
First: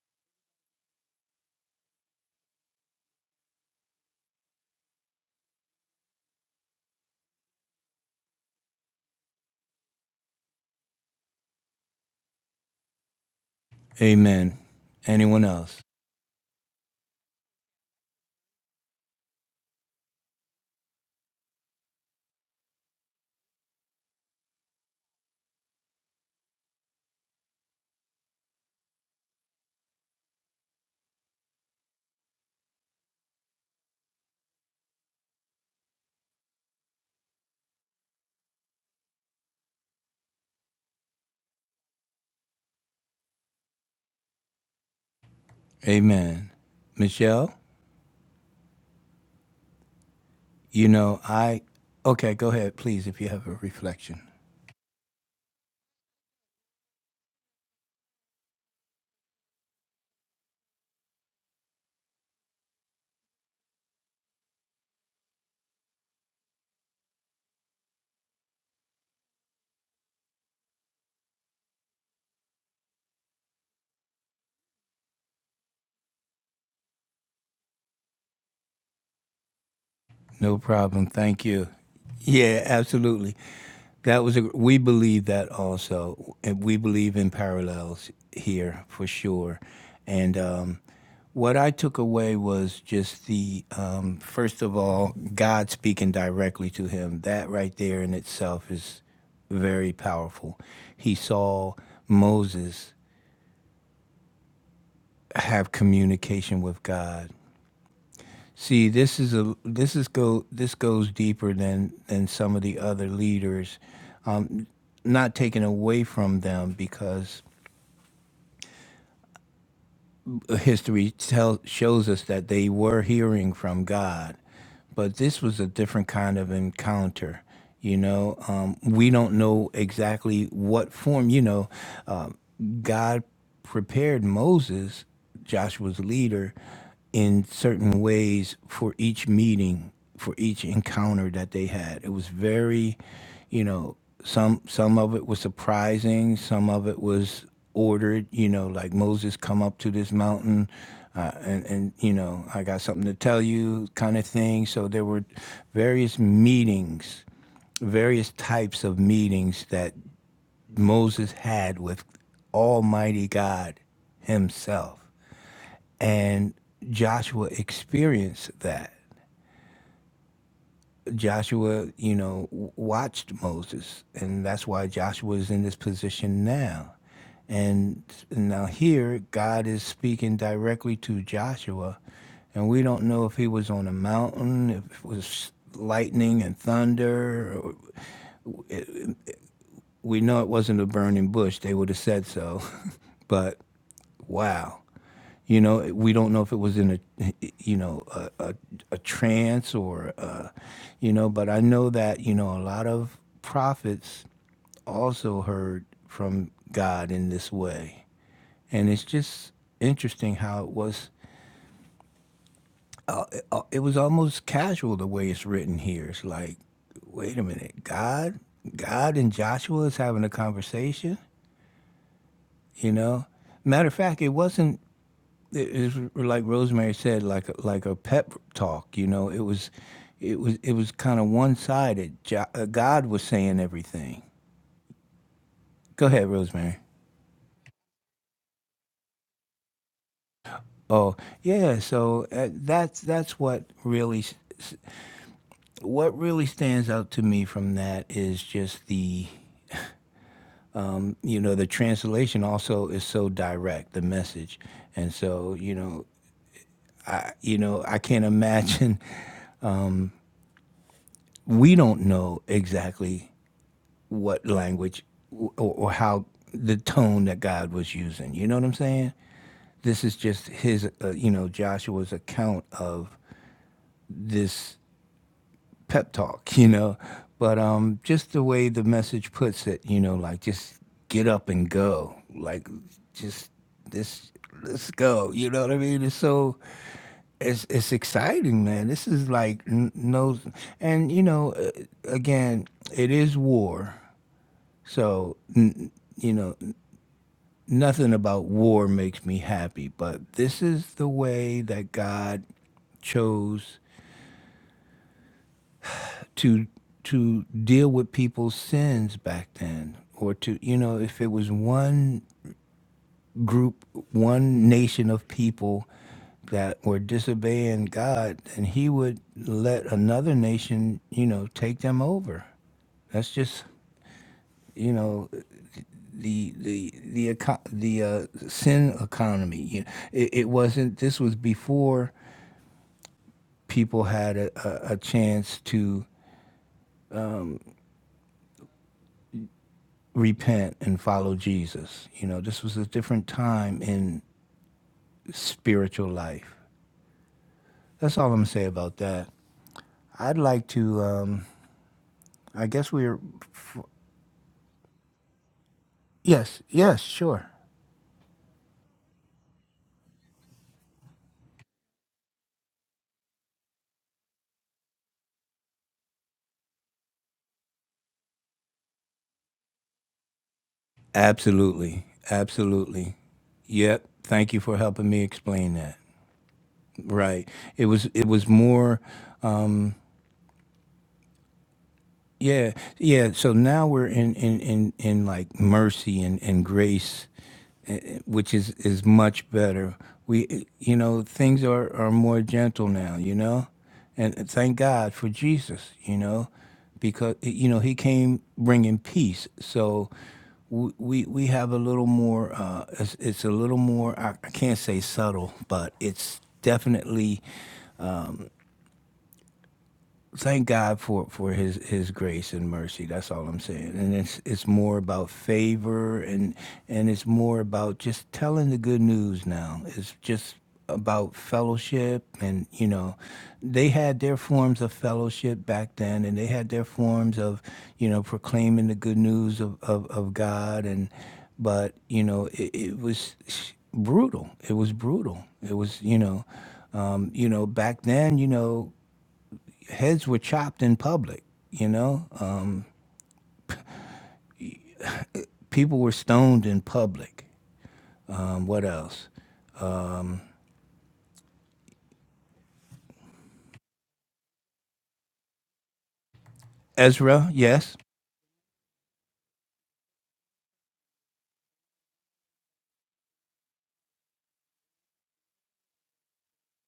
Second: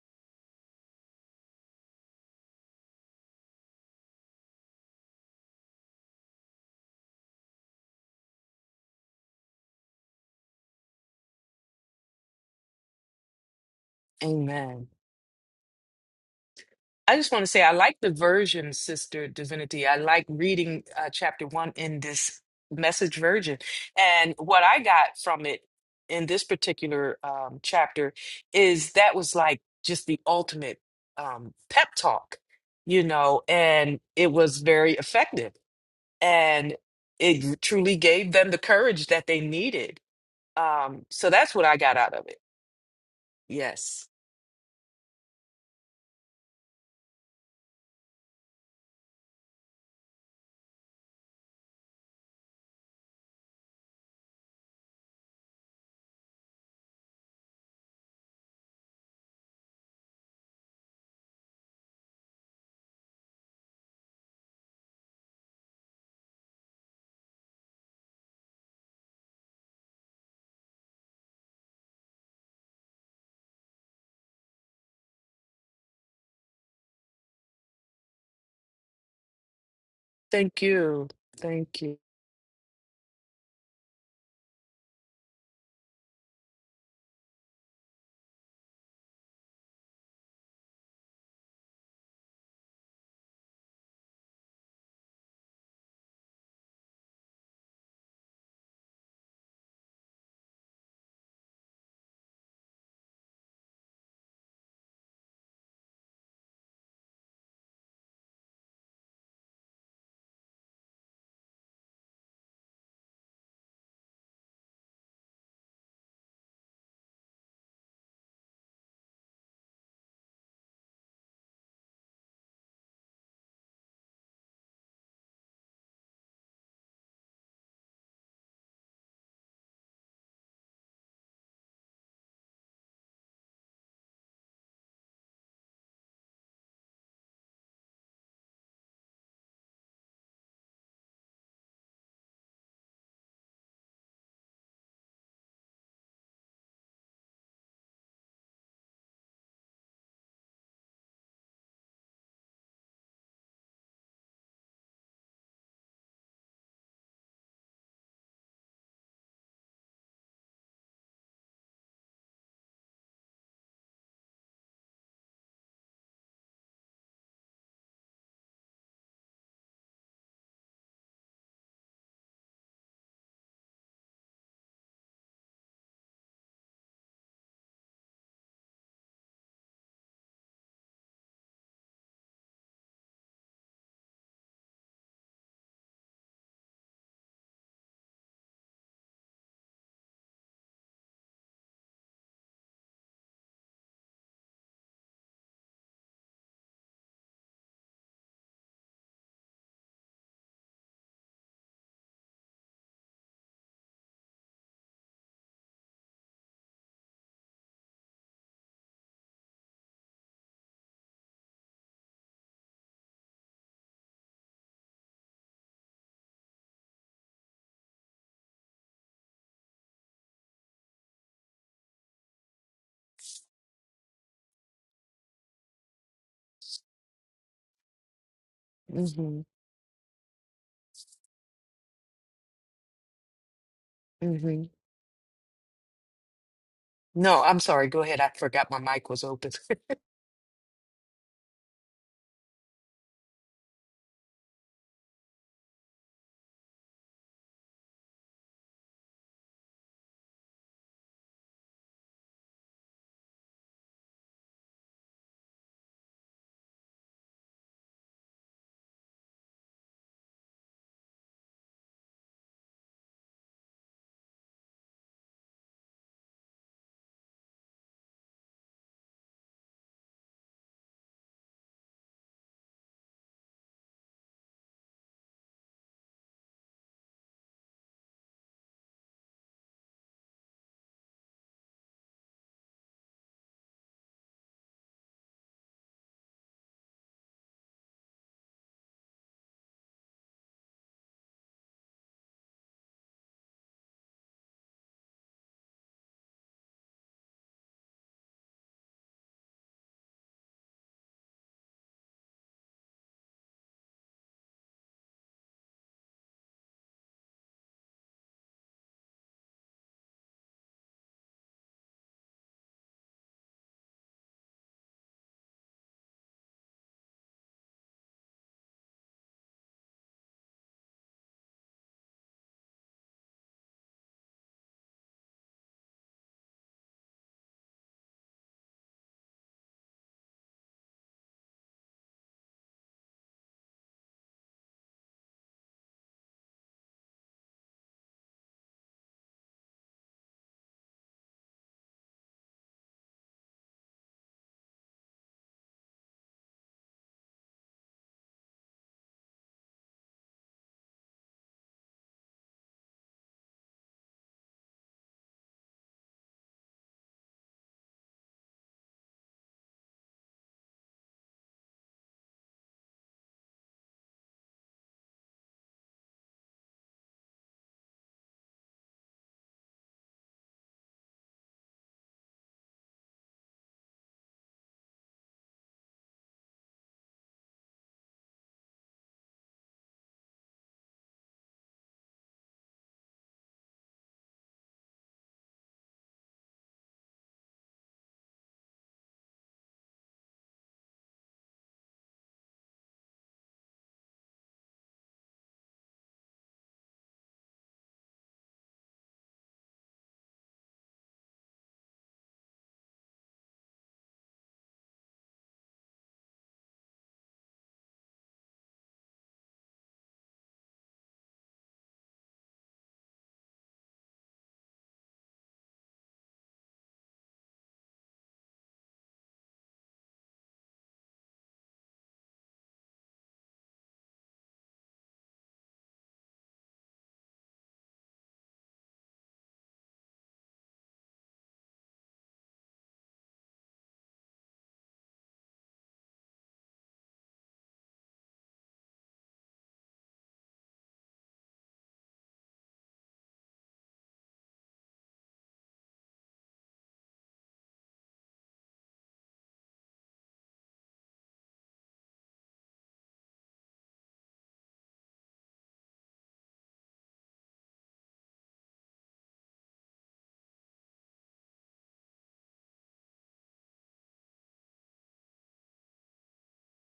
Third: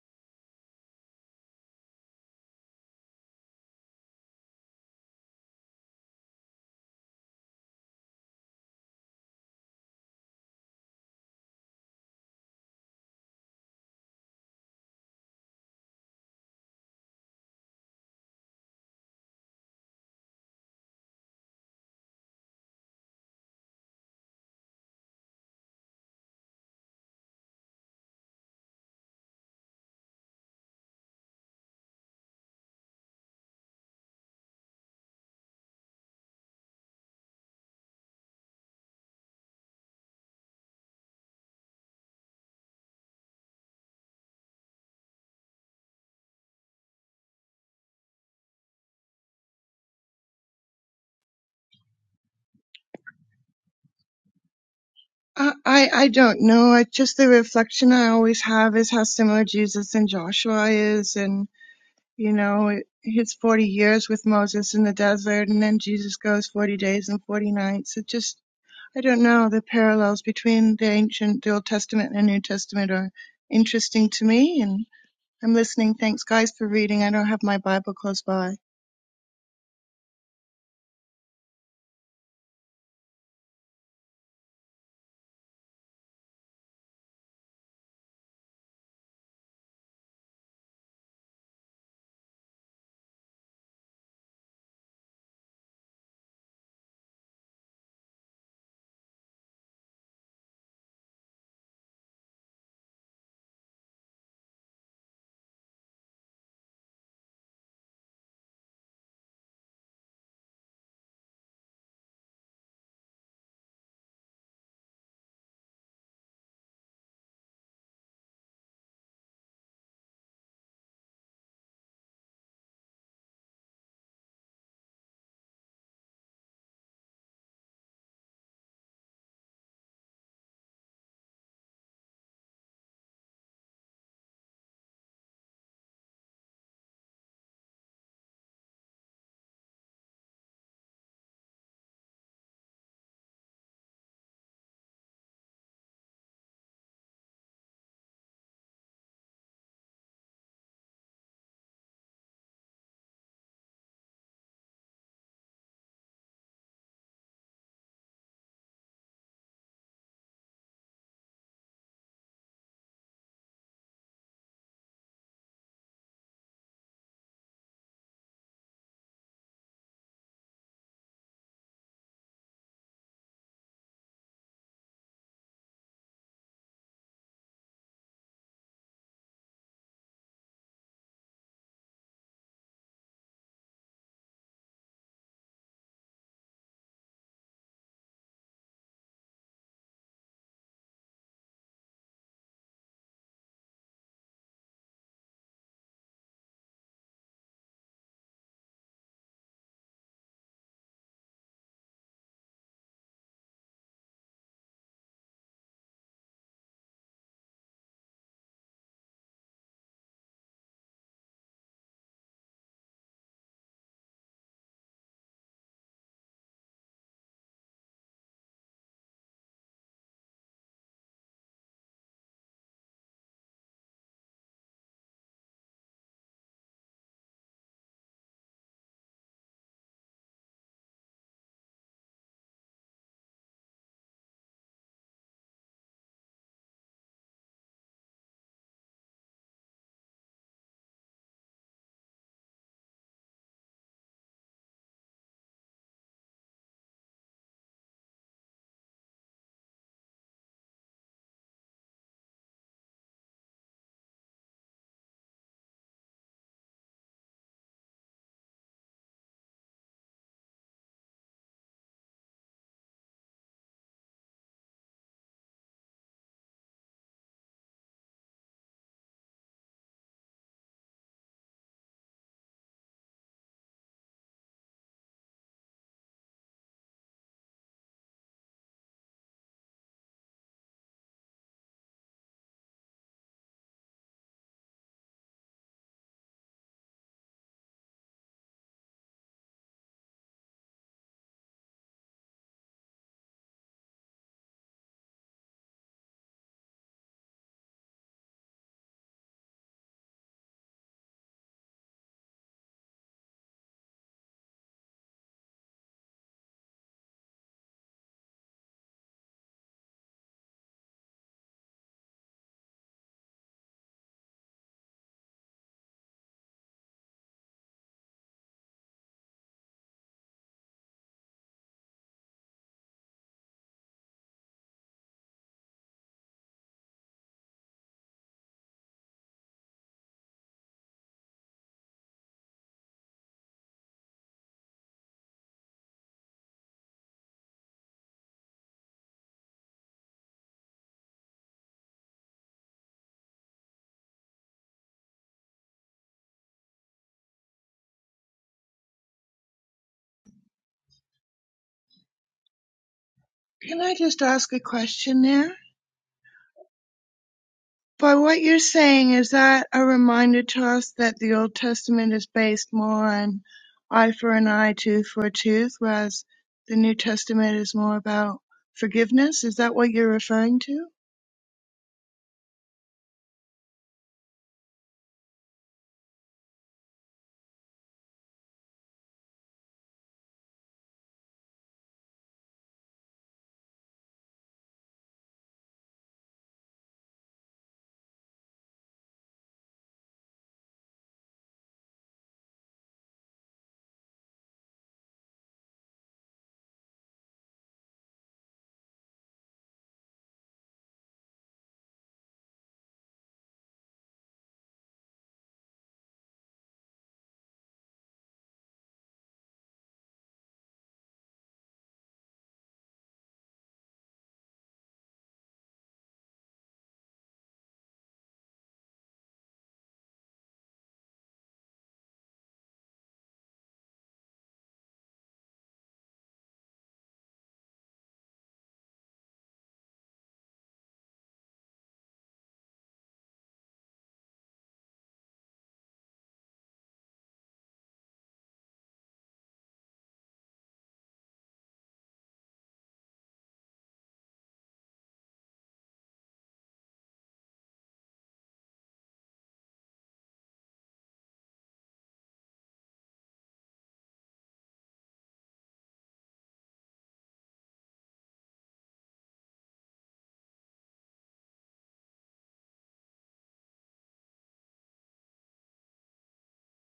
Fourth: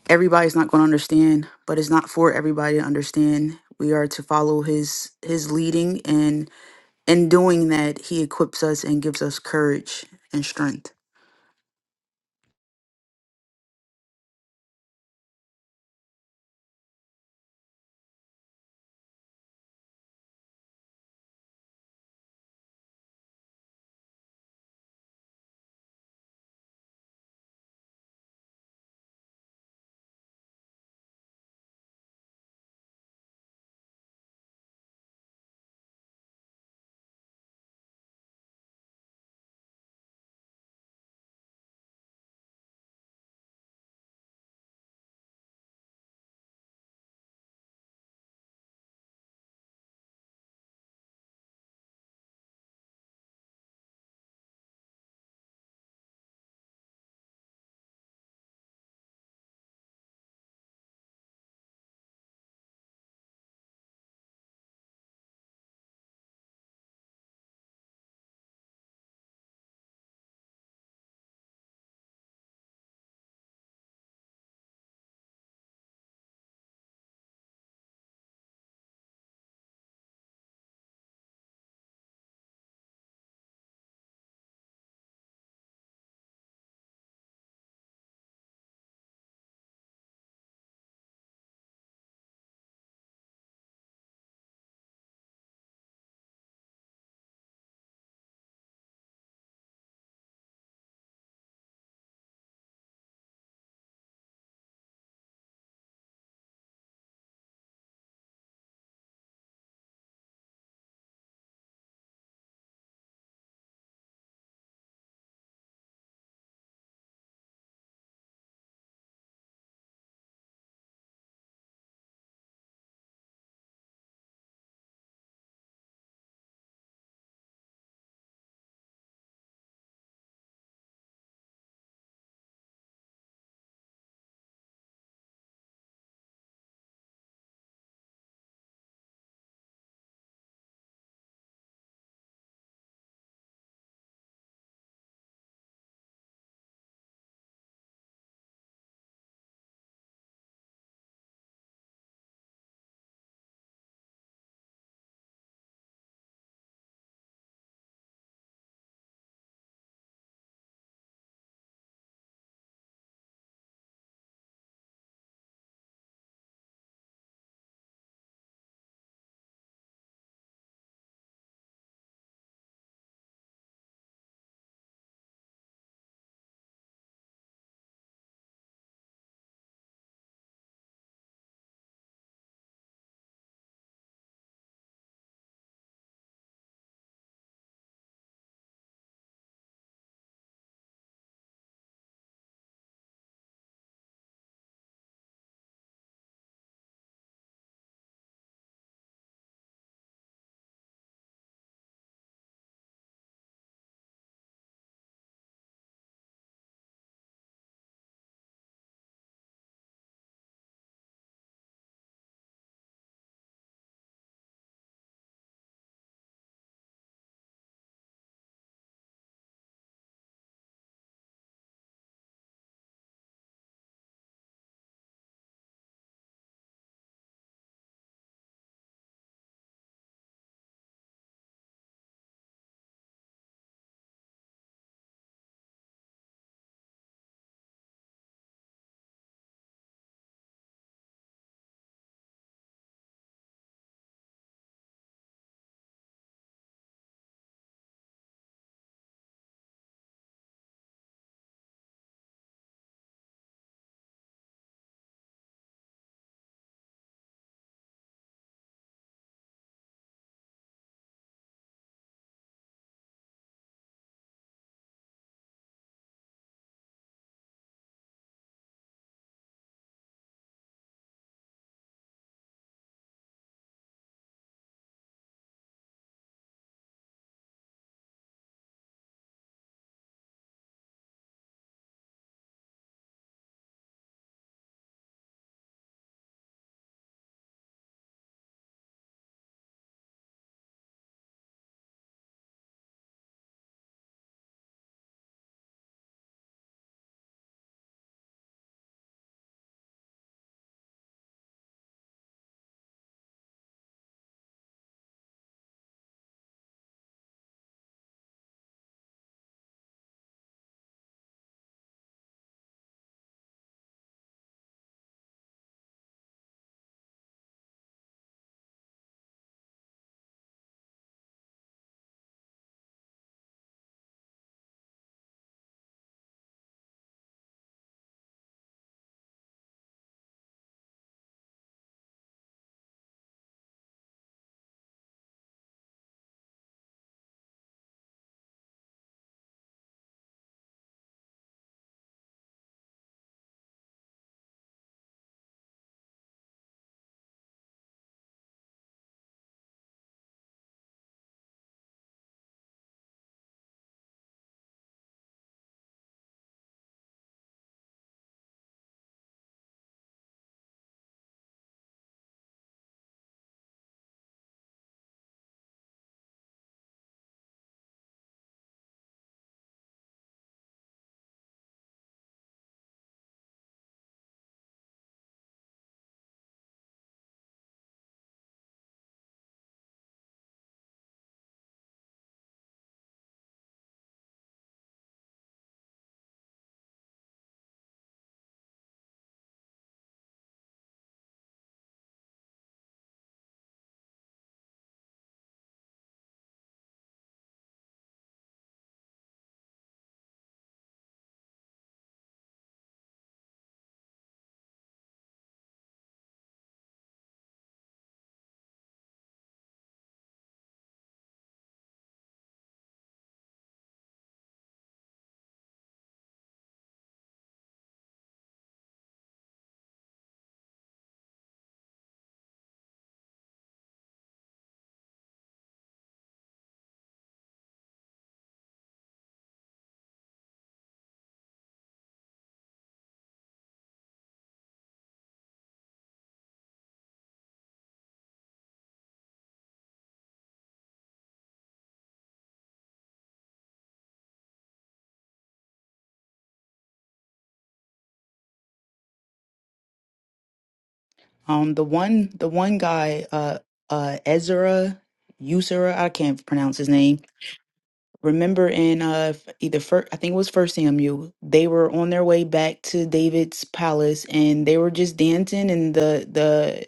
[SPEAKER 3] everybody's not going to understand but it's not for everybody to understand we are to follow his his leading and in doing that he equips us and gives us courage and strength
[SPEAKER 1] Amen.
[SPEAKER 2] Amen.
[SPEAKER 1] Anyone else?
[SPEAKER 2] I just want to say I like the version, Sister Divinity. I like reading uh, chapter one in this message version. And what I got from it in this particular um, chapter is that was like just the ultimate um, pep talk, you know, and it was very effective. and it truly gave them the courage that they needed. Um, so that's what I got out of it. Yes.
[SPEAKER 1] Amen. Michelle. You know, I okay, go ahead, please, if you have a reflection.
[SPEAKER 4] I, I, I don't know. It's just the reflection I always have is how similar Jesus and Joshua is, and, you know, it, his 40 years with Moses in the desert, and then Jesus goes 40 days and 40 nights. It just, I don't know. The parallels between the ancient, the Old Testament and New Testament are interesting to me, and I'm listening. Thanks, guys, for reading. I don't have my Bible close by.
[SPEAKER 1] No
[SPEAKER 2] Thank you.
[SPEAKER 1] problem. Thank you.
[SPEAKER 2] Thank you.
[SPEAKER 1] Yeah, absolutely. That was a we believe that also, and we believe in parallels here for sure. And um, what I took away was just the um, first of all, God speaking directly to him. That right there in itself is very powerful. He saw Moses have communication with God See, this is a this is go this goes deeper than than some of the other leaders. Um, not taken away from them because history tell, shows us that they were hearing from God, but this was a different kind of encounter. You know, um, we don't know exactly what form. You know, um, God prepared Moses, Joshua's leader, in certain ways for each meeting, for each encounter that they had. It was very, you know some some of it was surprising some of it was ordered you know like moses come up to this mountain uh, and and you know i got something to tell you kind of thing so there were various meetings various types of meetings that moses had with almighty god himself and joshua experienced that Joshua, you know, w- watched Moses, and that's why Joshua is in this position now. And now here, God is speaking directly to Joshua, and we don't know if he was on a mountain, if it was lightning and thunder. Or, we know it wasn't a burning bush; they would have said so. but wow, you know, we don't know if it was in a, you know, a, a, a trance or, uh, you know, but I know that, you know, a lot of prophets also heard from God in this way. And it's just interesting how it was, uh, it, uh, it was almost casual the way it's written here. It's like, wait a minute, God, God and Joshua is having a conversation, you know? Matter of fact, it wasn't it is like Rosemary said, like a, like a pep talk. You know, it
[SPEAKER 2] hmm
[SPEAKER 1] was, it was, it was kind of one sided. God was saying everything.
[SPEAKER 2] hmm
[SPEAKER 1] Go ahead, Rosemary.
[SPEAKER 2] No, I'm sorry. Go ahead. I forgot my mic was open.
[SPEAKER 1] Oh yeah, so uh, that's that's what really what really stands out to me from that is just the you know the translation also is so direct the message and so you know you know I can't imagine we don't know exactly what language or, or how the tone that God was using. You know what I'm saying? This is just his, uh, you know, Joshua's account of this pep talk, you know. But um, just the way the message puts it, you know, like just get up and go, like just this let's go you know what i mean it's so it's it's exciting man this is like n- no and you know uh, again it is war so n- you know nothing about war makes me happy, but this is the way that God chose to to deal with people's sins back then or to you know if it was one group one nation of people that were disobeying God then he would let another nation you know take them over that's just you know the the the eco- the uh, sin economy. You- It, it wasn't. This was before people had a, a, a chance to repent and follow Jesus. You know, this was a different time in spiritual life. That's all I'm gonna say about that. I'd like to. Um, I guess we're.
[SPEAKER 4] Can I just ask a question there?
[SPEAKER 1] Yes. Yes. Sure.
[SPEAKER 4] By what you're saying, is that a reminder to us that the Old Testament is based more on eye for an eye, tooth for a tooth, whereas the New Testament is more about forgiveness? Is that what you're referring to?
[SPEAKER 1] Absolutely. Absolutely. Yep. Thank you for helping me explain that. Right. It was. It was more. Yeah, yeah. So now we're in in in, in like mercy and, and grace, which is is much better. We you know things are are more gentle now. You know, and thank God for Jesus. You know, because you know he came bringing peace. So we we, we have a little more. Uh, it's, it's a little more. I, I can't say subtle, but it's definitely thank God for for his his grace and mercy. That's all I'm saying. And it's it's more about favor and and it's more about just telling the good news now. It's just about fellowship and you know they had their forms of fellowship back then and they had their forms of you know proclaiming the good news of, of, of god and but you know it, it was brutal it was brutal it was you know um, you know back then you know heads were chopped in public. You know, um, people were stoned in public. Um, what else? Um,
[SPEAKER 3] um the one the one guy uh uh ezra usera i can't pronounce his name
[SPEAKER 1] Ezra, yes.
[SPEAKER 3] remember in uh f- either first i think it was first samuel they were on their way back to david's palace and they were just dancing and the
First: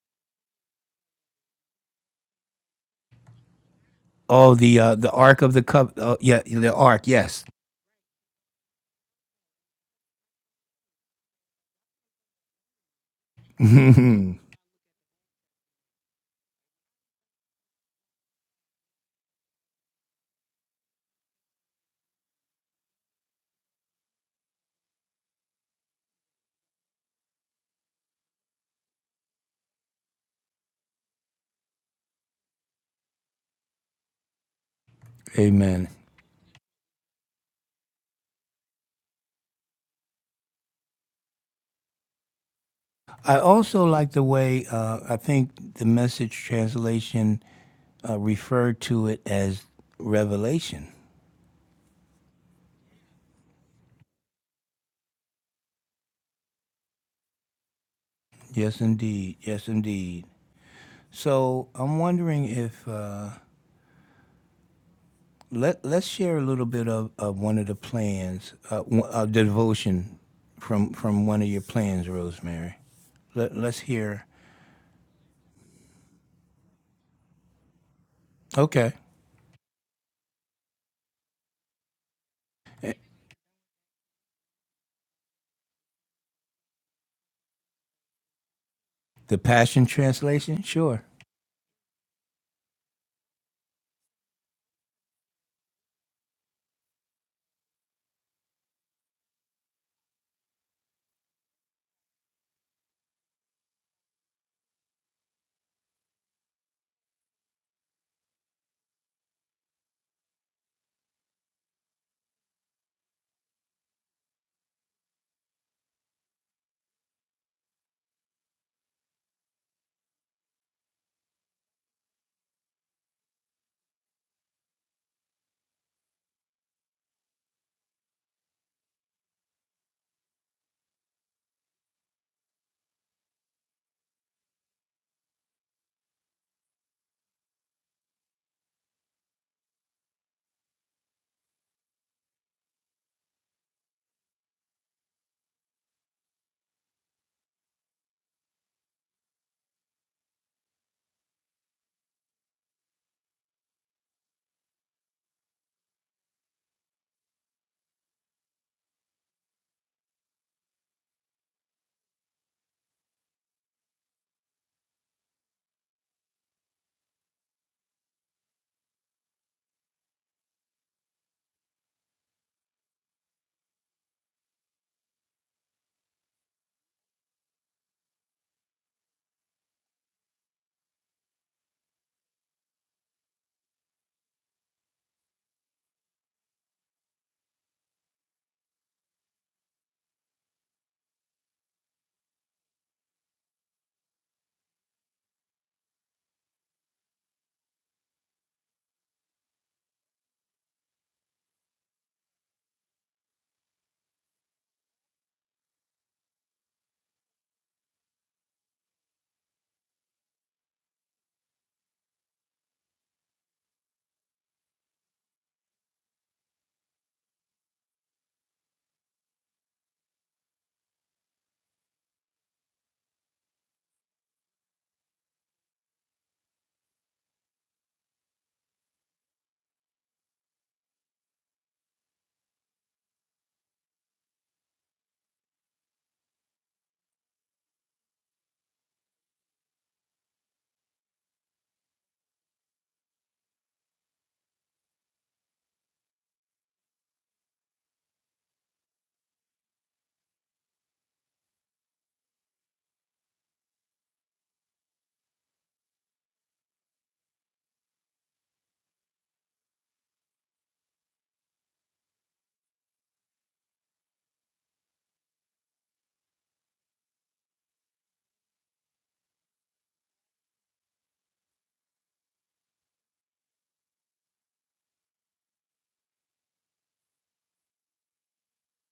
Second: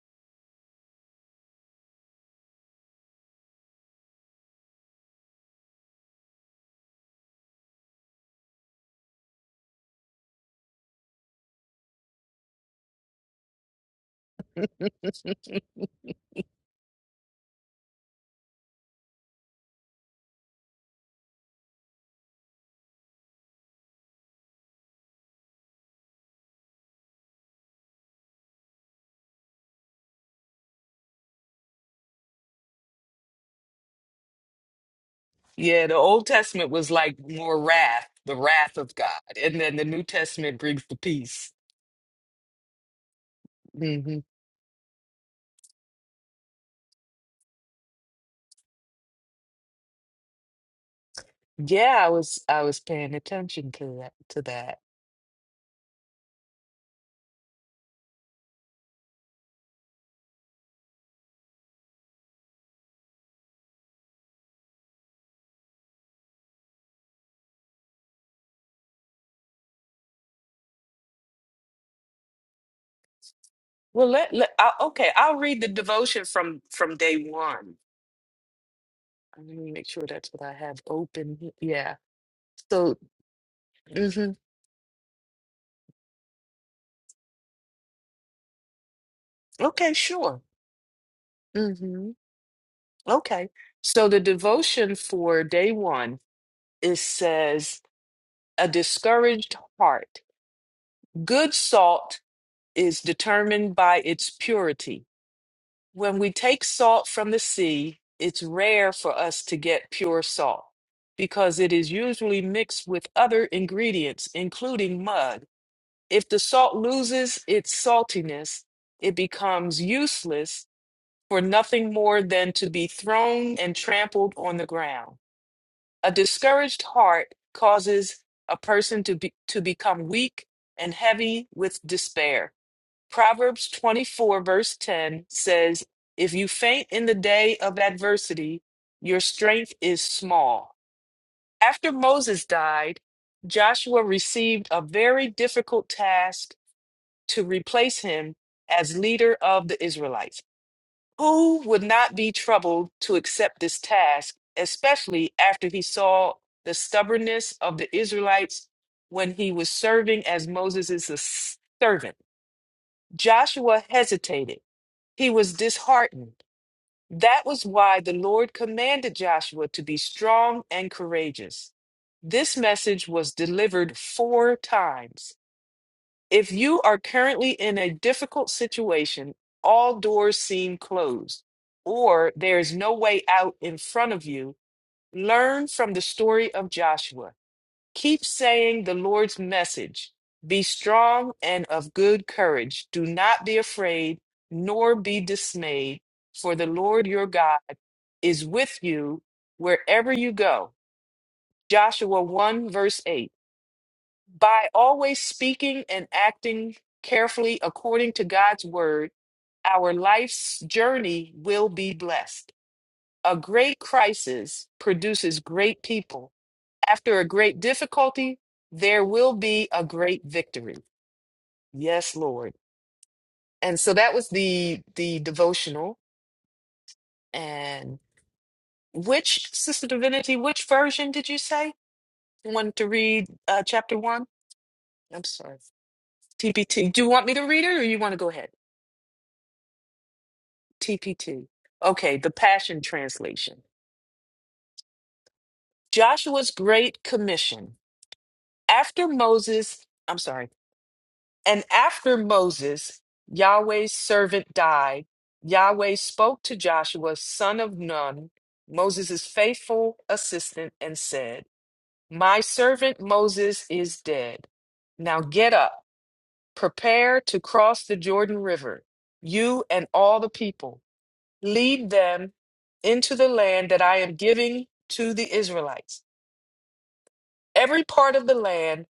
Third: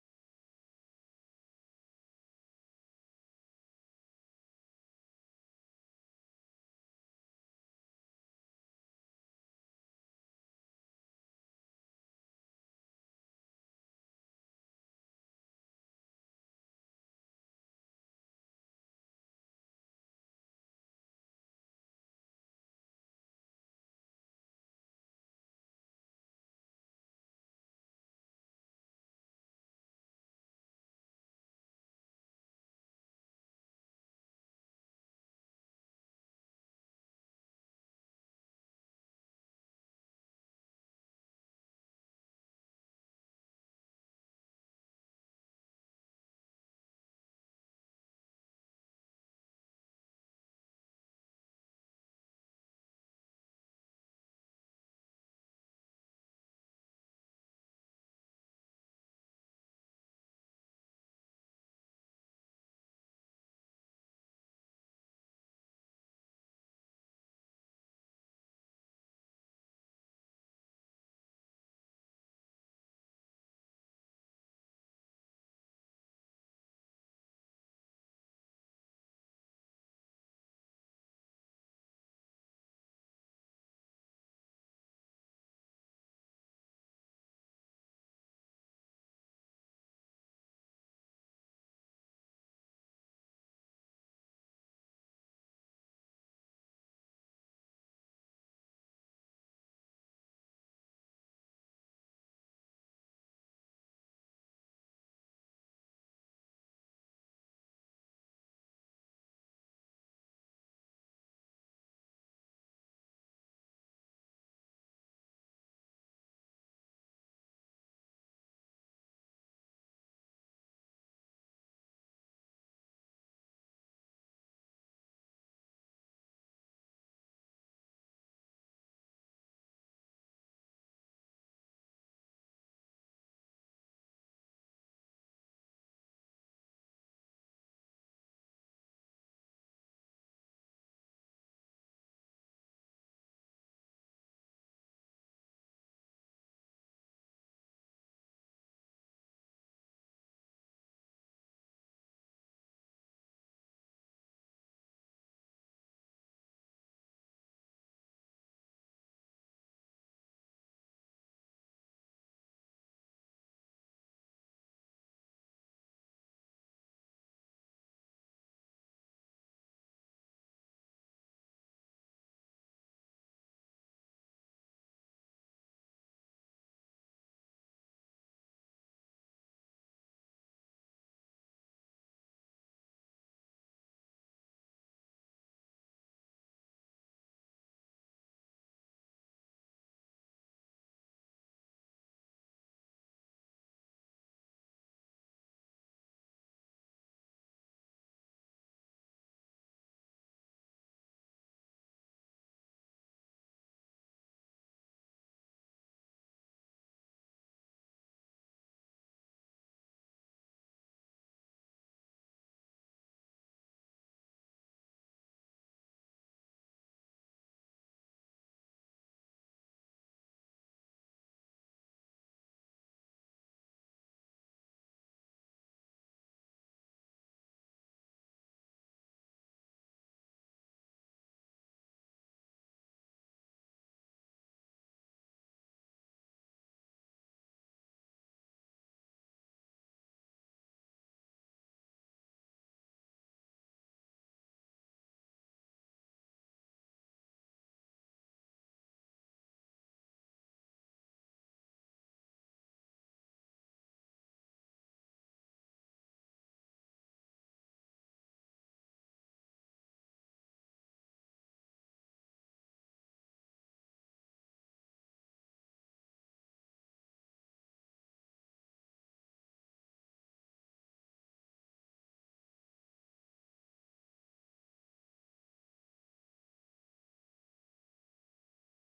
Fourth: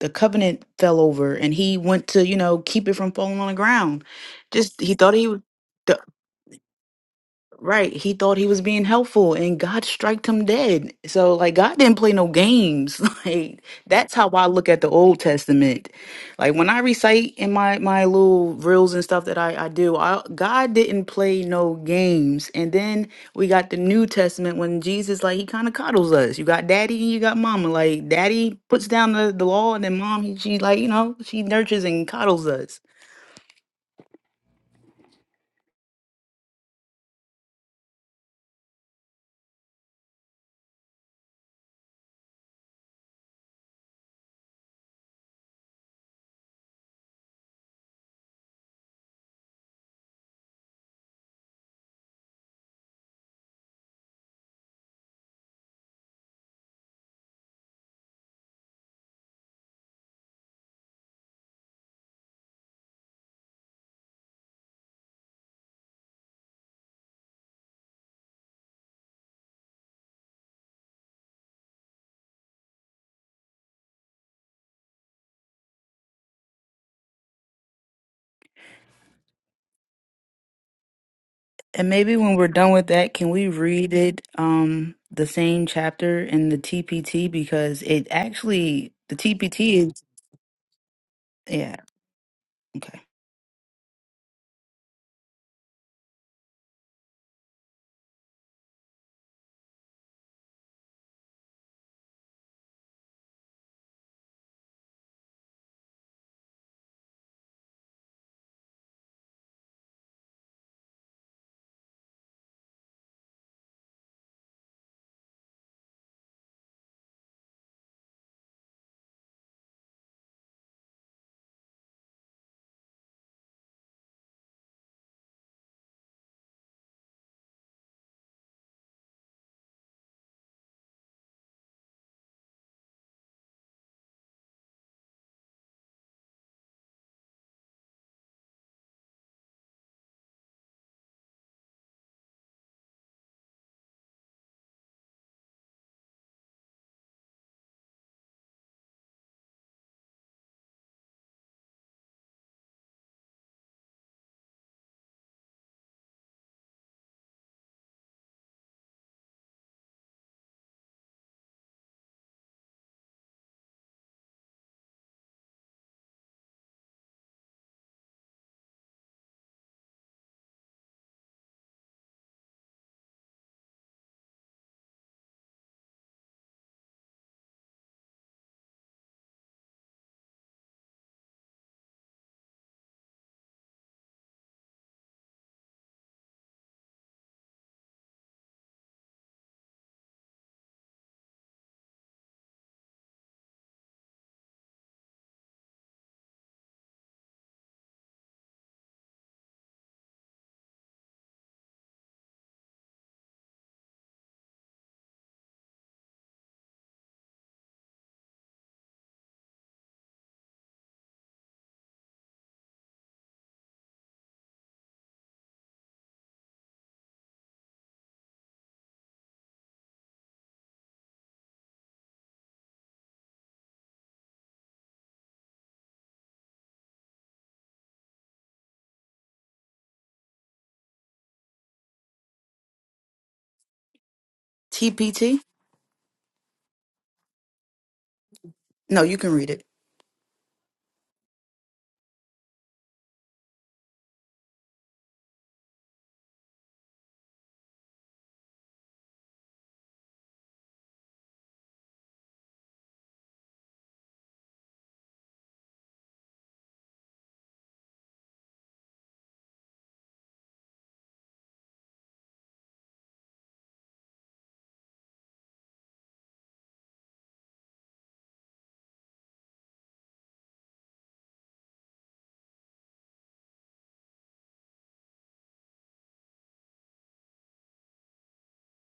[SPEAKER 3] the covenant fell over and he went to you know keep it from falling on the ground
[SPEAKER 1] Oh, the
[SPEAKER 3] just he
[SPEAKER 1] uh, the
[SPEAKER 3] thought he
[SPEAKER 1] Ark
[SPEAKER 3] would
[SPEAKER 1] of the Cup. Uh, yeah, the Ark. Yes.
[SPEAKER 3] Right. He thought he was being helpful and God striked him dead. So like God didn't play no games. Like that's how
[SPEAKER 1] Amen.
[SPEAKER 3] I look at the Old Testament. Like when I recite in my my little reels and stuff that I I do, I, God didn't play no games. And then we got the New Testament when Jesus like he kind of coddles us. You got daddy and you got mama. Like daddy puts down the, the law and then mom he, she like, you know, she nurtures and coddles us.
[SPEAKER 2] yeah, the
[SPEAKER 1] I
[SPEAKER 2] Old Testament was like more wrath, the wrath of God, and then the New Testament brings the peace.
[SPEAKER 1] also like
[SPEAKER 2] hmm
[SPEAKER 1] the way uh, I think the message translation uh, referred to it as revelation.
[SPEAKER 2] Yeah, I was I was paying attention to that to that.
[SPEAKER 1] Yes, indeed. Yes, indeed. So I'm wondering if. Uh, Let Let's share a little bit of, of one of the plans, uh, one- a devotion from from one of your plans, Rosemary. Let Let's
[SPEAKER 2] Well,
[SPEAKER 1] hear.
[SPEAKER 2] let, let I, okay, I'll read the devotion from from day one.
[SPEAKER 1] Okay,
[SPEAKER 2] Let me make sure that's what I have open. he-
[SPEAKER 3] And
[SPEAKER 2] Yeah.
[SPEAKER 3] maybe when we're done with
[SPEAKER 1] Eh,
[SPEAKER 2] So,
[SPEAKER 3] that, can we read it,
[SPEAKER 2] hmm
[SPEAKER 3] um, the same chapter in the TPT because it actually the
[SPEAKER 1] the Passion
[SPEAKER 3] TPT is
[SPEAKER 2] okay, sure.
[SPEAKER 1] Translation. Sure,
[SPEAKER 3] yeah
[SPEAKER 2] hmm
[SPEAKER 3] okay
[SPEAKER 2] Okay. So the devotion for day one, it says, a discouraged heart. Good salt is determined by its purity. When we take salt from the sea, it's rare for us to get pure salt because it is usually mixed with other ingredients, including mud. If the salt loses its saltiness, it becomes useless for nothing more than to be thrown and trampled on the ground. A discouraged heart causes a person to, be, to become weak and heavy with despair. Proverbs 24, verse 10 says, If you faint in the day of adversity, your strength is small. After Moses died, Joshua received a very difficult task to replace him as leader of the Israelites. Who would not be troubled to accept this task, especially after he saw the stubbornness of the Israelites when he was serving as Moses' servant? Joshua hesitated. He was disheartened. That was why the Lord commanded Joshua to be strong and courageous. This message was delivered four times if you are currently in a difficult situation, all doors seem closed, or there is no way out in front of you, learn from the story of Joshua. Keep saying the Lord's message. Be strong and of good courage. Do not be afraid, nor be dismayed, for the Lord your God is with you wherever you go. Joshua 1, verse 8. By always speaking and acting carefully according to God's word, our life's journey will be blessed. A great crisis produces great people. After a great difficulty, there will be a great victory. Yes, Lord. And so that was the the devotional. And which Sister Divinity, which version did you say? You wanted to read uh, chapter one? I'm
[SPEAKER 3] TPT.
[SPEAKER 2] sorry. TPT. Do you want me to read it or you want to go ahead?
[SPEAKER 3] No, you can read it.
[SPEAKER 2] TPT. Okay, the Passion Translation. Joshua's Great Commission. After Moses, I'm sorry, and after Moses, Yahweh's servant died, Yahweh spoke to Joshua, son of Nun, Moses' faithful assistant, and said, My servant Moses is dead. Now get up, prepare to cross the Jordan River, you and all the people. lead them into the land that I am giving to the Israelites. Every part of the land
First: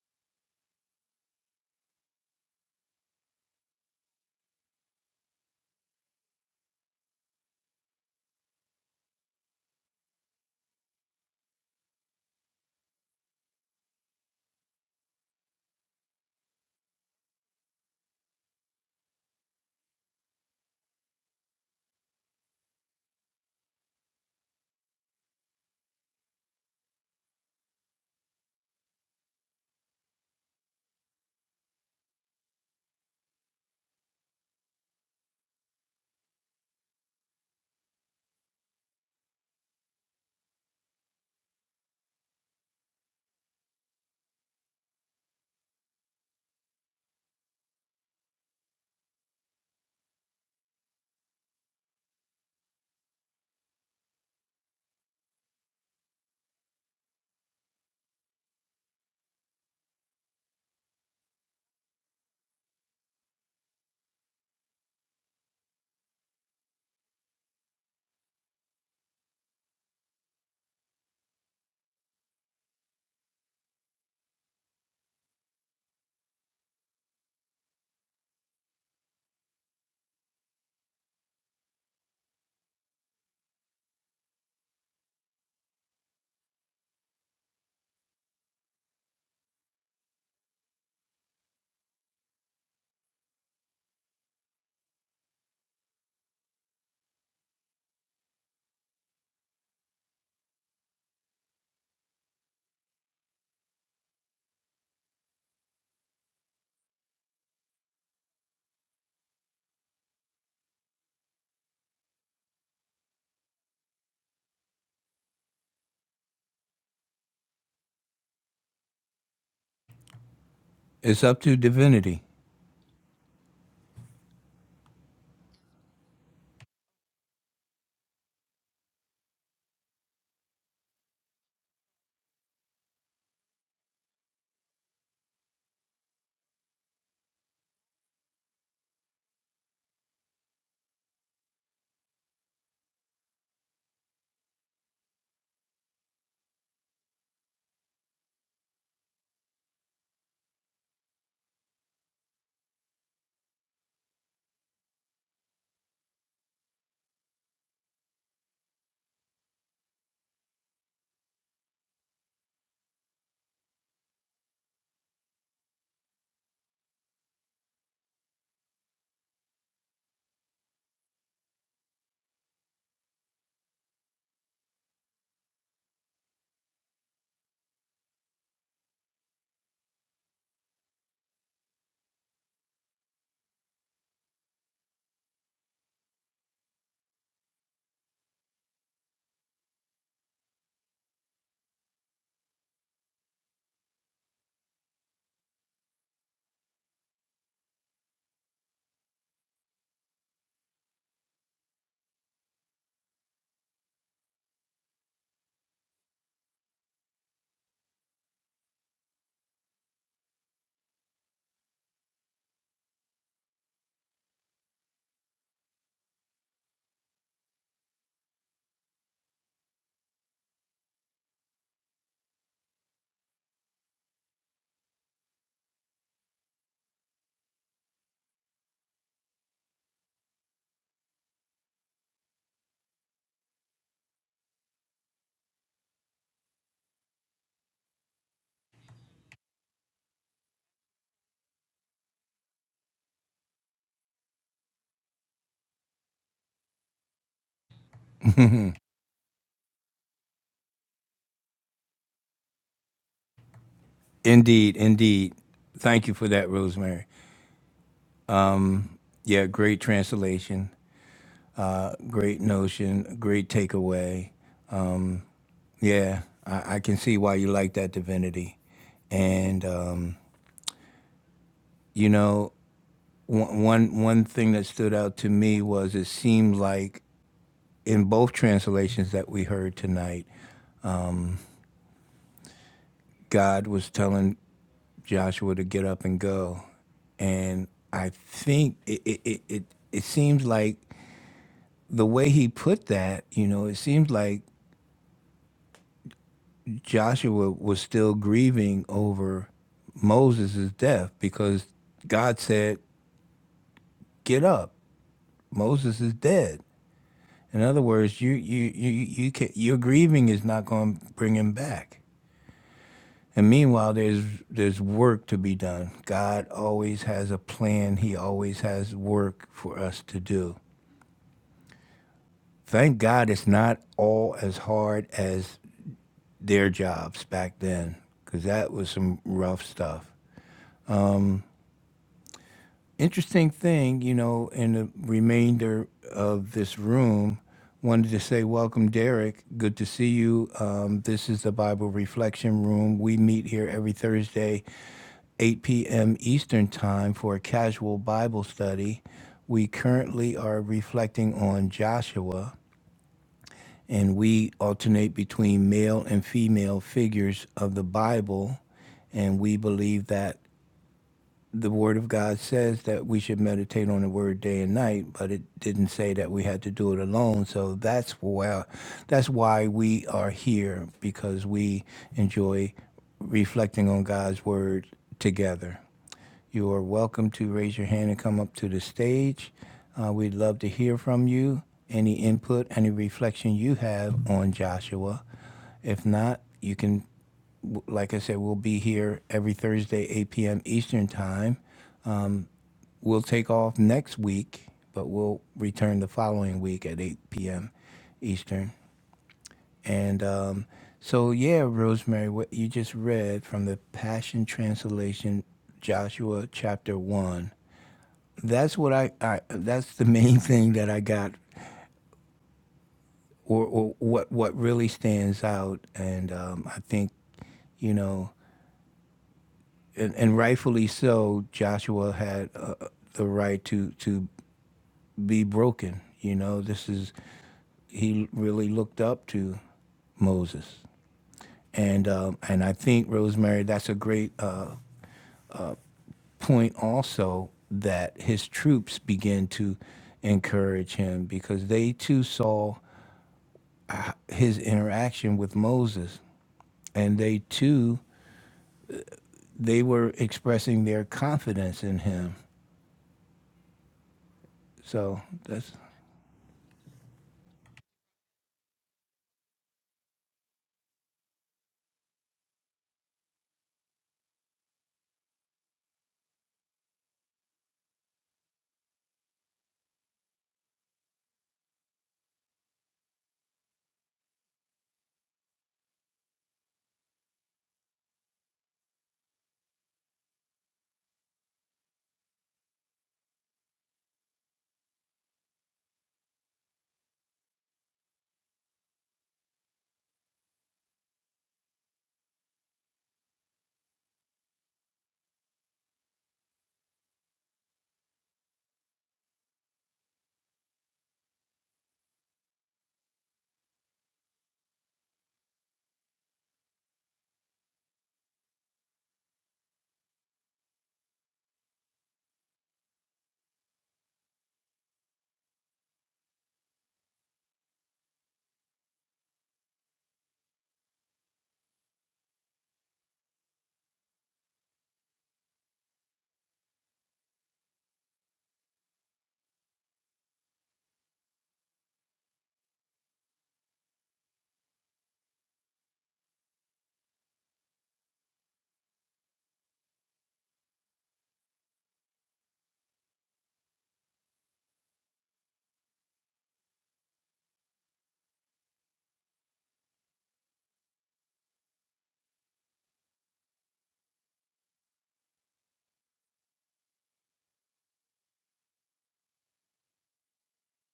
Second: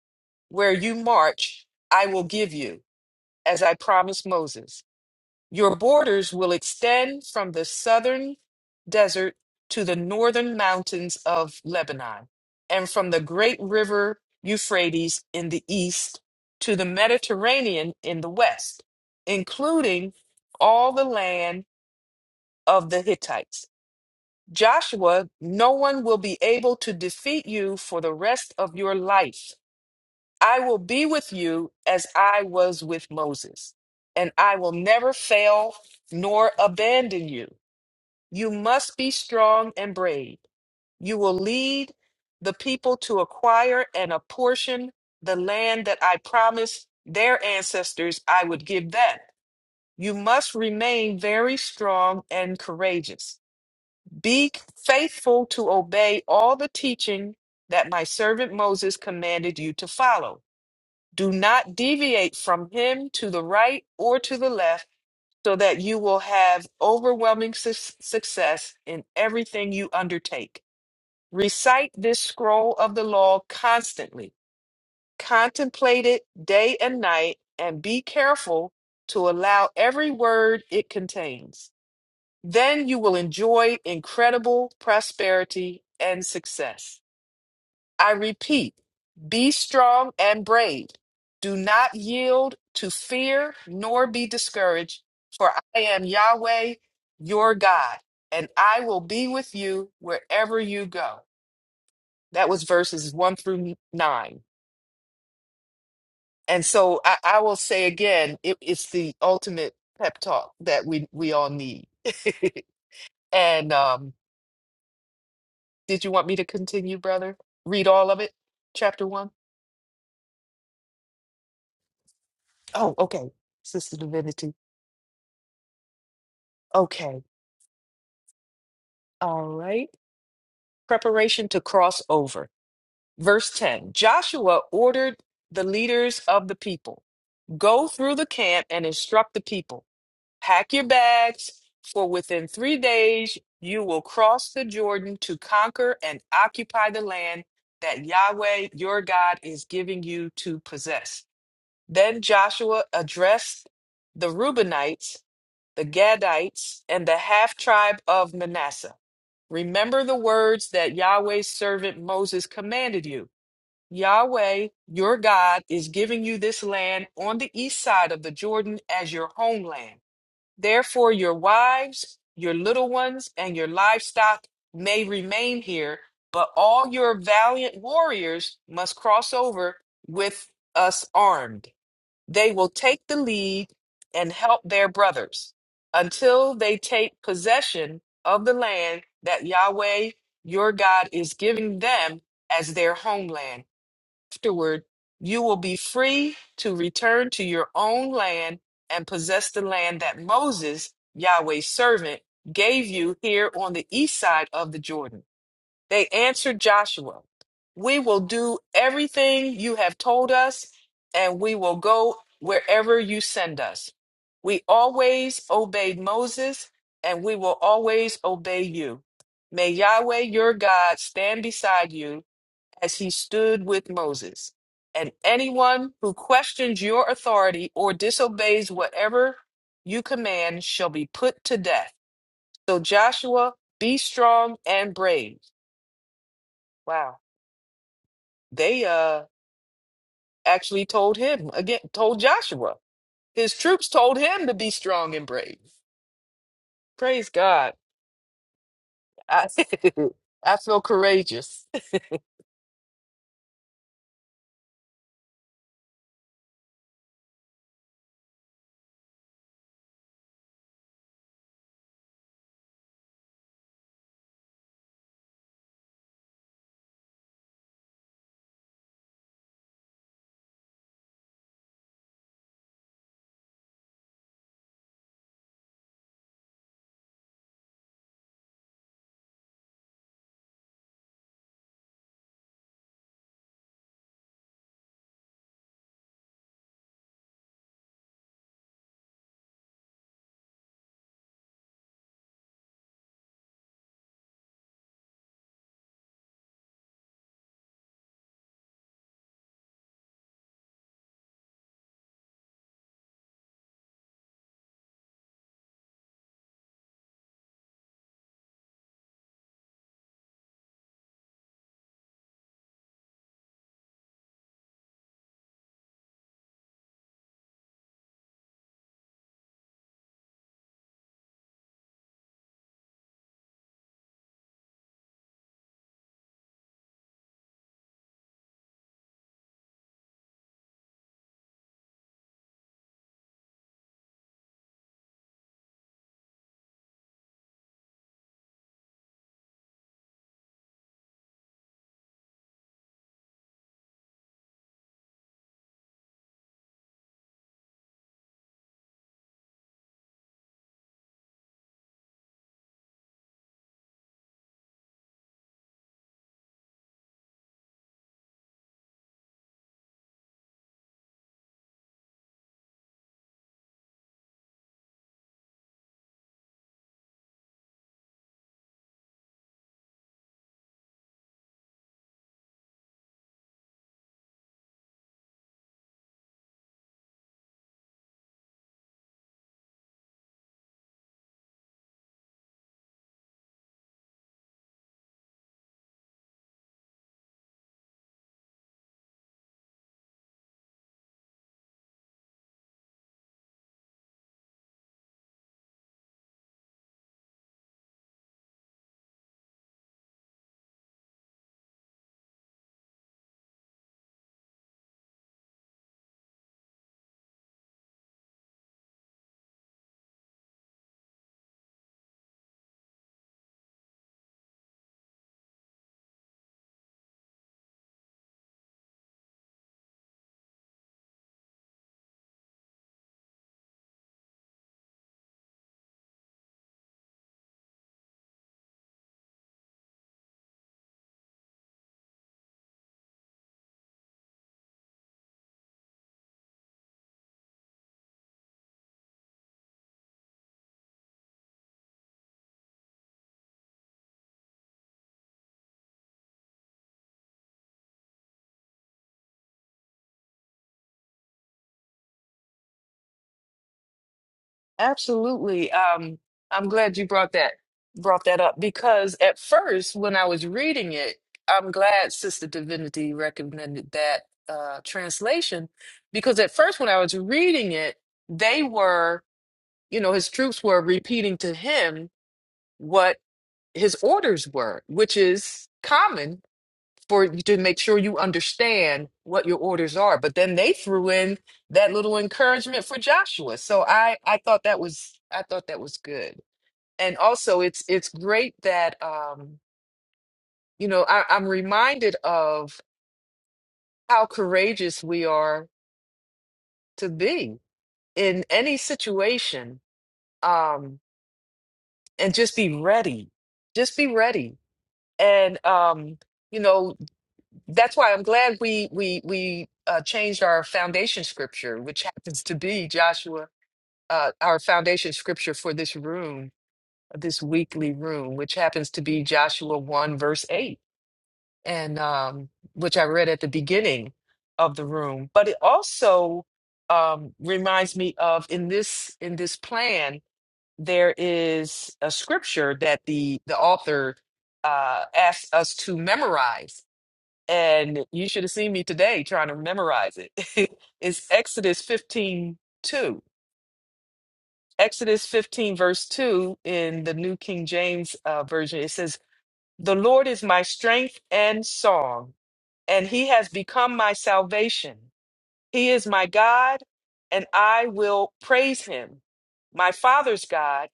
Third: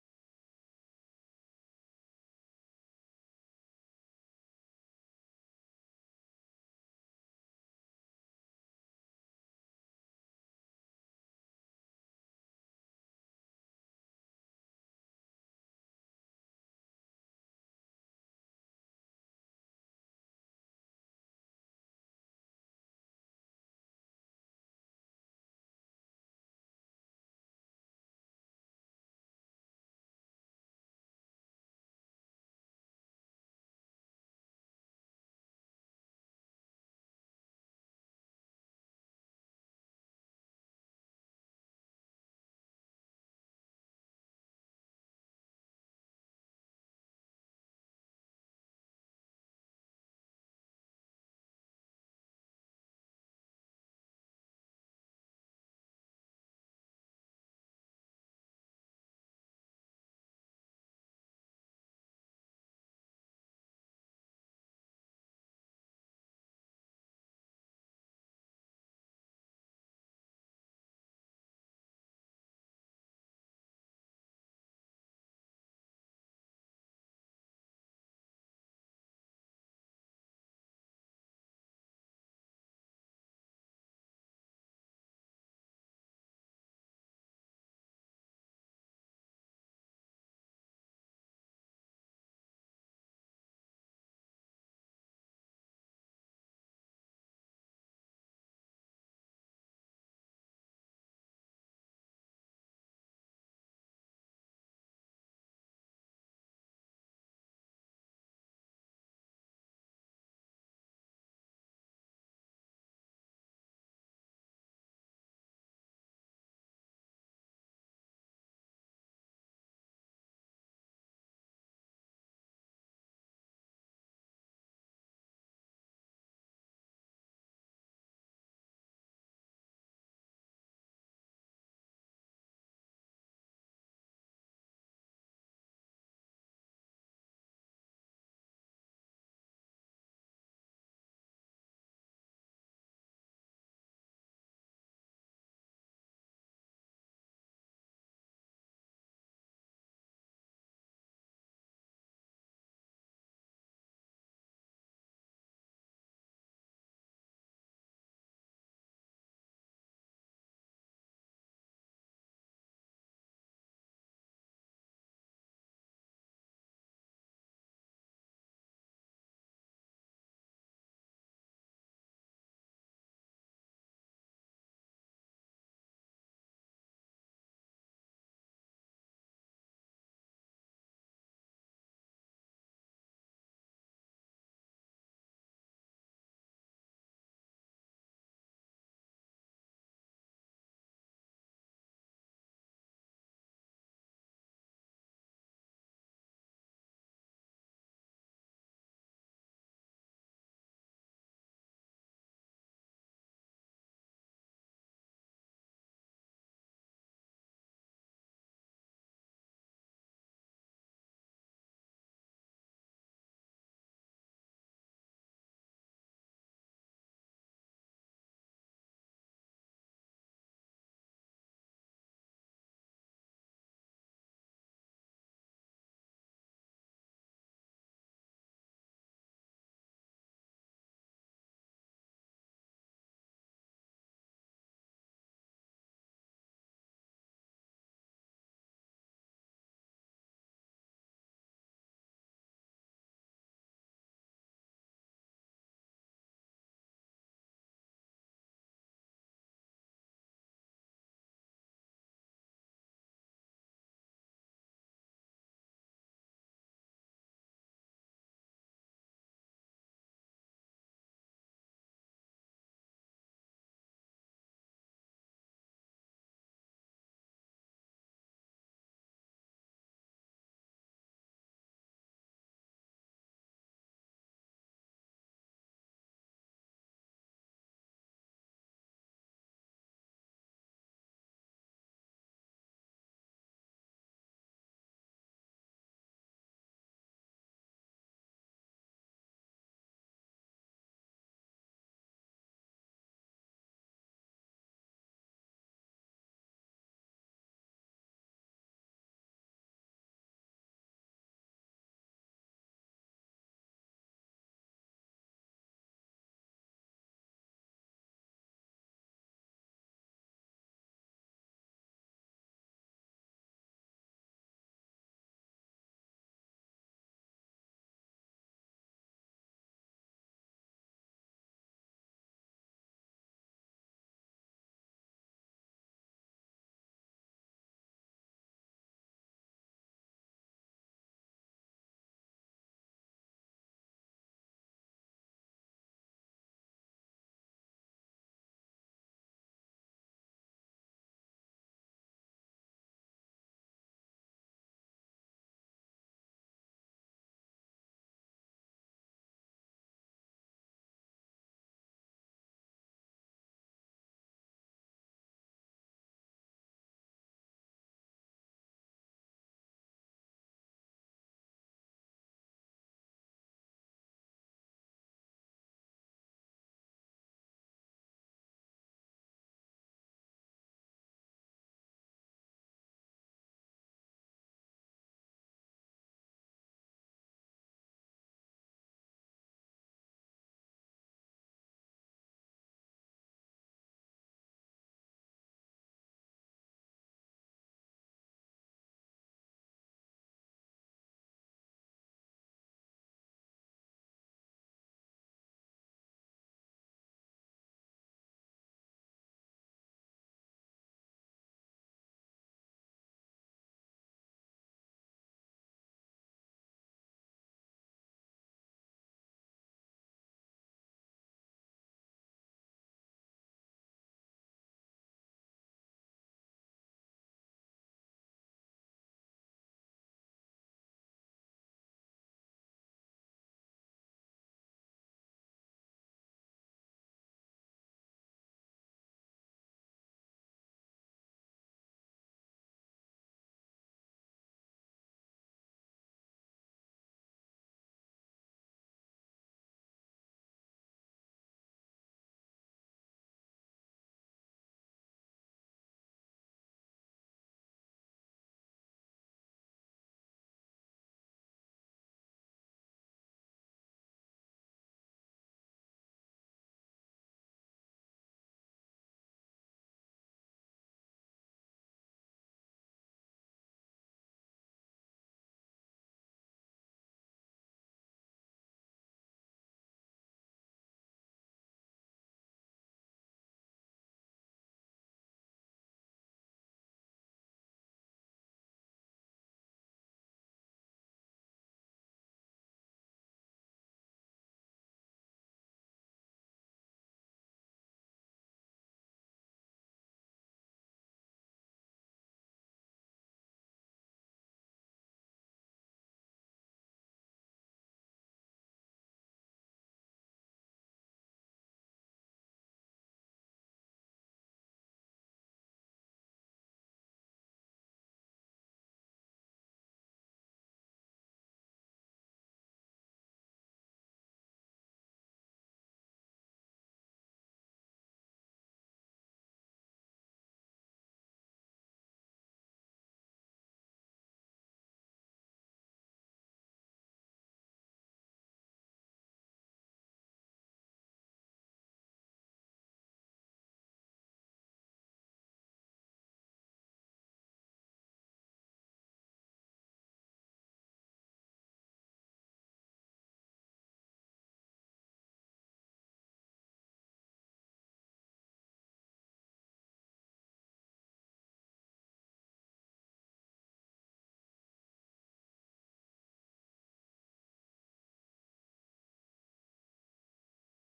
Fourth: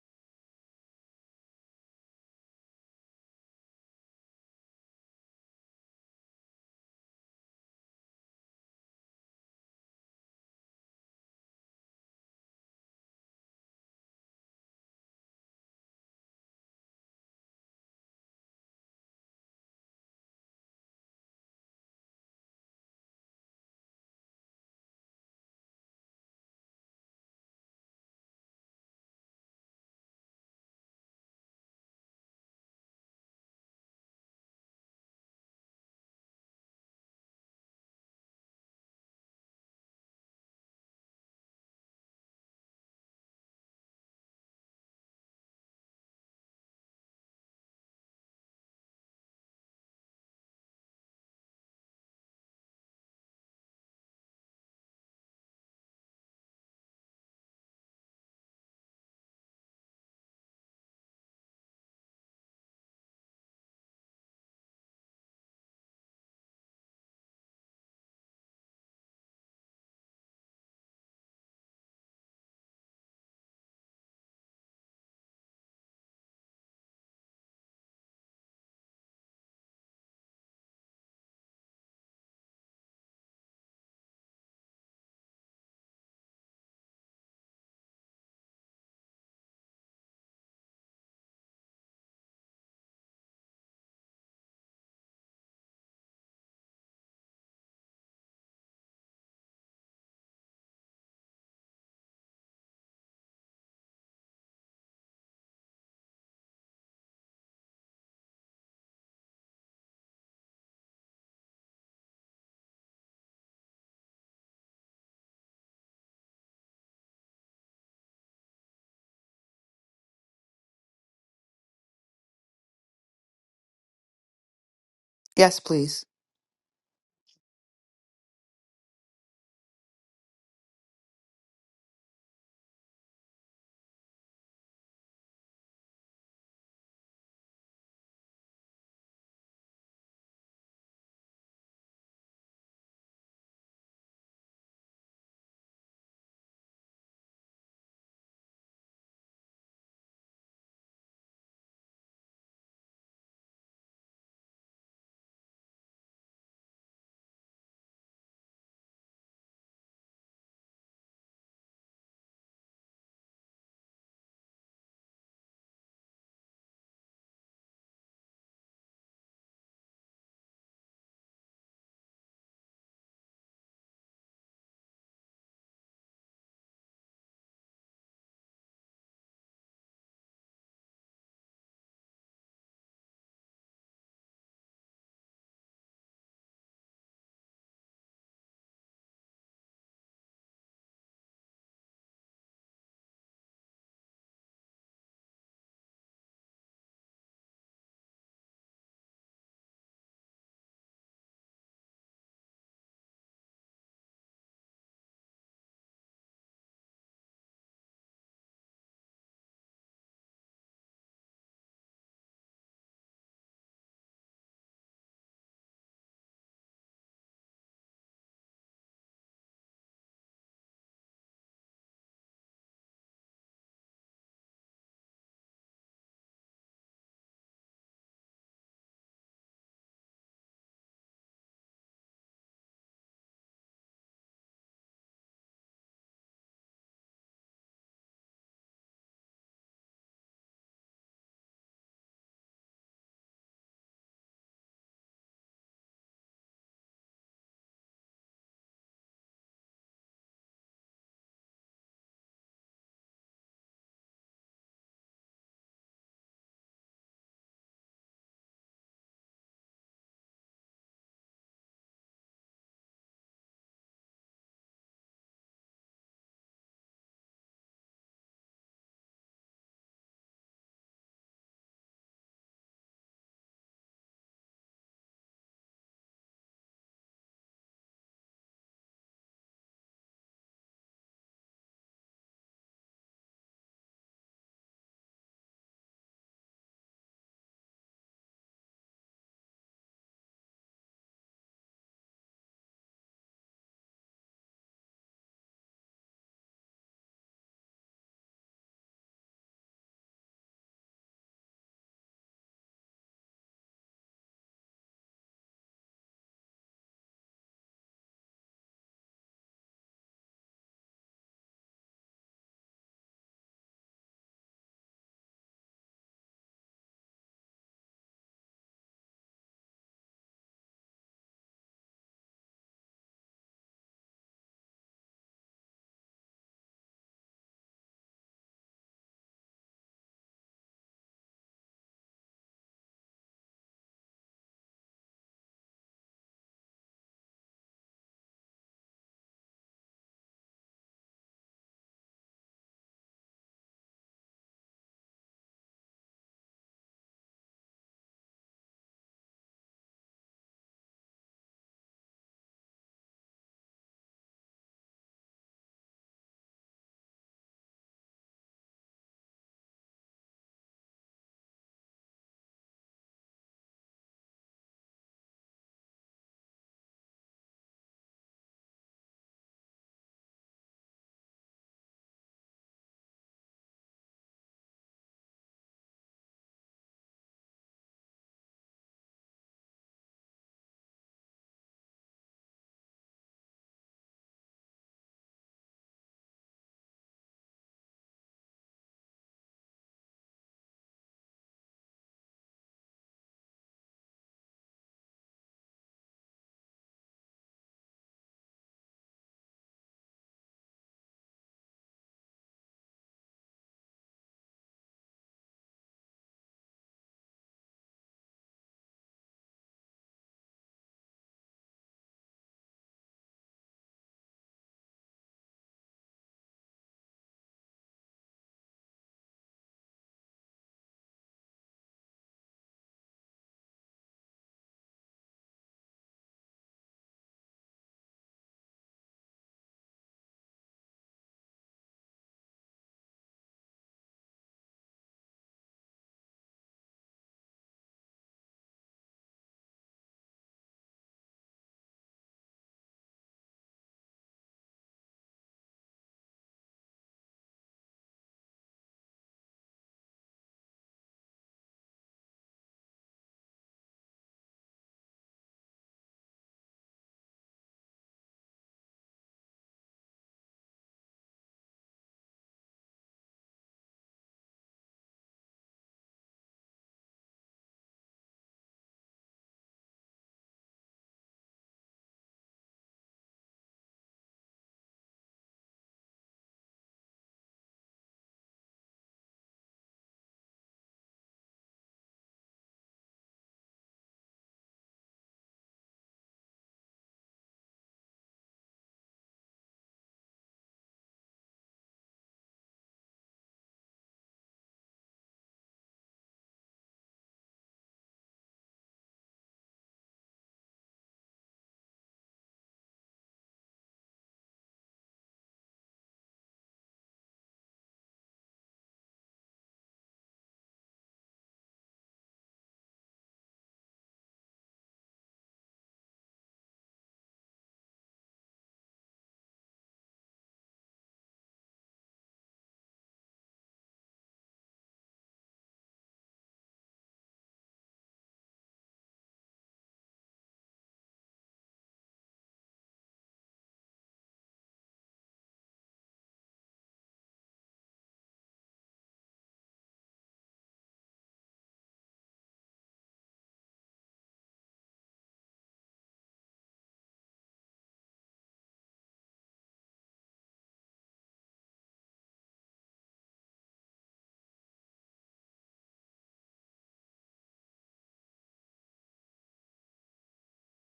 [SPEAKER 2] where you march, I will give you, as I promised Moses. Your borders will extend from the southern desert to the northern mountains of Lebanon, and from the great river Euphrates in the east to the Mediterranean in the west, including all the land of the Hittites Joshua, no one will be able to defeat you for the rest of your life. I will be with you as I was with Moses, and I will never fail nor abandon you. You must be strong and brave. You will lead the people to acquire and apportion the land that I promised their ancestors I would give them. You must remain very strong and courageous. Be faithful to obey all the teaching that my servant Moses commanded you to follow. Do not deviate from him to the right or to the left, so that you will have overwhelming su- success in everything you undertake. Recite this scroll of the law constantly, contemplate it day and night, and be careful to allow every word it contains. Then you will enjoy incredible prosperity and success. I repeat, be strong and brave. Do not yield to fear nor be discouraged, for I am Yahweh, your God, and I will be with you wherever you go. That was verses one through nine. And so I, I will say again, it, it's the ultimate pep talk that we, we all need. and um, Did you want me to continue, brother? Read all of it? Chapter one?
[SPEAKER 1] it's up to divinity.
[SPEAKER 2] Oh, okay. Sister Divinity.
[SPEAKER 3] Yes, please.
[SPEAKER 2] Okay. All right. Preparation to cross over. Verse 10 Joshua ordered the leaders of the people go through the camp and instruct the people pack your bags, for within three days you will cross the Jordan to conquer and occupy the land that Yahweh your God is giving you to possess. Then Joshua addressed the Reubenites, the Gadites, and the half tribe of Manasseh. Remember the words that Yahweh's servant Moses commanded you. Yahweh, your God, is giving you this land on the east side of the Jordan as your homeland. Therefore, your wives, your little ones, and your livestock may remain here, but all your valiant warriors must cross over with us armed. They will take the lead and help their brothers until they take possession of the land that Yahweh your God is giving them as their homeland. Afterward, you will be free to return to your own land and possess the land that Moses, Yahweh's servant, gave you here on the east side of the Jordan. They answered Joshua, We will do everything you have told us, and we will go wherever you send us. We always obeyed Moses, and we will always obey you. May Yahweh your God stand beside you as he stood with Moses. And anyone who questions your authority or disobeys whatever you command shall be put to death. So, Joshua, be strong and brave. Wow. they uh actually told him again told joshua his troops told him to be strong and brave praise god i, I feel courageous
[SPEAKER 1] Indeed, indeed. Thank you for that, Rosemary. Yeah, great translation, uh, great notion, great takeaway. Yeah, I, I can see why you like that divinity. And, um, you know, one one one thing that stood out to me was it seemed like in both translations that we heard tonight, God was telling Joshua to get up and go, and I think it it it it, it seems like the way he put that, you know, it seems like Joshua was still grieving over Moses' death because God said, "Get up, Moses is dead." In other words, you you you you can, your grieving is not going to bring him back. And meanwhile, there's there's work to be done. God always has a plan. He always has work for us to do. Thank God it's not all as hard as their jobs back then, because that was some rough stuff. interesting thing, you know, in the remainder of this room, wanted to say, Welcome, Derek. Good to see you. Um, this is the Bible Reflection Room. We meet here every Thursday, 8 p.m. Eastern Time, for a casual Bible study. We currently are reflecting on Joshua, and we alternate between male and female figures of the Bible. And we believe that the Word of God says that we should meditate on the Word day and night, but it didn't say that we had to do it alone. So that's why that's why we are here because we enjoy reflecting on God's Word together. You are welcome to raise your hand and come up to the stage. Uh, we'd love to hear from you. Any input, any reflection you have on Joshua. If not, you can, like I said, we'll be here every Thursday, 8 p.m. Eastern Time we'll take off next week, but we'll return the following week at 8 p.m. Eastern. And um, so, yeah, Rosemary, what you just read from the Passion Translation, Joshua chapter one. That's what I, I that's the main thing that I got, or, or what what really stands out. And um, I think you know, and, and rightfully so, Joshua had uh, the right to to be broken. You know, this is he really looked up to Moses, and um, and I think Rosemary, that's a great uh, point also that his troops began to encourage him because they too saw his interaction with Moses, and they too they were expressing their confidence in him. So
[SPEAKER 2] absolutely
[SPEAKER 1] that's
[SPEAKER 2] um i'm glad you brought that brought that up because at first when i was reading it i'm glad sister divinity recommended that uh translation because at first when i was reading it they were you know his troops were repeating to him what. his orders were, which is common for you to make sure you understand what your orders are. But then they threw in that little encouragement for Joshua. So I I thought that was I thought that was good. And also it's it's great that um you know I, I'm reminded of how courageous we are to be in any situation um and just be ready. Just be ready. And um you know That's why I'm glad we we we uh, changed our foundation scripture, which happens to be Joshua, uh, our foundation scripture for this room, this weekly room, which happens to be Joshua one verse eight, and um, which I read at the beginning of the room. But it also um, reminds me of in this in this plan there is a scripture that the the author uh, asks us to memorize and you should have seen me today trying to memorize it. it's Exodus 15 2, Exodus 15, verse 2 in the New King James uh, Version. It says, The Lord is my strength and song, and he has become my salvation. He is my God, and I will praise him, my father's God,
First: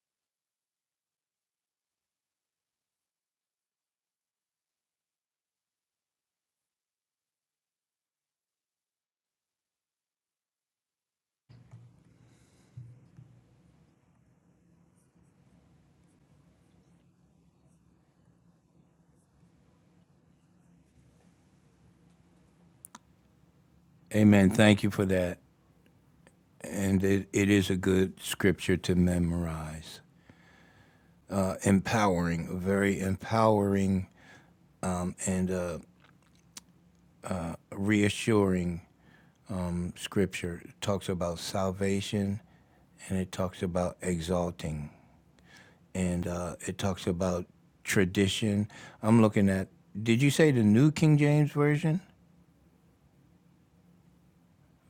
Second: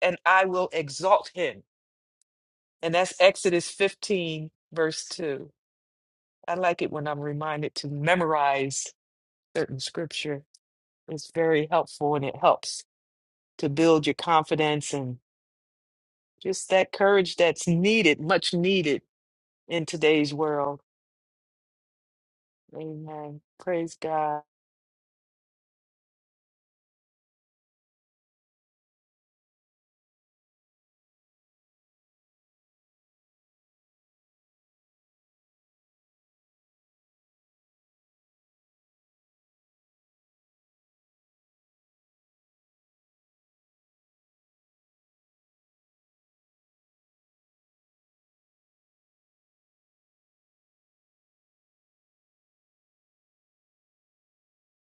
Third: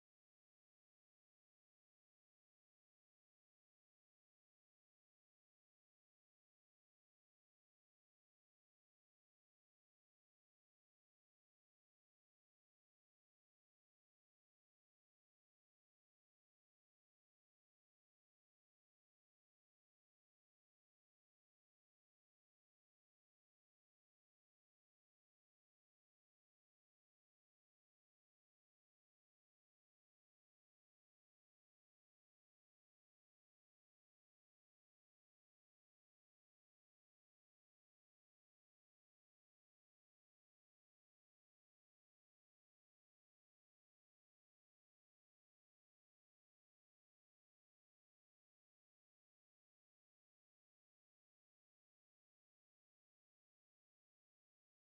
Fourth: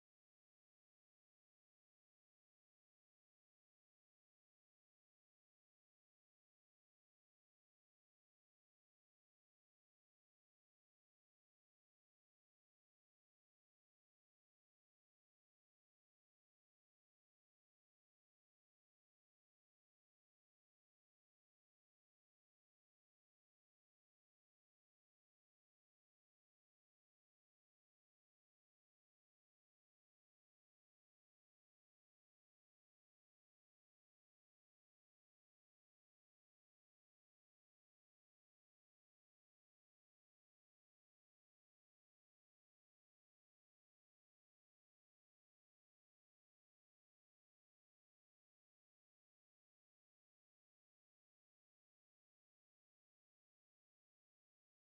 [SPEAKER 2] and I will exalt him. And that's Exodus 15, verse 2. I like it when I'm reminded to memorize certain scripture is very helpful and it helps to build your confidence and just that courage that's needed, much needed in today's world. Amen. Praise God.
[SPEAKER 1] Amen. Thank you for that, and it, it is a good scripture to memorize. empowering, very empowering and uh, reassuring scripture. It talks about salvation and it talks about exalting and uh, it talks about tradition. I'm looking at, did you say the New King James Version,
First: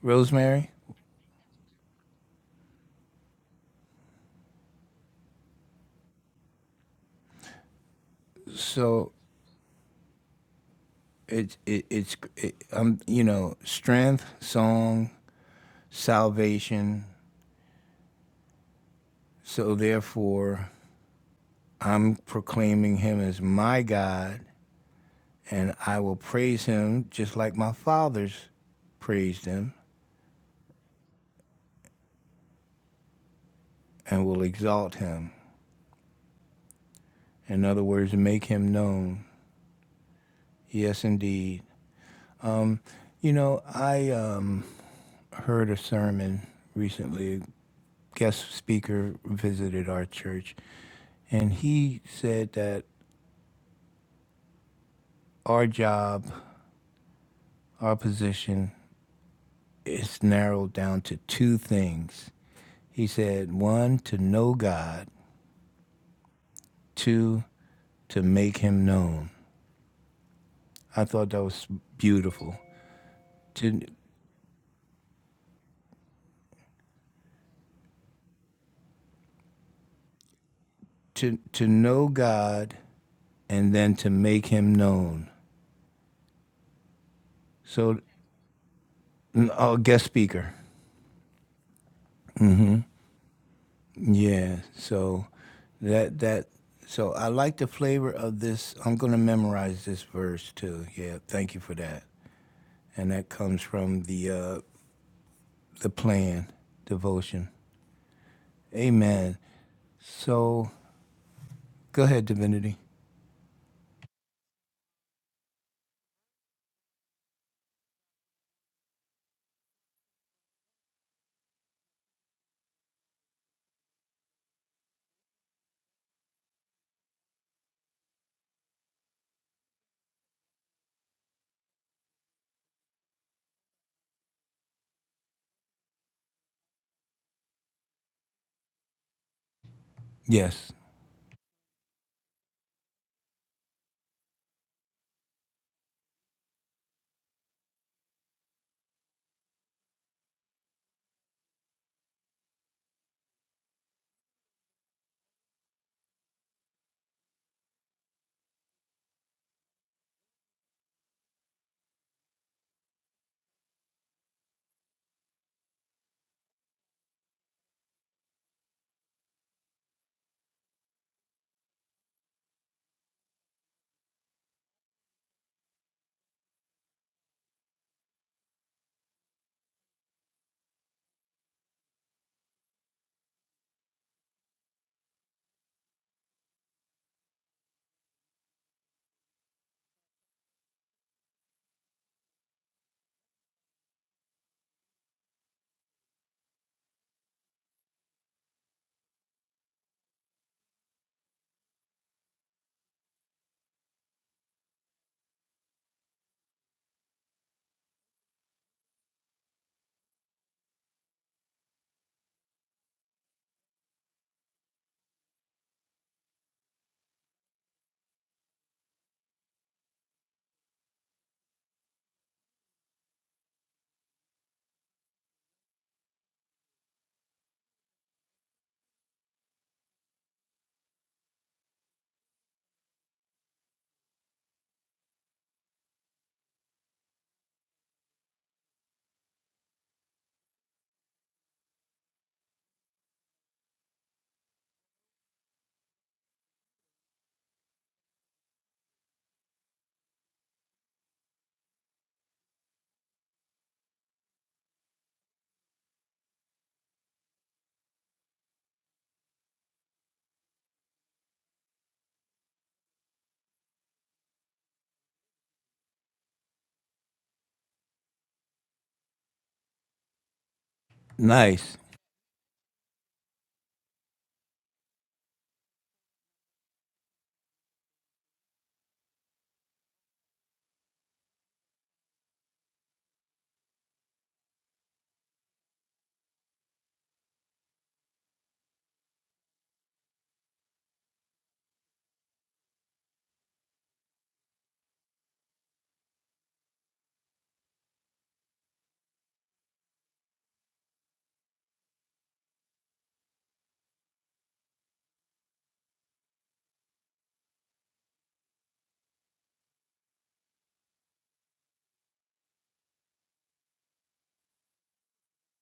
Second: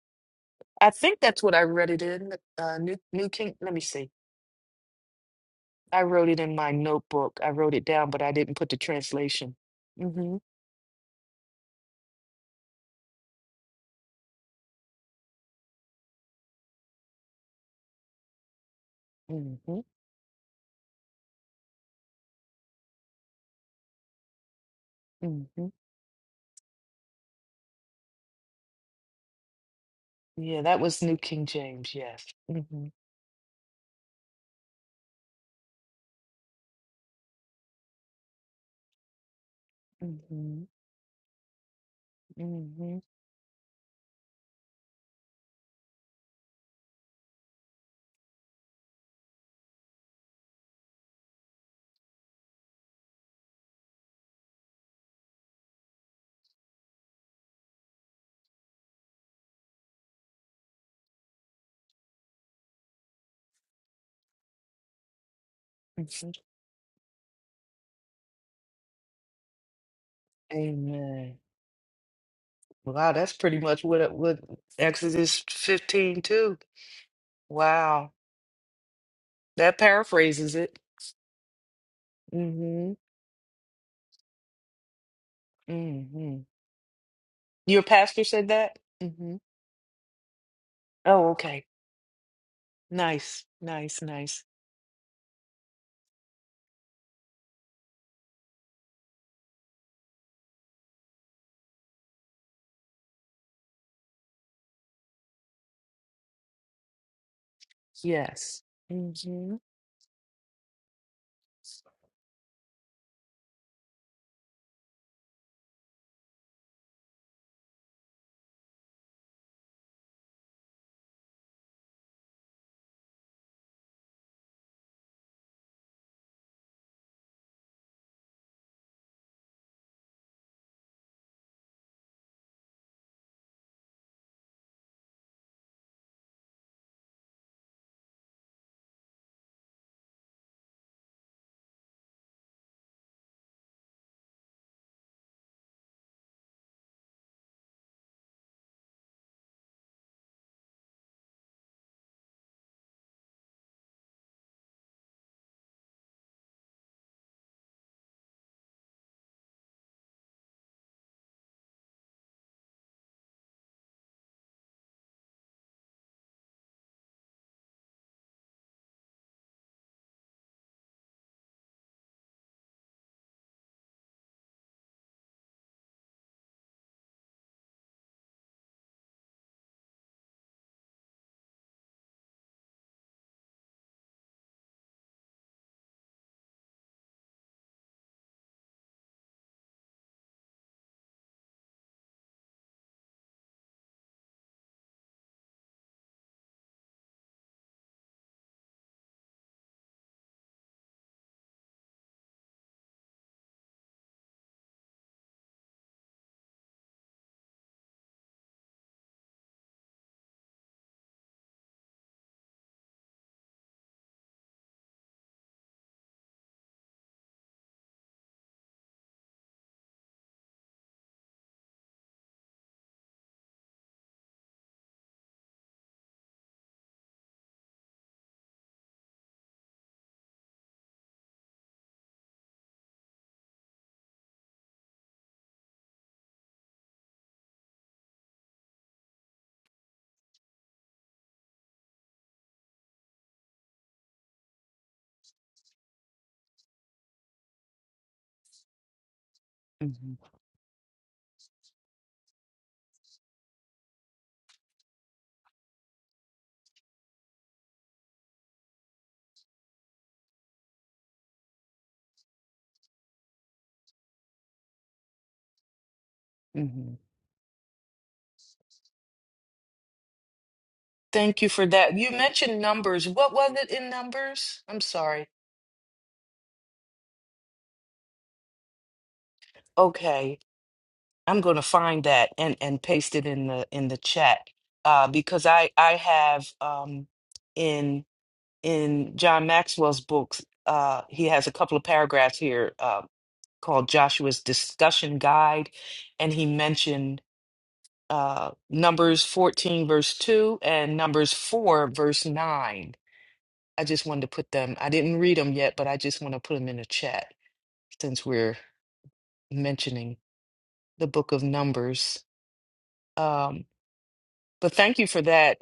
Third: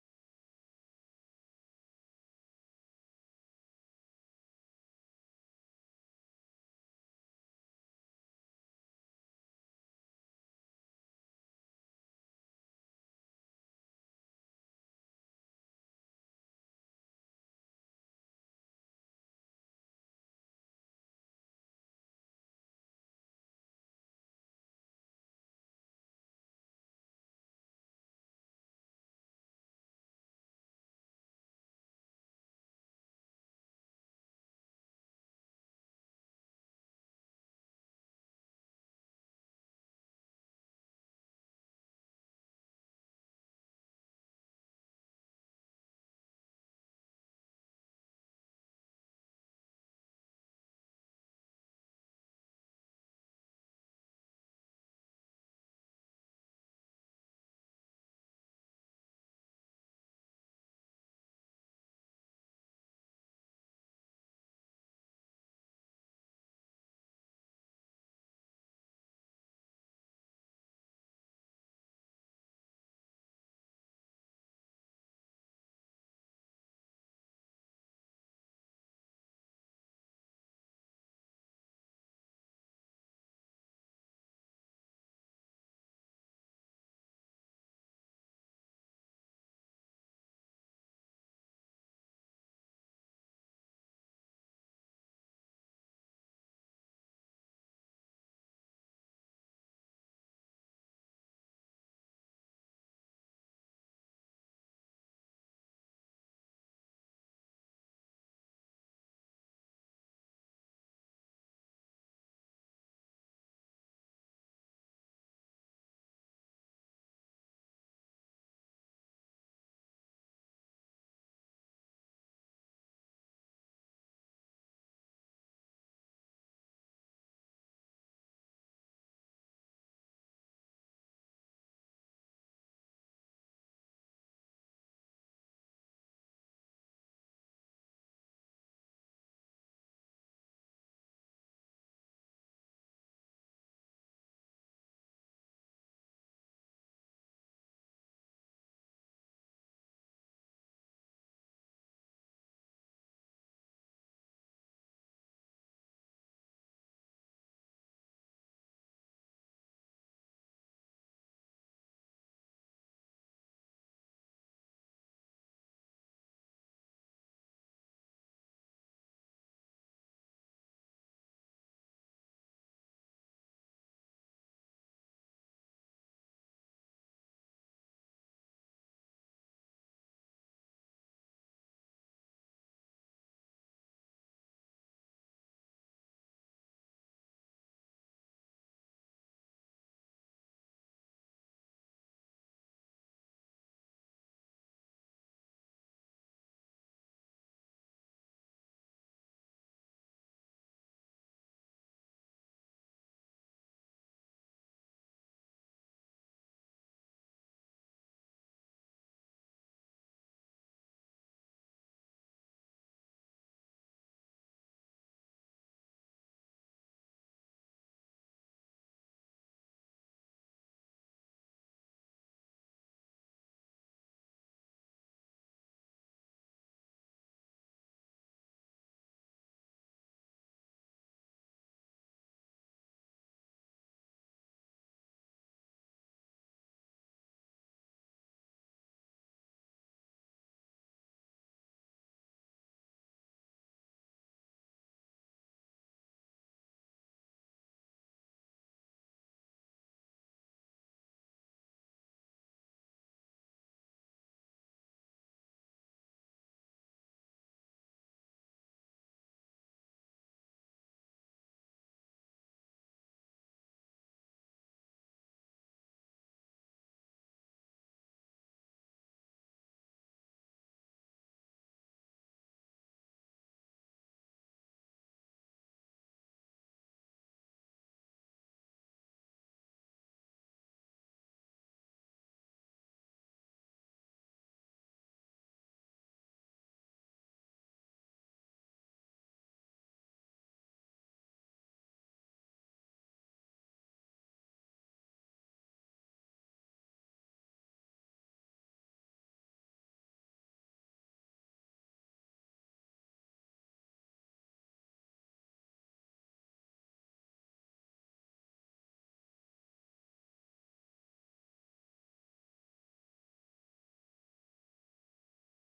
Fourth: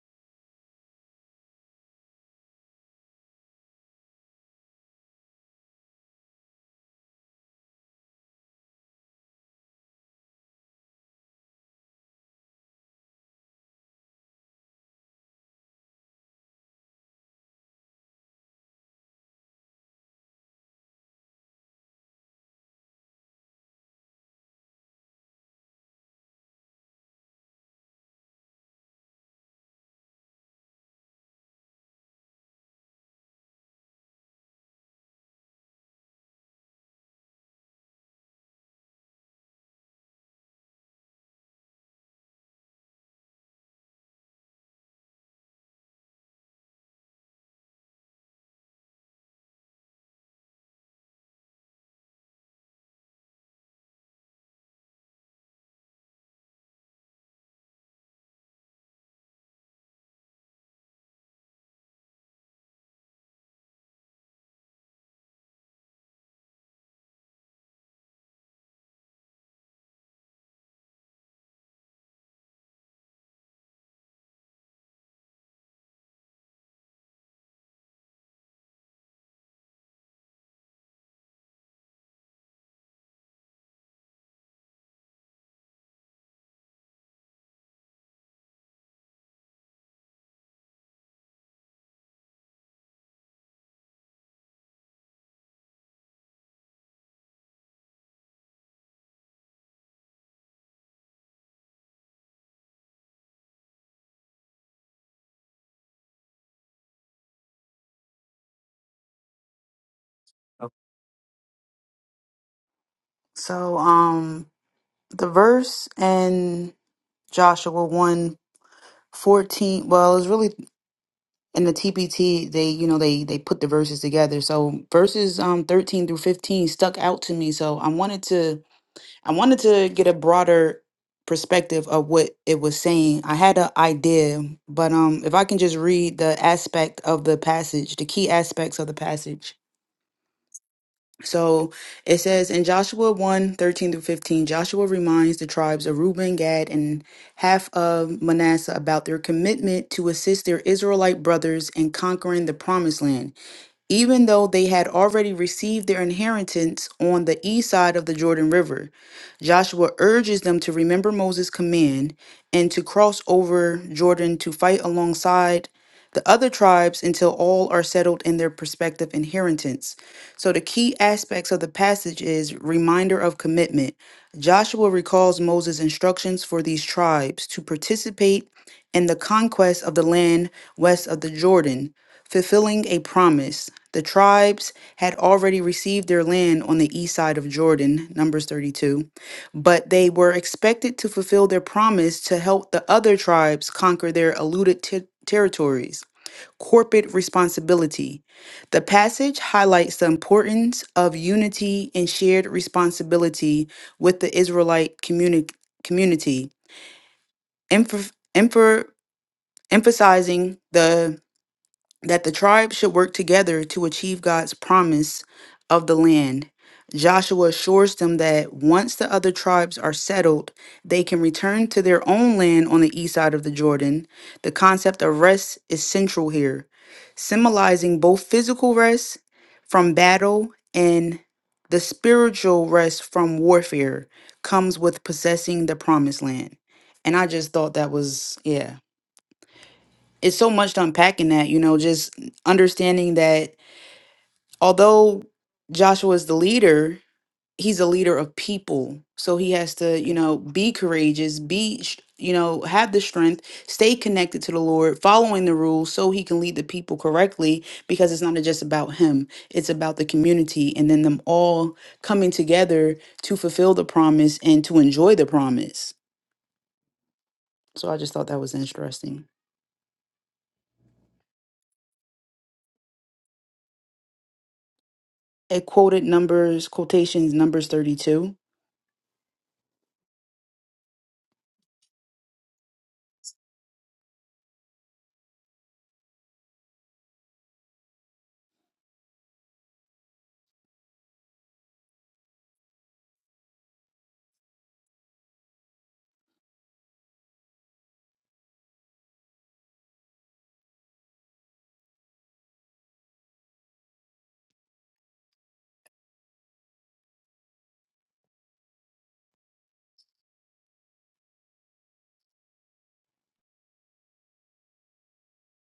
[SPEAKER 1] Rosemary?
[SPEAKER 2] I think that's what I read it in. Uh, New New King. Let me see. I wrote it in my notebook. I wrote it down, but I didn't put the
[SPEAKER 1] So
[SPEAKER 2] translation. Mm-hmm.
[SPEAKER 1] it's, it, it's, it, um, you know, strength, song, salvation. So
[SPEAKER 2] Mm-hmm.
[SPEAKER 1] therefore, I'm proclaiming him as my God
[SPEAKER 2] Mm-hmm.
[SPEAKER 1] and I will praise him just like my fathers praised him
[SPEAKER 2] Yeah, that was New King James. Yes. Mm-hmm.
[SPEAKER 1] and will exalt him. In other words, make him known.
[SPEAKER 2] Mm-hmm.
[SPEAKER 1] Yes, indeed.
[SPEAKER 2] Mm-hmm.
[SPEAKER 1] You know, I um, heard a sermon recently. A guest speaker visited our church, and he said that our job, our position, is narrowed down to two things. He said, one, to know God,
[SPEAKER 2] mm-hmm.
[SPEAKER 1] two, to make him known. I thought
[SPEAKER 2] Amen.
[SPEAKER 1] that was beautiful.
[SPEAKER 2] Wow, that's pretty
[SPEAKER 1] To
[SPEAKER 2] much what it what Exodus 15 too. Wow. That paraphrases it.
[SPEAKER 1] to to know God
[SPEAKER 2] Mm-hmm.
[SPEAKER 1] and then to make Him known.
[SPEAKER 2] Mm-hmm. Your
[SPEAKER 1] So,
[SPEAKER 2] pastor said that? Mm-hmm.
[SPEAKER 1] oh, guest speaker.
[SPEAKER 2] Oh, okay. Nice. Nice, nice.
[SPEAKER 1] Yeah. So, that that. So I like the flavor of this. I'm going to memorize this verse too. Yeah. Thank you for that. And that comes from the uh, the plan devotion.
[SPEAKER 2] Yes.
[SPEAKER 1] Amen.
[SPEAKER 2] Mm-hmm.
[SPEAKER 1] So
[SPEAKER 3] okay
[SPEAKER 1] go ahead, divinity.
[SPEAKER 3] So, um, the verse in Joshua one 14 well, it's really in the TPT, they, you know, they, they put the verses together. So verses, um, 13 through 15 stuck out to me. So I wanted to I wanted to get a broader perspective of what it was saying. I had an idea, but um, if I can just read the aspect of the passage, the key aspects of the passage.
[SPEAKER 1] Yes.
[SPEAKER 3] So it says in Joshua one 13 through 15, Joshua reminds the tribes of Reuben, Gad, and half of Manasseh about their commitment to assist their Israelite brothers in conquering the promised land even though they had already received their inheritance on the east side of the Jordan River. Joshua urges them to remember Moses' command and to cross over Jordan to fight alongside the other tribes until all are settled in their prospective inheritance. So the key aspects of the passage is reminder of commitment. Joshua recalls Moses' instructions for these tribes to participate in the conquest of the land west of the Jordan fulfilling a promise. The tribes had already received their land on the east side of Jordan, Numbers 32, but they were expected to fulfill their promise to help the other tribes conquer their eluded te- territories. Corporate responsibility. The passage highlights the importance of unity and shared responsibility with the Israelite communi- community, emph- emph- emphasizing the that the tribes should work together to achieve God's promise of the land. Joshua assures them that once the other tribes are settled, they can return to their own land on the east side of the Jordan. The concept of rest is central here, symbolizing both physical rest from battle and the spiritual rest from warfare comes with possessing the promised land. And I just thought that was, yeah it's so much to unpack in that, you know, just understanding that although Joshua is the leader, he's a leader of people. So he has to, you
[SPEAKER 2] Mm-hmm.
[SPEAKER 3] know, be courageous, be, sh- you know, have the strength, stay connected to the Lord, following the rules so he can lead the people correctly because it's not just about him, it's about the community and then them all coming together to fulfill the promise and to enjoy the promise.
[SPEAKER 2] Mm-hmm.
[SPEAKER 3] So I just thought that was interesting.
[SPEAKER 2] Thank you for
[SPEAKER 1] Nice.
[SPEAKER 2] that. You mentioned numbers. What was it in numbers? I'm sorry.
[SPEAKER 3] It quoted numbers, quotations, numbers 32
[SPEAKER 2] Okay. I'm going to find that and and paste it in the in the chat. Uh because I I have um in in John Maxwell's books, uh, he has a couple of paragraphs here uh, called Joshua's Discussion Guide, and he mentioned uh, Numbers 14, verse 2, and Numbers 4, verse 9. I just wanted to put them, I didn't read them yet, but I just want to put them in the chat since we're mentioning the book of Numbers. Um, but thank you for that.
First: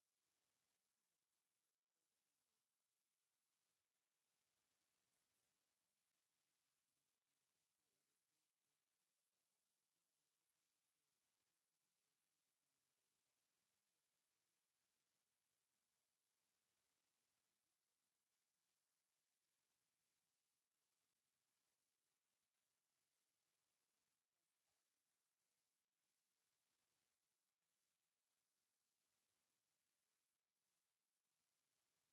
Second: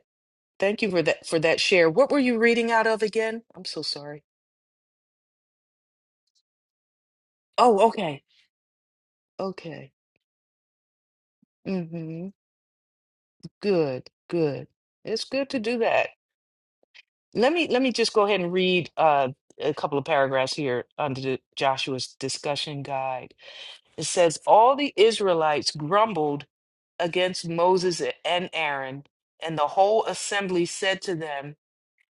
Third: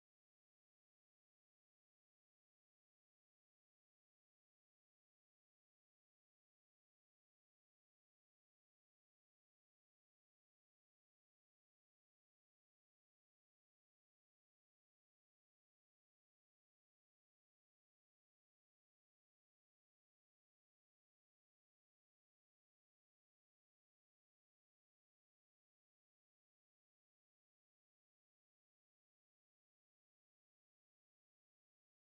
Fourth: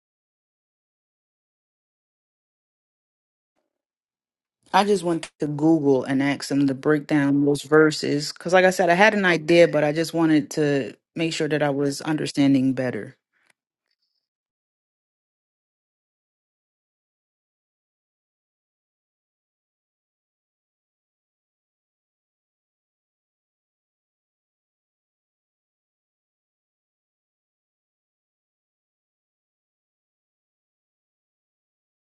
[SPEAKER 2] Thank you for that for that share. What were you reading out of again? I'm so sorry.
[SPEAKER 3] I just went to Google and asked them to break down those
[SPEAKER 2] Oh, okay.
[SPEAKER 3] verses because, like I said, I had an idea, but I
[SPEAKER 2] Okay.
[SPEAKER 3] just wanted to make sure that I was
[SPEAKER 2] Mm-hmm.
[SPEAKER 3] understanding better.
[SPEAKER 2] Good, good. It's good to do that. Let me let me just go ahead and read uh, a couple of paragraphs here under the Joshua's discussion guide. It says, All the Israelites grumbled against Moses and Aaron, and the whole assembly said to them,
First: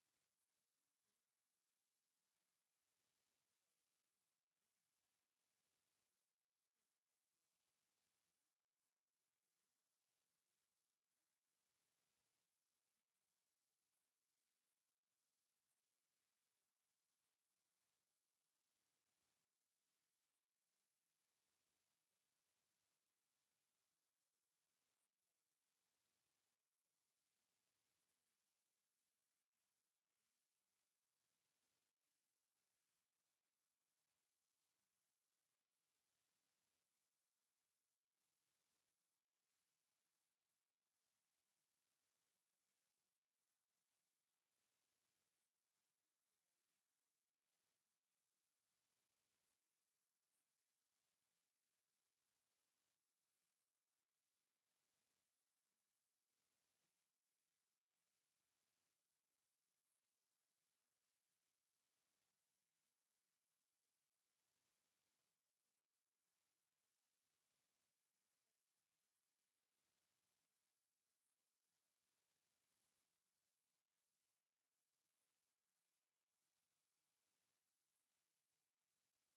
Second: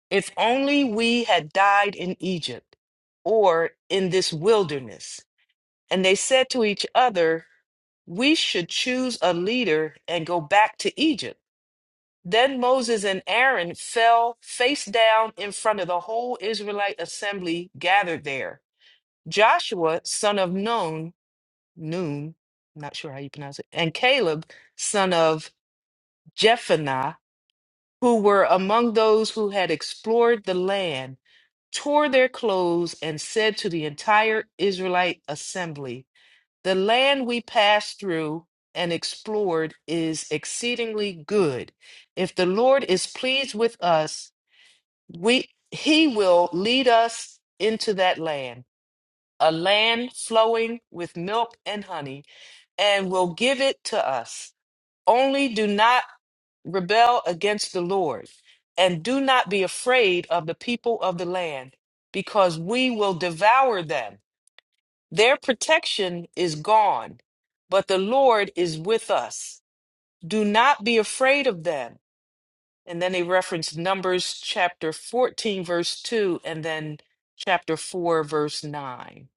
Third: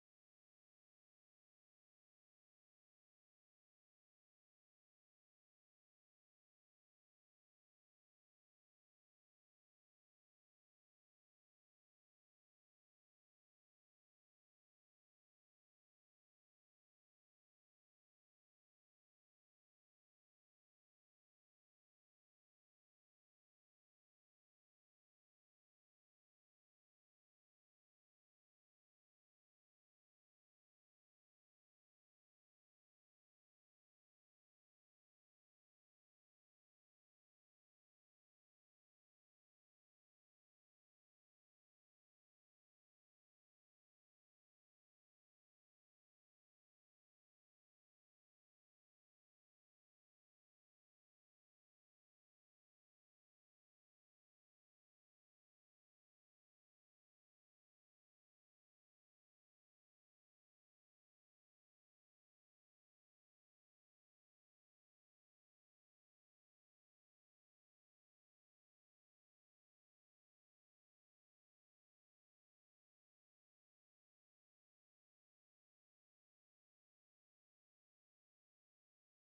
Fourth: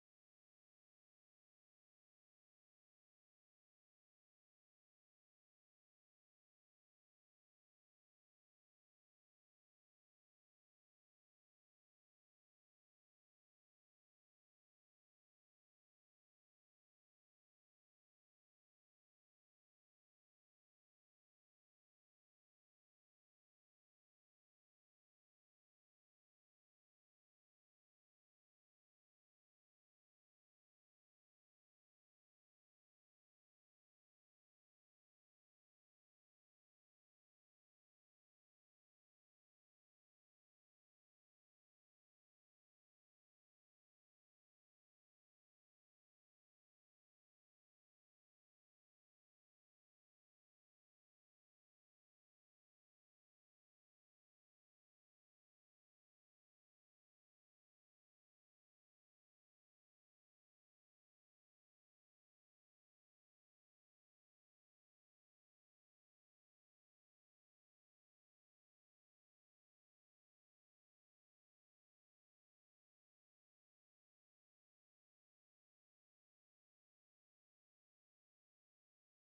[SPEAKER 2] If only we had died in Egypt or in this wilderness. And they said to each other, We should choose a leader and go back to Egypt. Then Moses and Aaron fell face down in front of the whole Israelite assembly gathered there. Joshua, son of Nun, Nun, not sure how you pronounce it, and Caleb, son of Jephunneh, who were among those who had explored the land, tore their clothes and said to the entire Israelite assembly, "The land we passed through and explored is exceedingly good. If the Lord is pleased with us." we he will lead us into that land a land flowing with milk and honey and will give it to us only do not rebel against the lord and do not be afraid of the people of the land because we will devour them their protection is gone but the lord is with us do not be afraid of them and then they reference Numbers chapter 14, verse 2, and then chapter 4, verse 9.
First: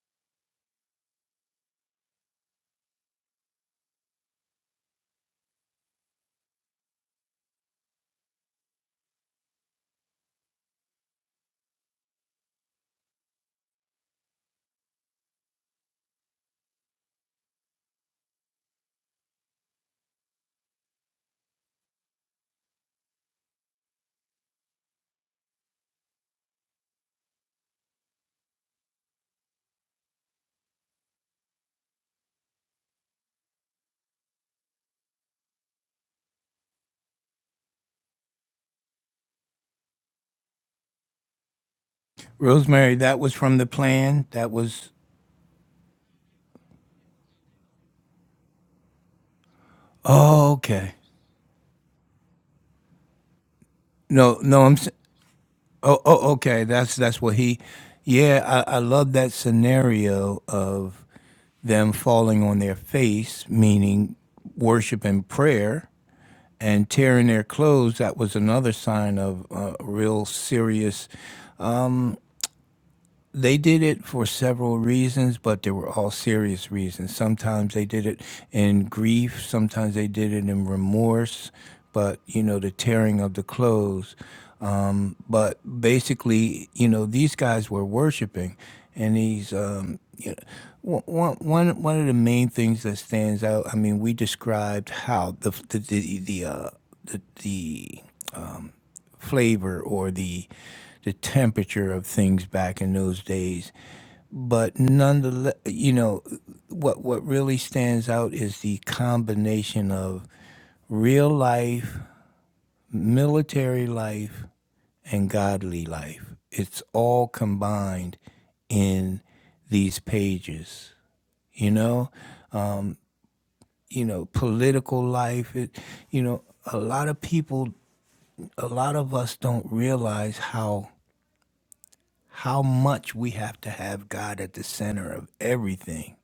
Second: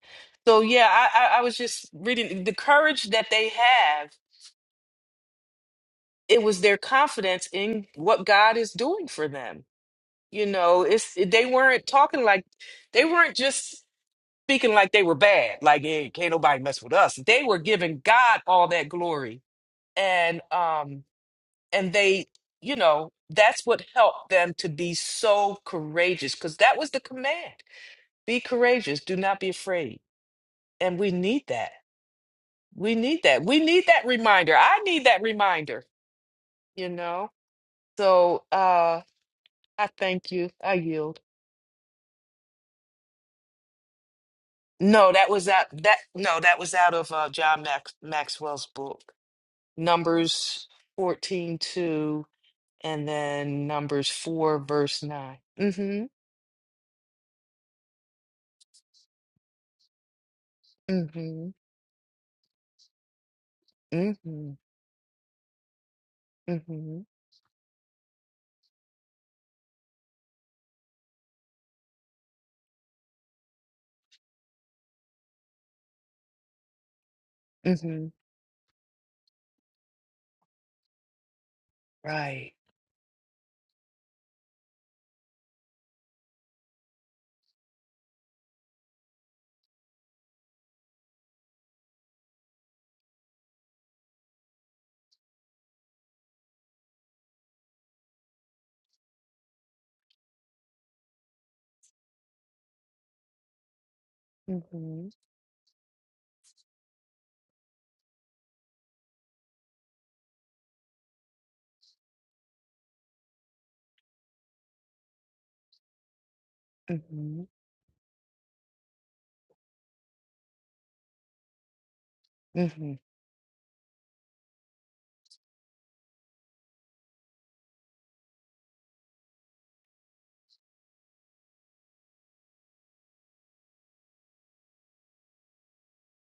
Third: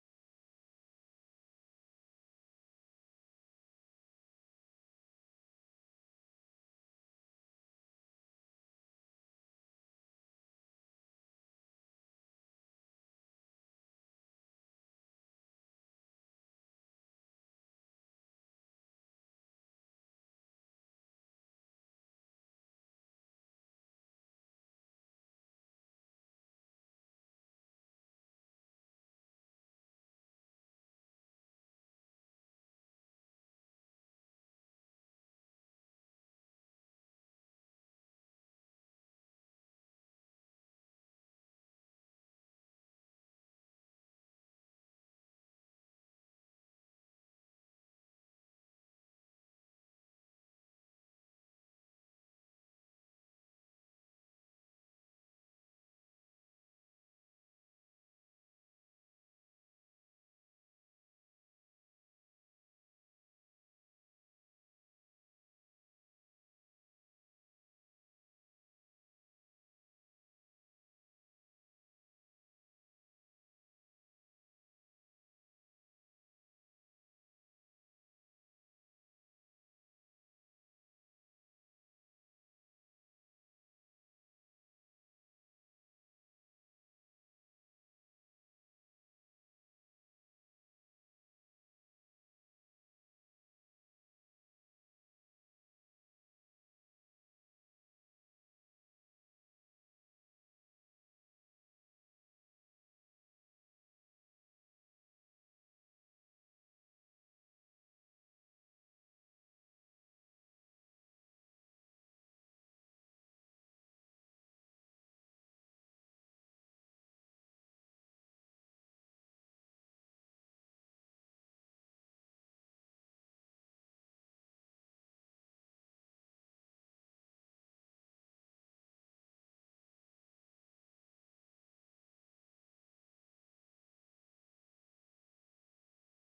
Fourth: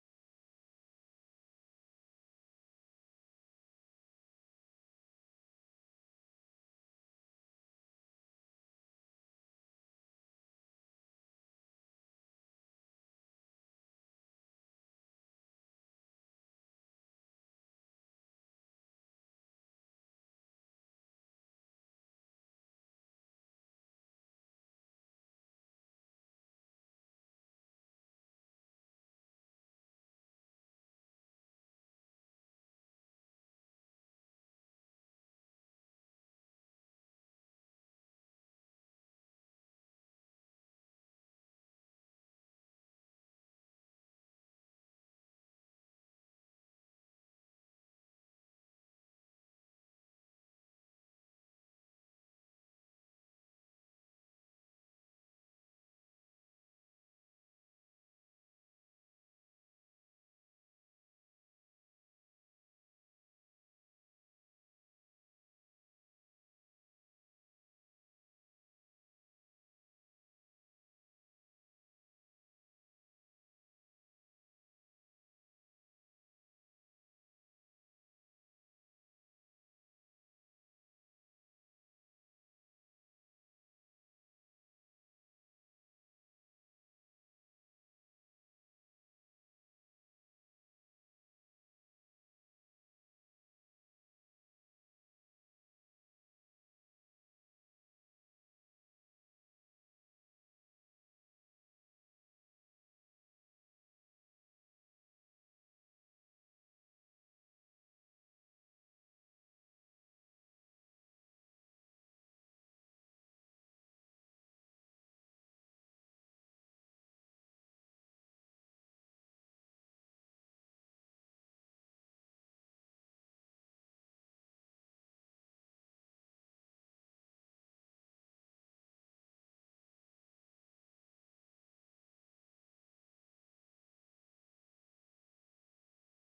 [SPEAKER 2] So, yeah, I, I, I was just reading the courage that they have. It was their confidence in what God is doing for them. You know, it's they weren't talking like they weren't just speaking like they were bad, like hey, can't nobody mess with us. They were giving God all that glory. And um and they you know that's what helped them to be so courageous because that was the command be courageous do not be afraid and we need that we need that we need that reminder i need that reminder you know so uh i thank you i yield
[SPEAKER 1] Rosemary, that was from the plan. That was.
[SPEAKER 2] no that was out that no that was out of uh john Max, maxwell's book
[SPEAKER 1] Oh,
[SPEAKER 2] numbers
[SPEAKER 1] okay.
[SPEAKER 2] 14 2, and then numbers
[SPEAKER 1] No,
[SPEAKER 2] 4
[SPEAKER 1] no, I'm. s-
[SPEAKER 2] verse 9
[SPEAKER 1] Oh,
[SPEAKER 2] mm-hmm
[SPEAKER 1] oh, okay. That's that's what he. Yeah, I, I love that scenario of
[SPEAKER 2] mm-hmm
[SPEAKER 1] them falling on their face, meaning
[SPEAKER 2] mm-hmm
[SPEAKER 1] worship and prayer, and
[SPEAKER 2] Mm-hmm.
[SPEAKER 1] tearing their clothes. That was another sign of uh, real serious they did it for several reasons, but they were all serious reasons. Sometimes they did
[SPEAKER 2] Mhm.
[SPEAKER 1] it in grief, sometimes they did it in remorse, but you
[SPEAKER 2] Right.
[SPEAKER 1] know, the tearing of the clothes. Um, but basically, you know, these guys were worshiping, and these, um, you know, one, one, one of the main things that stands out. I mean, we described how the the the, the uh, the, the flavor or the the temperature of things back in those days but
[SPEAKER 2] Mhm.
[SPEAKER 1] nonetheless, you know, what what really stands out is the combination of real life, military life, and godly life. It's all
[SPEAKER 2] Mhm.
[SPEAKER 1] combined in these pages. You know,
[SPEAKER 2] Mhm.
[SPEAKER 1] you know, political life. It, you know, a lot of people, a lot of us don't realize how how much we have to have God at the center of everything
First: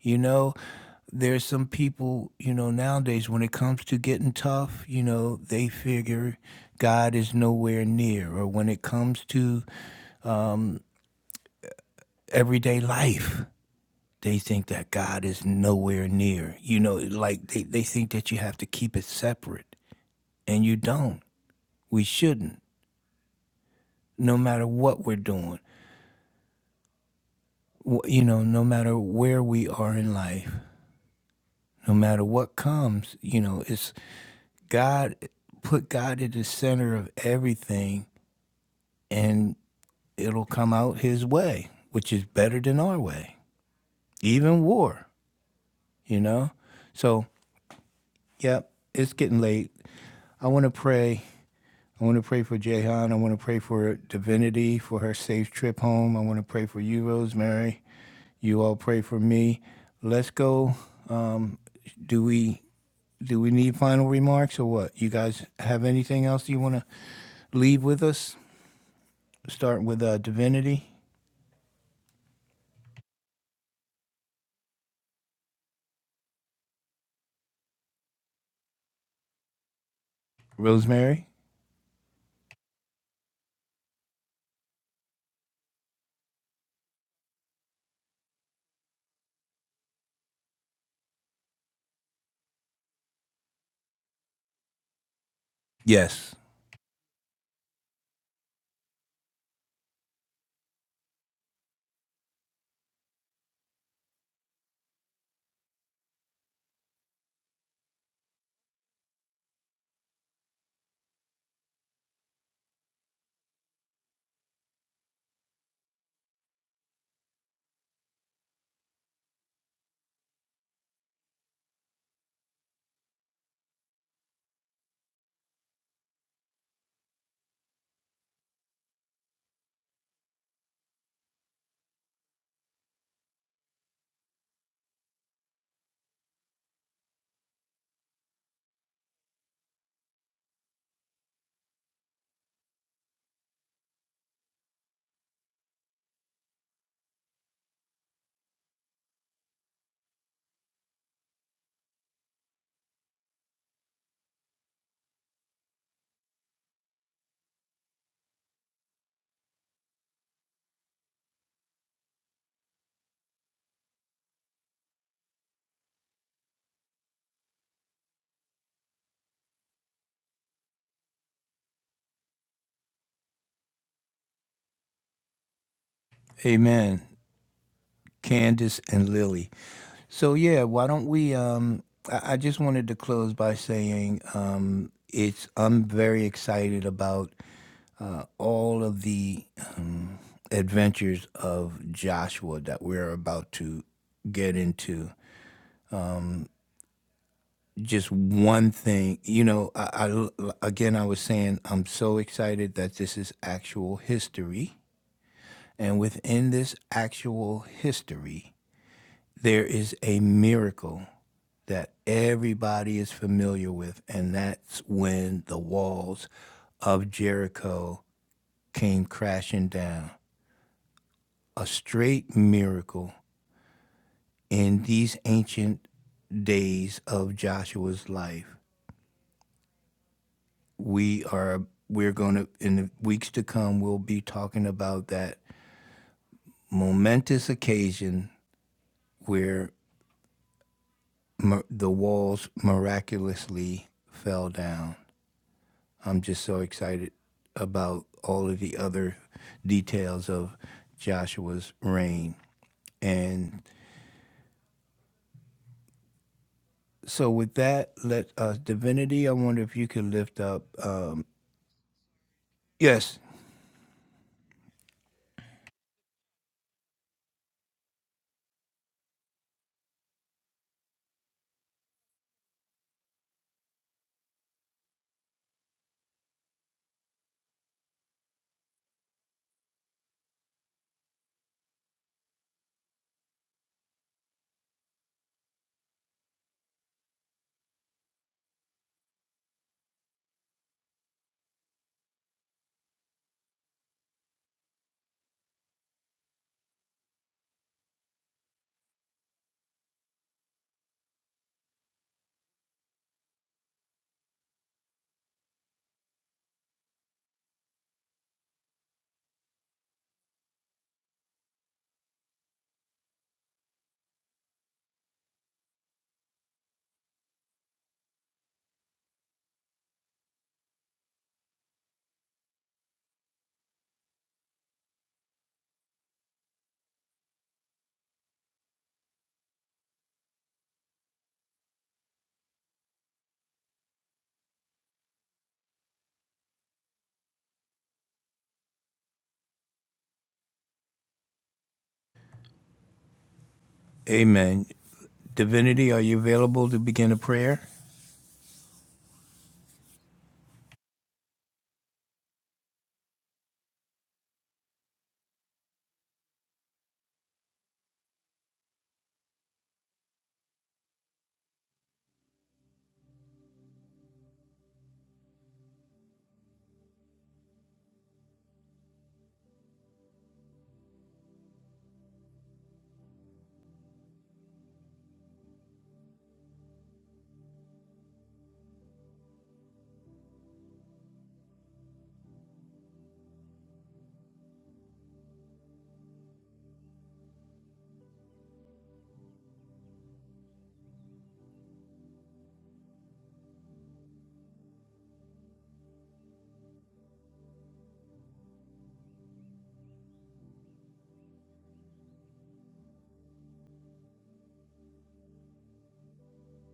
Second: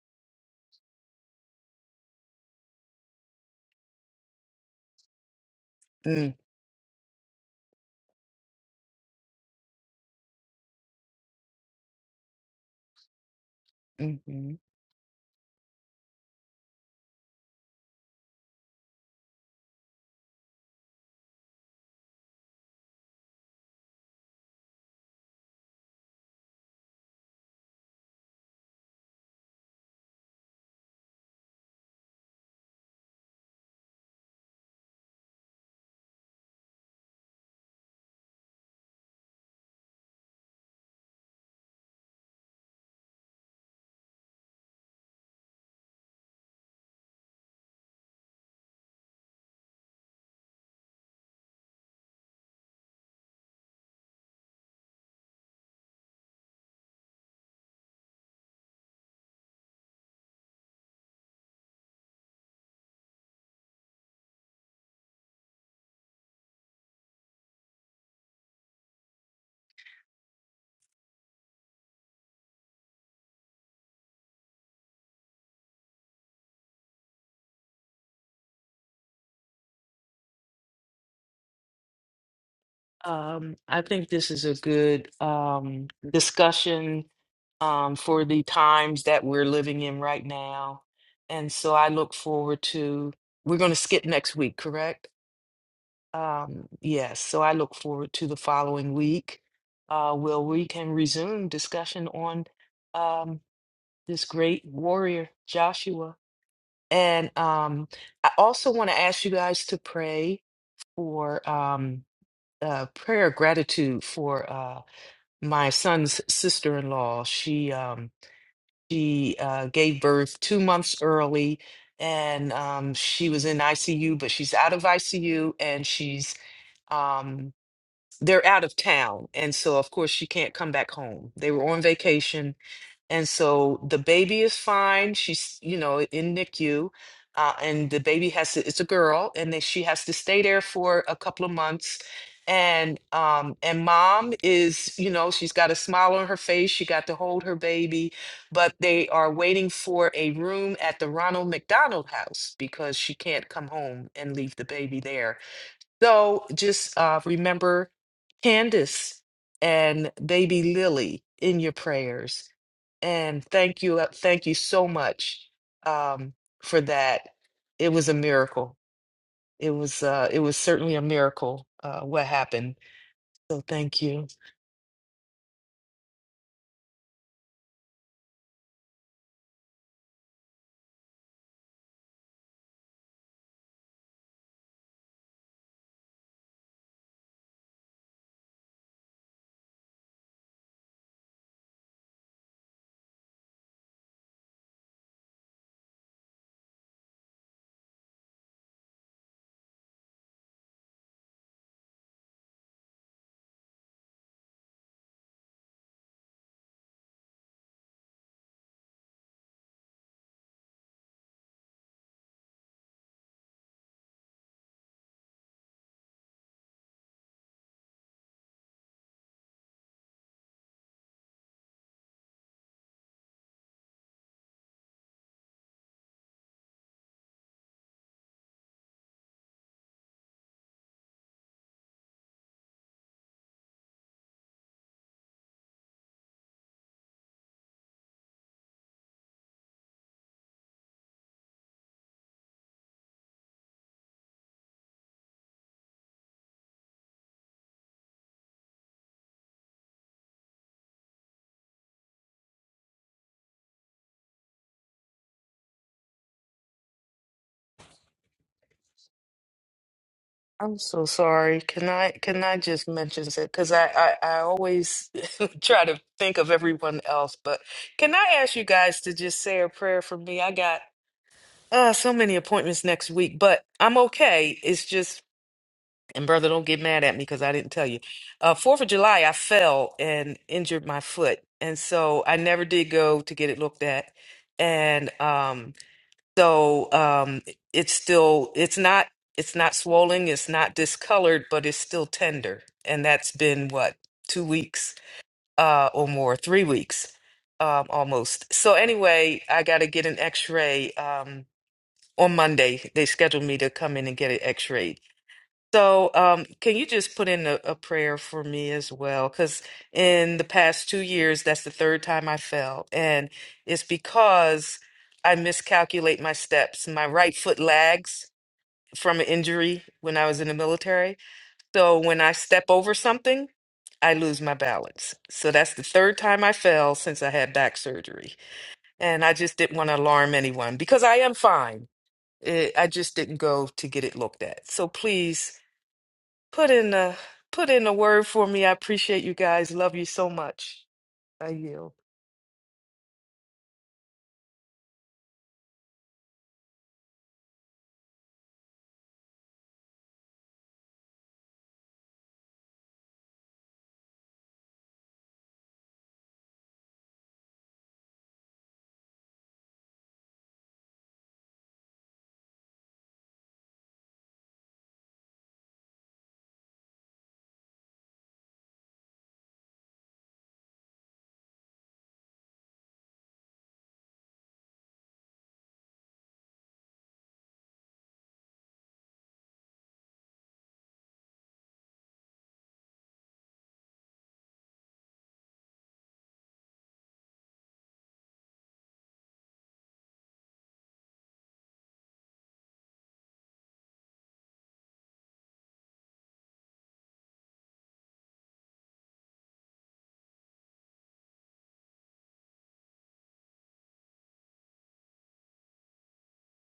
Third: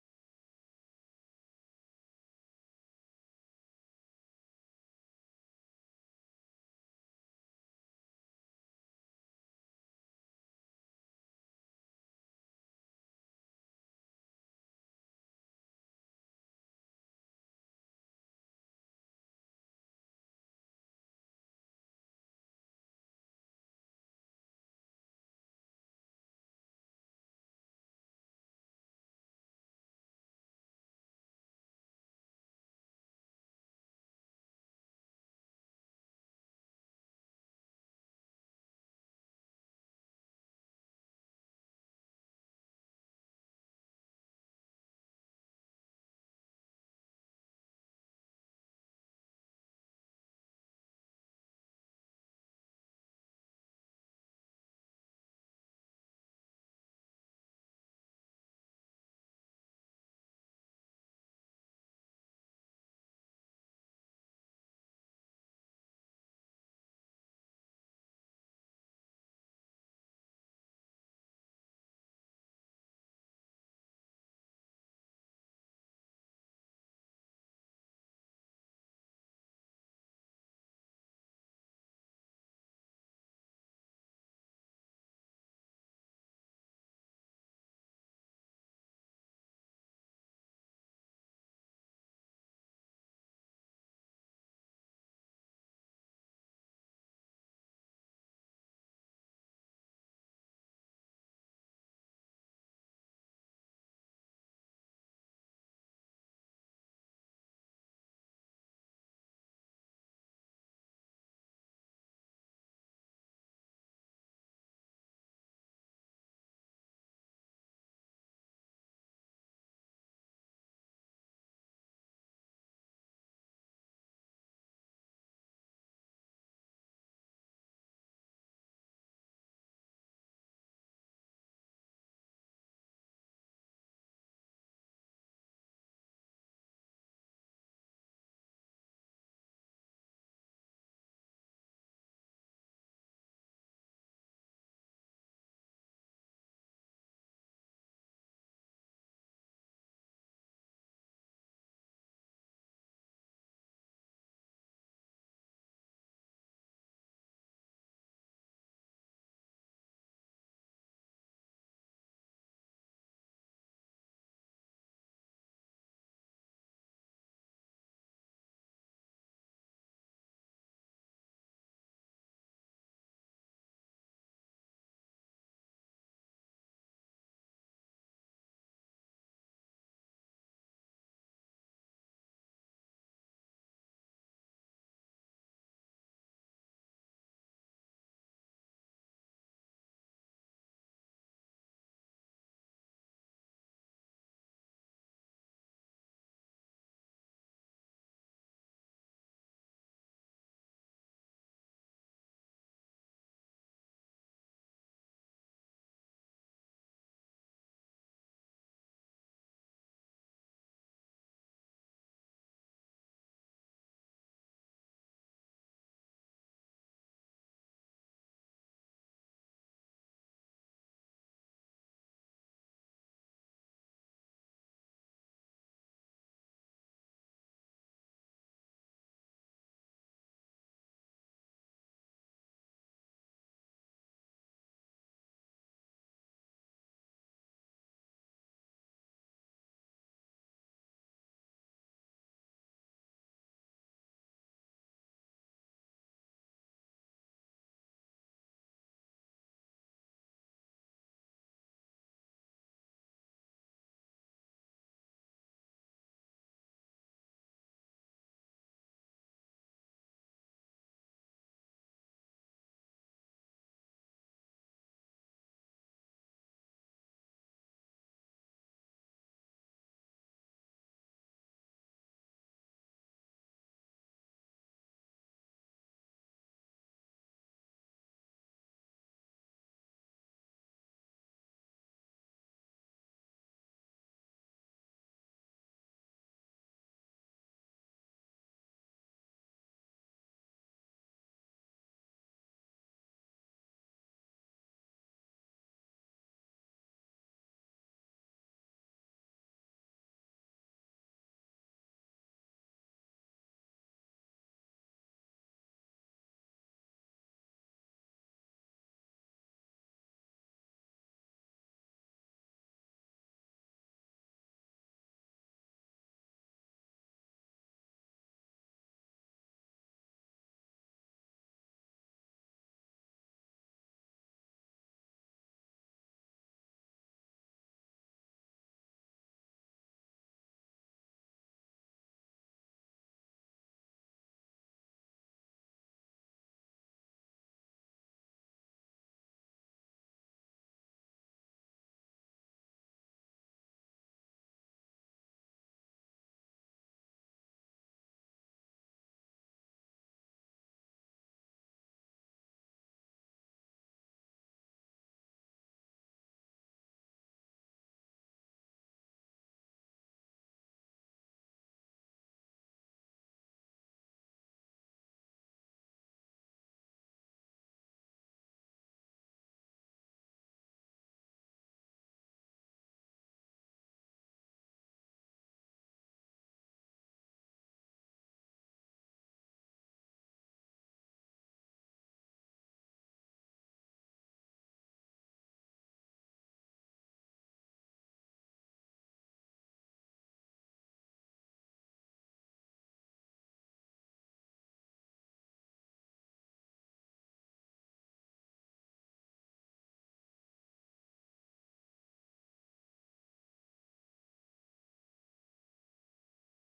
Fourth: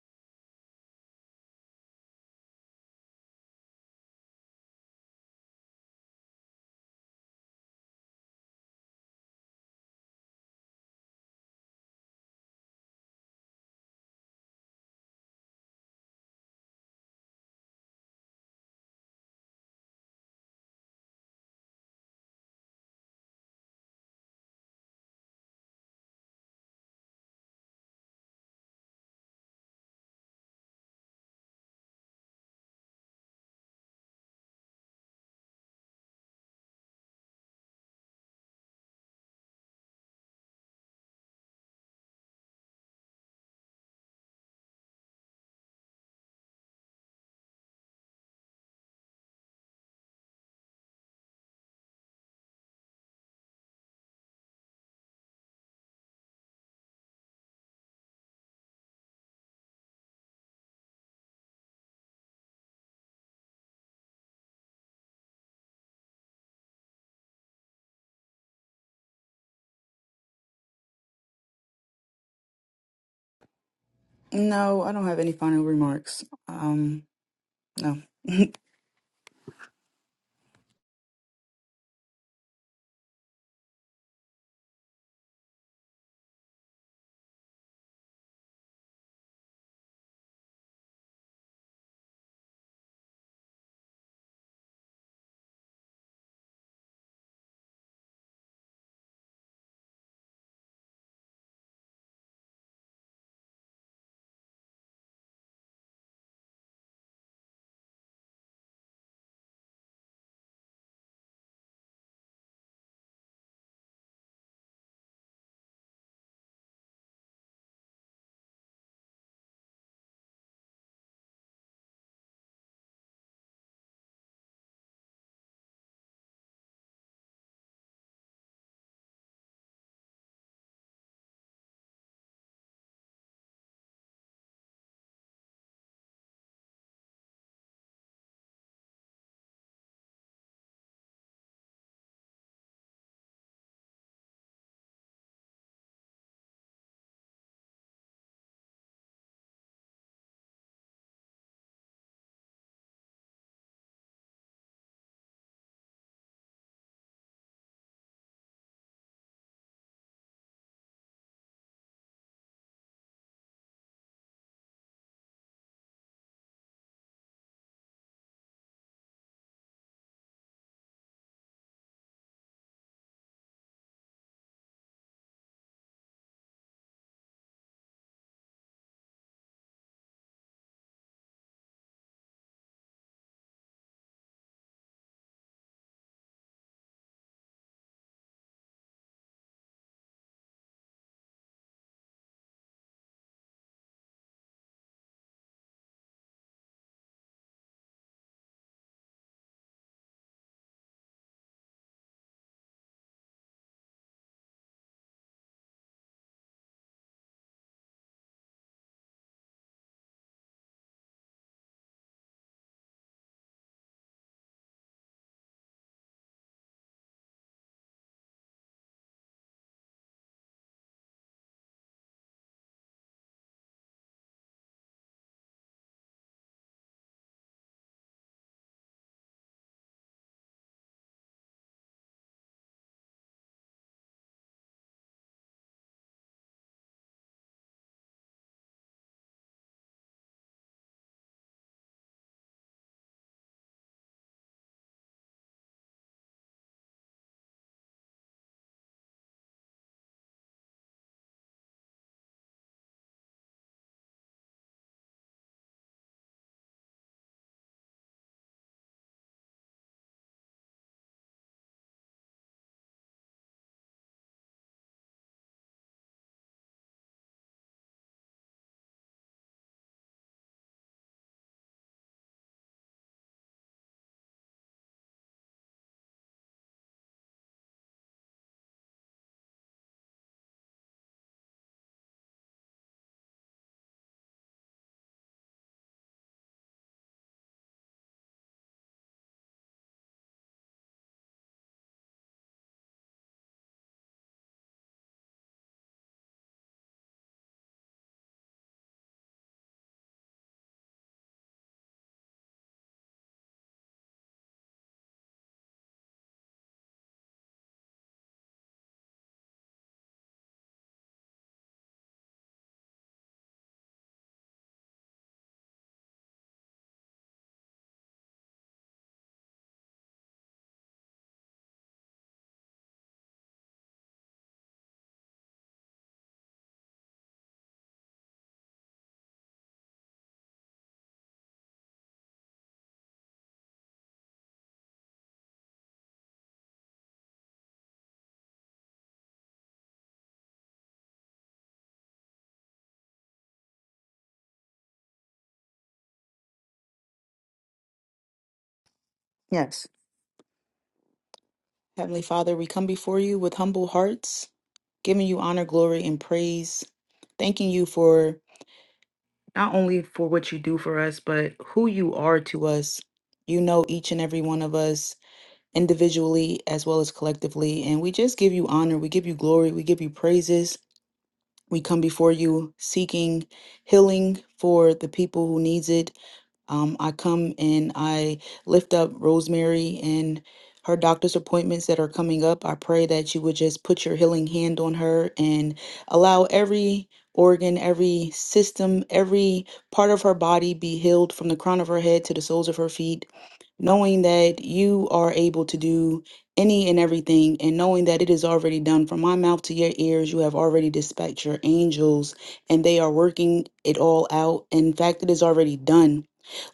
[SPEAKER 1] You know, there's some people, you know, nowadays when it comes to getting tough, you know, they
[SPEAKER 2] Mm.
[SPEAKER 1] figure God is nowhere near. Or when it comes to everyday life, they
[SPEAKER 2] Mhm.
[SPEAKER 1] think that God is nowhere near. You know, like they, they think that you have to keep it separate, and you don't. We shouldn't, no matter what we're doing, Wh- you know, no matter where we are in life, no matter what comes, you know, it's God, put God at the center of everything and it'll come out his way, which is better than our way, even war, you know? So, yeah, it's getting late. I want to pray. I want to pray for Jehan. I want to pray for Divinity, for her safe trip home. I want to pray for you, Rosemary. You all pray for me. Let's go. Um, do we do we need final remarks or what? You guys have anything else you want to leave with us? Start with uh, Divinity,
[SPEAKER 3] No, I don't have any final remarks. Um, no.
[SPEAKER 1] Rosemary.
[SPEAKER 2] Um, I think this is a good um, discussion um, for the times that we're living in right now. And so I look forward to, we're going to skip next week, correct?
[SPEAKER 1] Yes.
[SPEAKER 2] Um, yes. So I look forward to the following week uh, where we can resume discussion on um, this great warrior, Joshua. And um, I also want to ask you guys to pray for um, uh, prayer of gratitude for uh, my son's sister-in-law. She um, she uh, gave birth two months early, and um, she was in ICU, but she's out of ICU, and she's um, they're out of town, and so of course she can't come back home. They were on vacation and so the baby is fine. She's, you know, in NICU. Uh, and the baby has to, it's a girl, and then she has to stay there for a couple of months. And um, and mom is, you know, she's got a smile on her face. She got to hold her baby, but they are waiting for a room at the Ronald McDonald House because she can't come home and leave the baby there so just uh, remember Candace and baby Lily in your prayers. And thank you. uh, Thank you so much um, for that. It was a miracle. It was uh, it was certainly a miracle uh, what happened. So thank you.
[SPEAKER 1] Amen. Candace and Lily. So yeah, why don't we? Um, I, I just wanted to close by saying um, it's. I'm very excited about uh, all of the um, adventures of Joshua that we're about to get into. Um, just one thing, you know. I, I again, I was saying I'm so excited that this is actual history, and within this actual history there is a miracle that everybody is familiar with, and that's when the walls of Jericho came crashing down. A straight miracle in these ancient days of Joshua's life. We are we're going to in the weeks to come we'll be talking about that momentous occasion where the walls miraculously fell down. I'm just so excited about all of the other details of Joshua's reign. And so, with that, let us, Divinity, I wonder if you could lift up.
[SPEAKER 2] I'm so
[SPEAKER 1] Um,
[SPEAKER 2] sorry. Can I can I just
[SPEAKER 1] yes,
[SPEAKER 2] mention it? Because I, I I always try to think of everyone else. But can I ask you guys to just say a prayer for me? I got Uh, so many appointments next week, but I'm okay. It's just, and brother, don't get mad at me because I didn't tell you. Uh, Fourth of July, I fell and injured my foot, and so I never did go to get it looked at. And um, so um, it's still, it's not, it's not swollen, it's not discolored, but it's still tender, and that's been what two weeks uh, or more, three weeks um, almost. So anyway, I got to get an X-ray. Um, on Monday. They scheduled me to come in and get it x-rayed. So, um, can you just put in a, a prayer for me as well? Because in the past two years, that's the third time I fell, and it's because I miscalculate my steps. My right foot lags from an injury when I was in the military. So when I step over something, I lose my balance. So that's the third time I fell since I had back surgery. And I just didn't want to alarm anyone because I am fine. It, I just didn't go to get it looked at. So please put in a put in a word for me. I appreciate you guys. Love you so much. I yield.
[SPEAKER 1] amen. Divinity, are you available to begin a prayer?
[SPEAKER 3] Yes. Heavenly Father, we come before you with humble hearts, giving you honor, glory, and praise, thanking you for not only for what you do for us, but who you are to us. You know each and every one of us. individually as well as collectively. And we just give you honor, we give you glory, we give you praises. We come before you seeking healing for the people who needs it. Um, I come and I lift up Rosemary and her doctor's appointments that are coming up. I pray that you would just put your healing hand on her and allow every organ, every system, every part of her body be healed from the crown of her head to the soles of her feet knowing that you are able to do any and everything, and knowing that it is already done from my mouth to your ears, you have already dispatched your angels, and they are working it all out. In fact, it is already done.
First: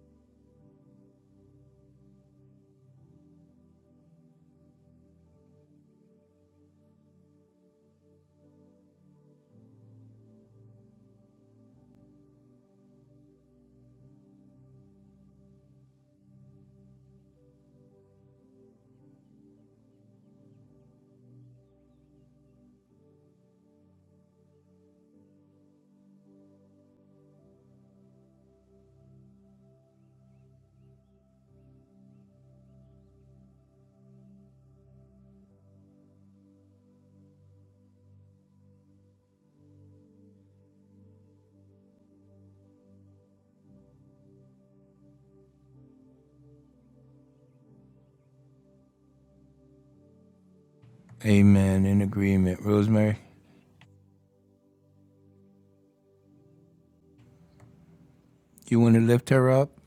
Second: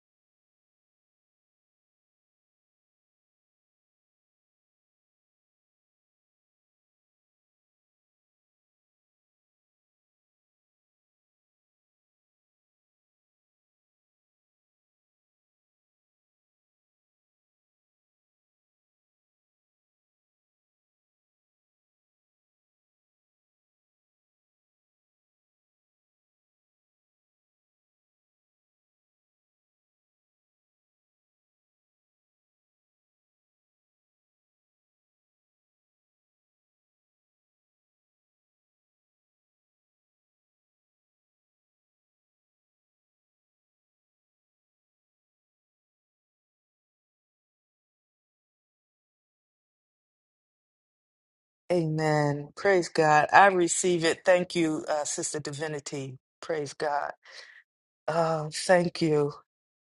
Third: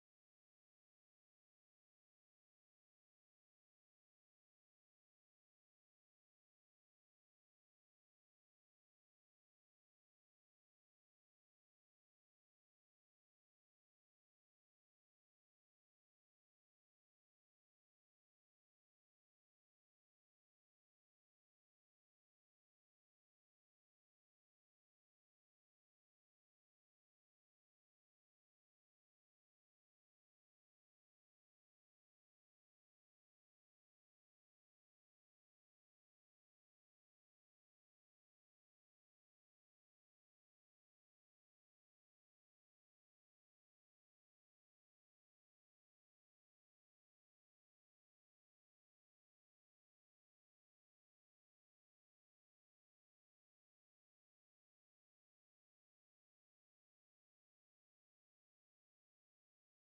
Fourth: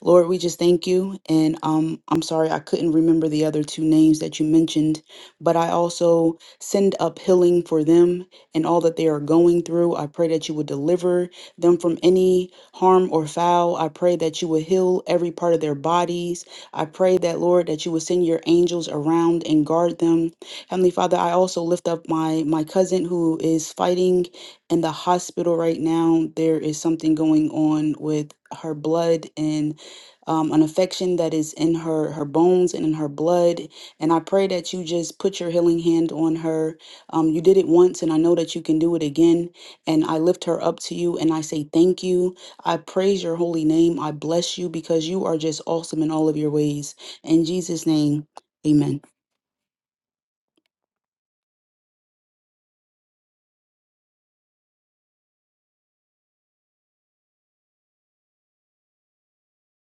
[SPEAKER 3] Lord, we just thank you. And um, I'm sorry, I couldn't remember the other two names that you mentioned, but I also send up healing for them and all that they are going through. I pray that you would deliver them from any harm or foul. I pray that you would heal every part of their bodies. I pray that, Lord, that you would send your angels around and guard them. Heavenly Father, I also lift up my, my cousin who is fighting in the hospital right now. There is something going on with her blood and um, an affection that is in her her bones and in her blood and i pray that you just put your healing hand on her um, you did it once and i know that you can do it again and i lift her up to you and i say thank you I praise your holy name. I bless you because you are just awesome in all of your ways. In Jesus' name, amen.
[SPEAKER 1] Amen. In
[SPEAKER 2] Amen.
[SPEAKER 1] agreement.
[SPEAKER 2] Praise
[SPEAKER 1] Rosemary,
[SPEAKER 2] God. I receive it. Thank you, uh, Sister Divinity. Praise God. Uh,
[SPEAKER 1] you want
[SPEAKER 2] thank
[SPEAKER 1] to lift
[SPEAKER 2] you.
[SPEAKER 1] her up?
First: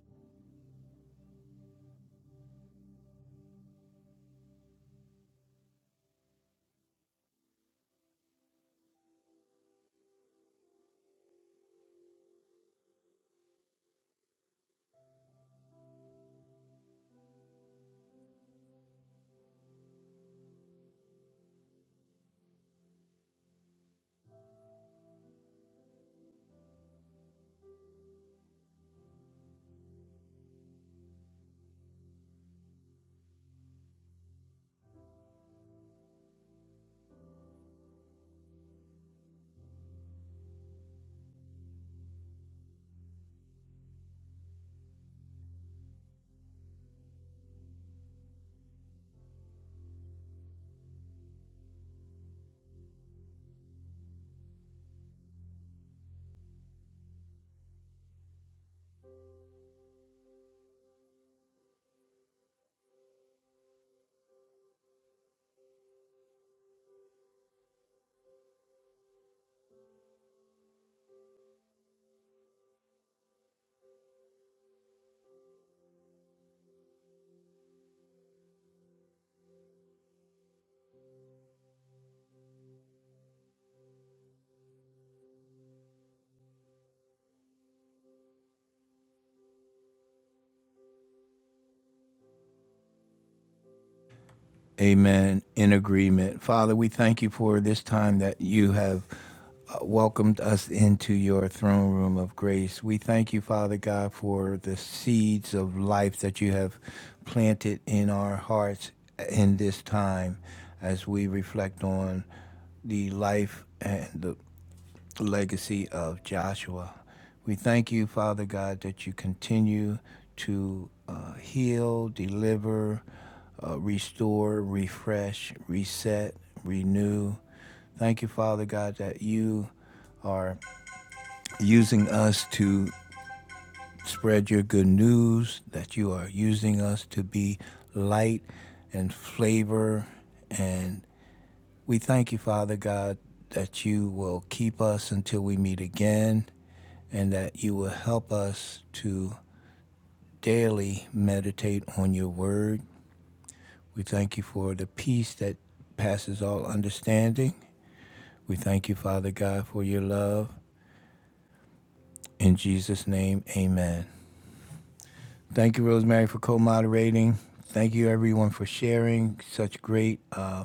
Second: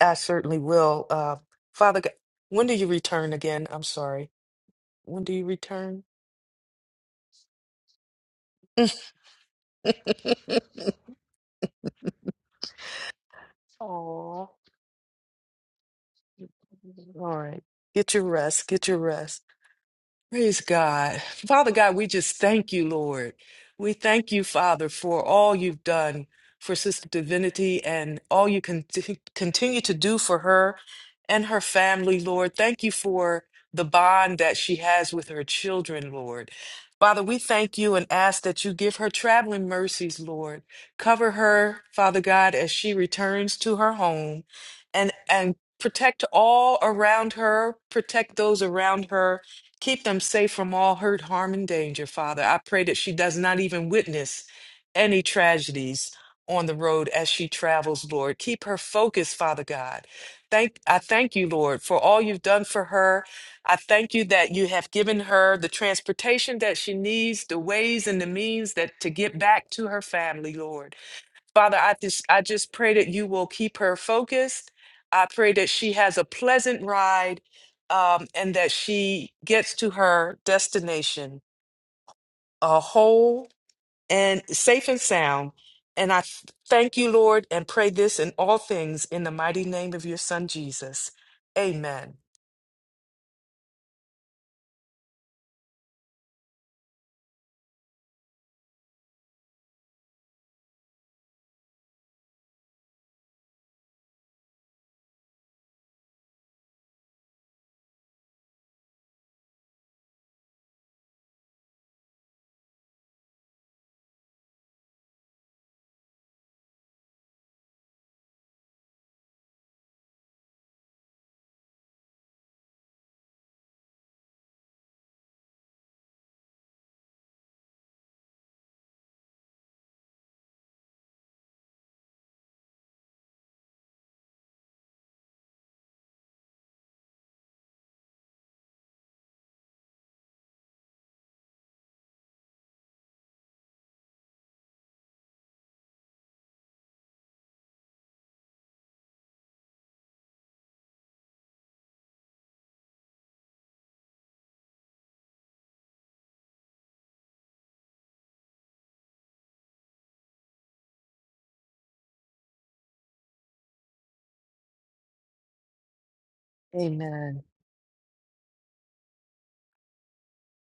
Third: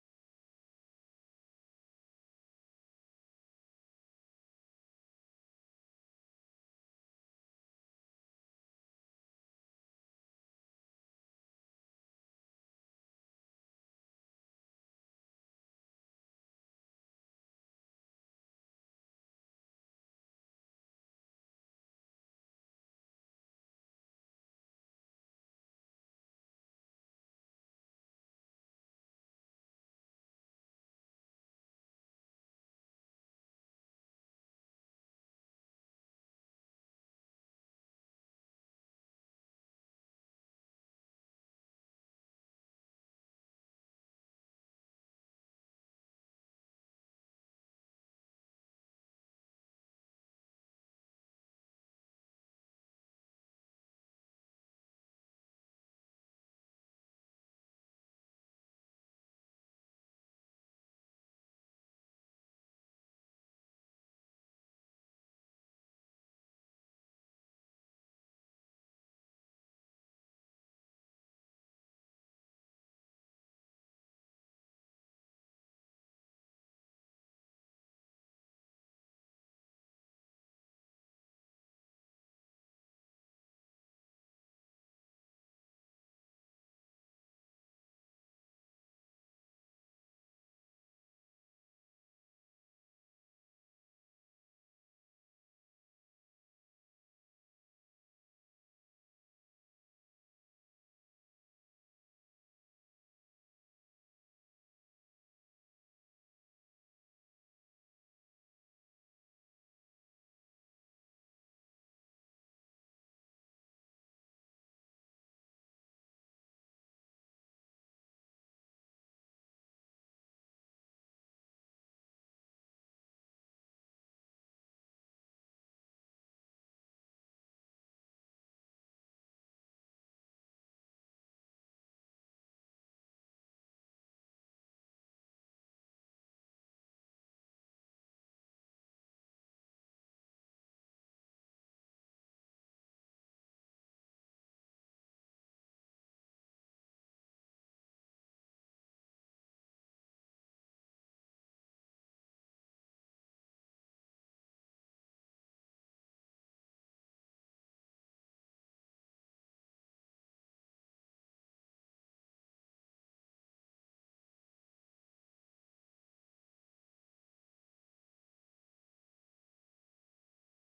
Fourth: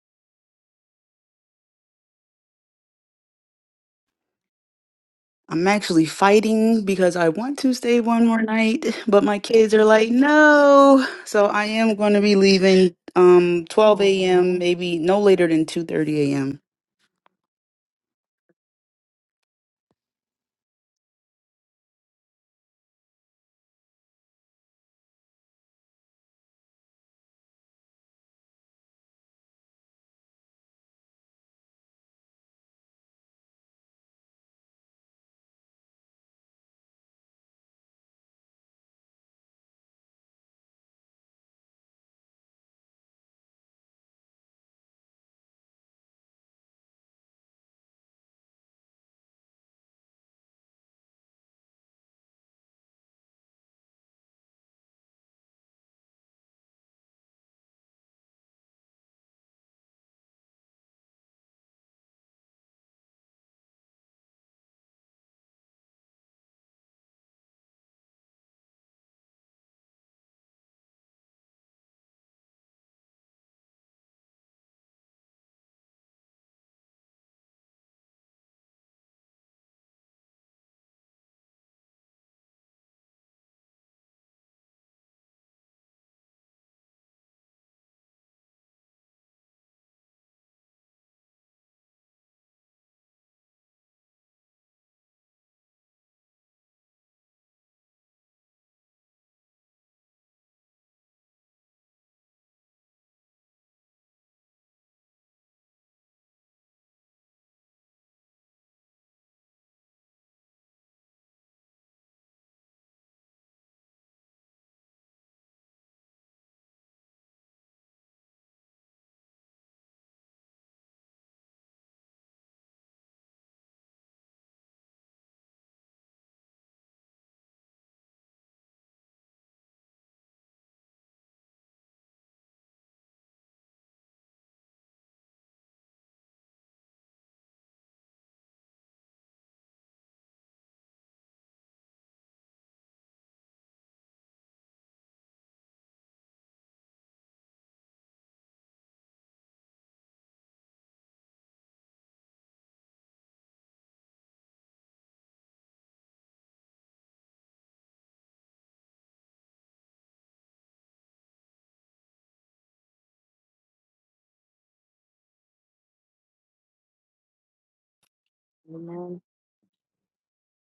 [SPEAKER 2] I certainly will. Uh, Father God, when do you return again? I'm sorry. When do you
[SPEAKER 3] I'm
[SPEAKER 2] return?
[SPEAKER 3] actually fighting because I want to stay one more night, but my kids are like, no. So I am going to be leaving um
[SPEAKER 2] Oh,
[SPEAKER 3] 12
[SPEAKER 2] all
[SPEAKER 3] a.m., maybe no later than 2:30 a.m.
[SPEAKER 2] right. Get your rest. Get your rest. Praise God. Father God, we just thank you, Lord. We thank you, Father, for all you've done for Sister Divinity and all you con- continue to do for her and her family, Lord. Thank you for the bond that she has with her children, Lord. Father, we thank you and ask that you give her traveling mercies, Lord. Cover her, Father God, as she returns to her home and and protect all around her, protect those around her Keep them safe from all hurt, harm, and danger, Father. I pray that she does not even witness any tragedies on the road as she travels, Lord. Keep her focused, Father God. Thank I thank you, Lord, for all you've done for her. I thank you that you have given her the transportation that she needs, the ways and the means that to get back to her family, Lord. Father, I just I just pray that you will keep her focused. I pray that she has a pleasant ride um, and that she gets to her destination uh, whole and safe and sound. And I th- thank you, Lord, and pray this in all things in the mighty name of your Son Jesus. Amen.
[SPEAKER 1] Amen. In agreement. Father, we thank you for this time that you have uh, welcomed us into your throne room of grace. We thank you, Father God, for the seeds of life that you have planted in our hearts in this time as we reflect on the life and the legacy of Joshua. We thank you, Father God, that you continue to uh, heal, deliver, uh, restore, refresh, reset, renew. Thank you, Father God, that you are using us to spread your good news, that you are using us to be light and flavor. And we thank you, Father God, that you will keep us until we meet again and that you will help us to daily meditate on your word. We thank you for the peace that passes all understanding. We thank you, Father God, for your love. In Jesus' name, amen. Thank you, Rosemary, for co-moderating.
[SPEAKER 2] Amen.
[SPEAKER 1] Thank you, everyone, for sharing such great uh,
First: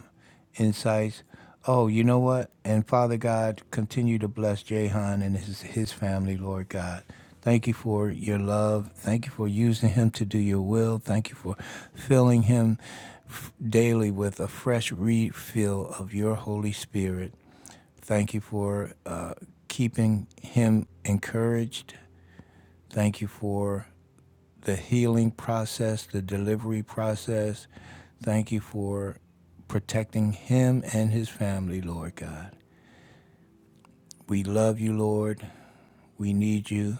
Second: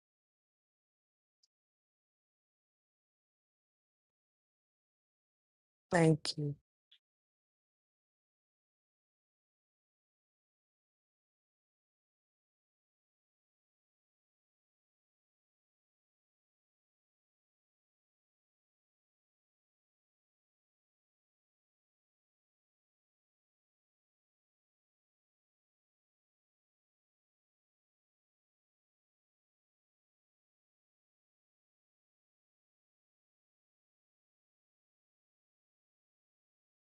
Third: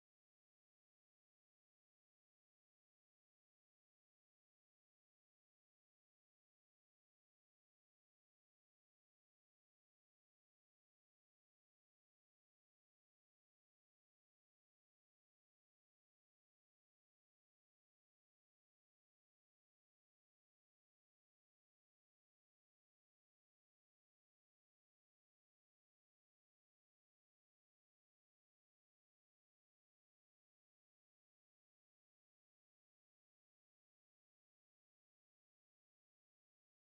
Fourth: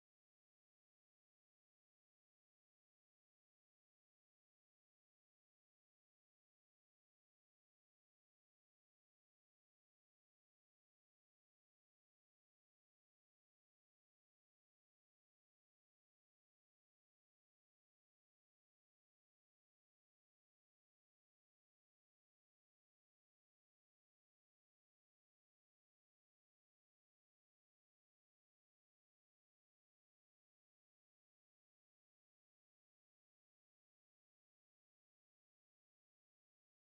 [SPEAKER 1] insights. Oh, you know what? And Father God, continue to bless Jahan and his his
[SPEAKER 2] Thank
[SPEAKER 1] family,
[SPEAKER 2] you.
[SPEAKER 1] Lord God. Thank you for your love. Thank you for using him to do your will. Thank you for filling him f- daily with a fresh refill of your Holy Spirit. Thank you for uh, keeping him encouraged. Thank you for the healing process, the delivery process. Thank you for protecting him and his family, Lord God. We love you, Lord. We need you.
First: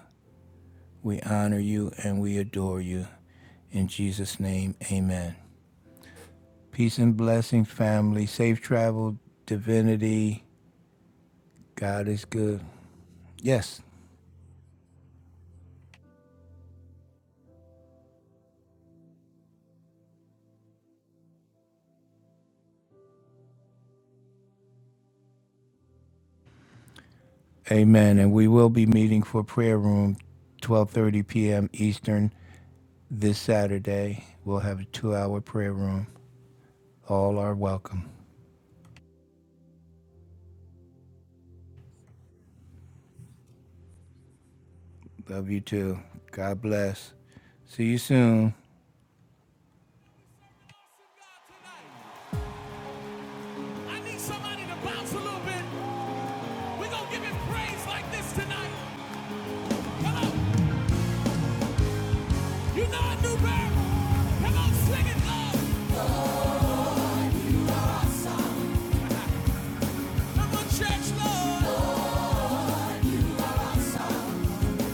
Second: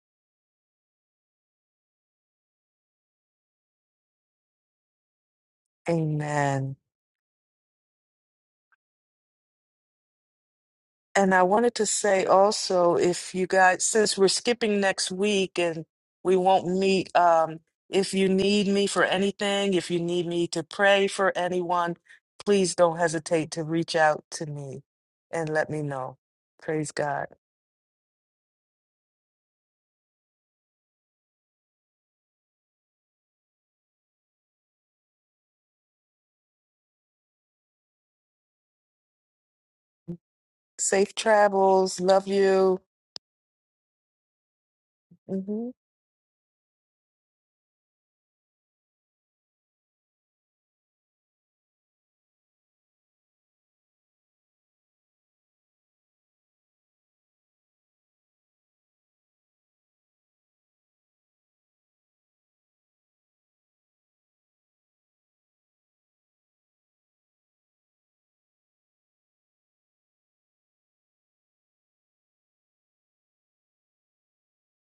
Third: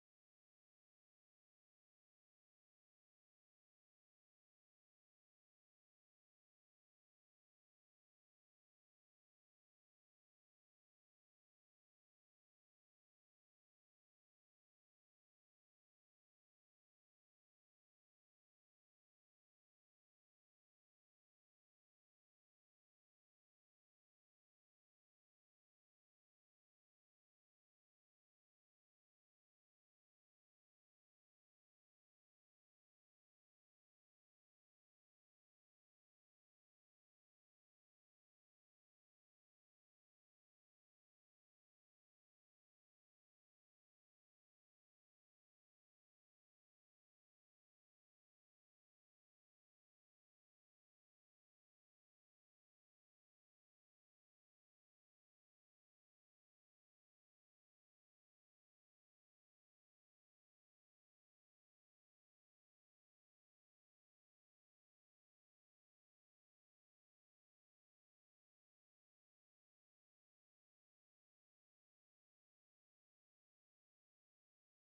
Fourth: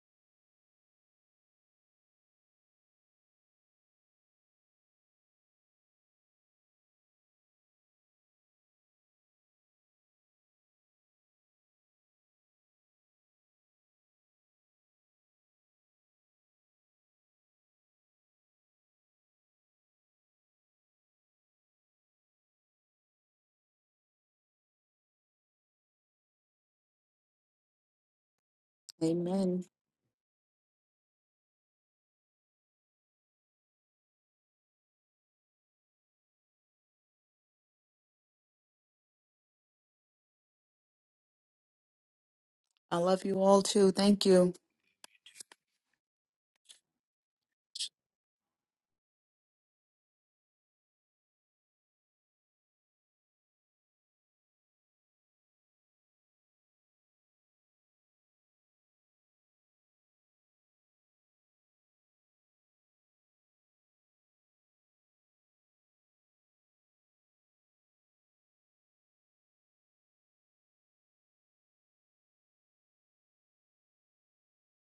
[SPEAKER 1] We honor you and we adore you. In Jesus' name, amen.
[SPEAKER 2] Amen.
[SPEAKER 1] Peace and blessing, family. Safe travel, divinity.
[SPEAKER 2] And I wanted to
[SPEAKER 1] God
[SPEAKER 2] say
[SPEAKER 1] is good.
[SPEAKER 2] also, if you
[SPEAKER 1] Yes.
[SPEAKER 2] guys, since we're skipping next week and we won't meet, um, if you need me for anything, if you need me to pray for anyone, please don't hesitate to reach out to me and let me know. Praise God.
[SPEAKER 1] Amen. And we will be meeting for
[SPEAKER 3] Amen.
[SPEAKER 1] prayer room 12:30 p.m. Eastern this Saturday. We'll have a 2-hour prayer room. All are welcome.
[SPEAKER 2] Safe travels. Love you.
[SPEAKER 3] I love you all too. Thank you.
[SPEAKER 1] Love you too. God bless. See you soon. I need somebody to bounce a little bit. We're going to give him praise like this tonight. Come on. You know a new birth. Come on, sing it, Lord. You are awesome. Come on, church, Lord.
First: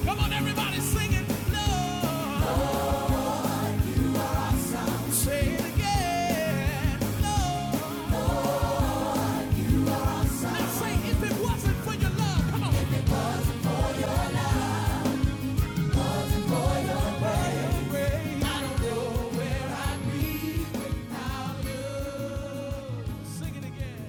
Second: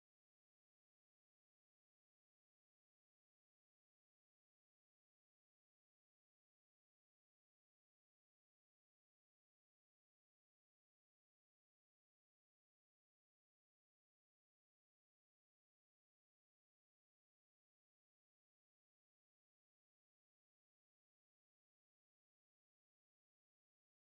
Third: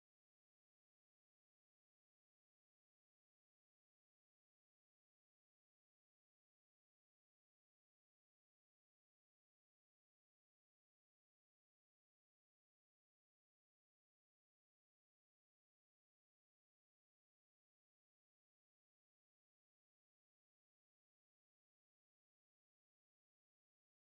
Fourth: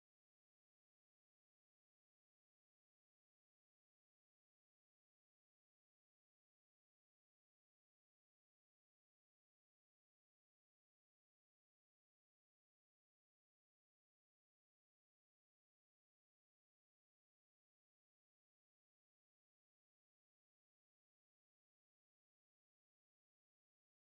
[SPEAKER 1] Come on, everybody, sing it, Lord. Say it again, Lord. Now say, if it wasn't for your love, come on. I don't know where I'd be. Sing it again.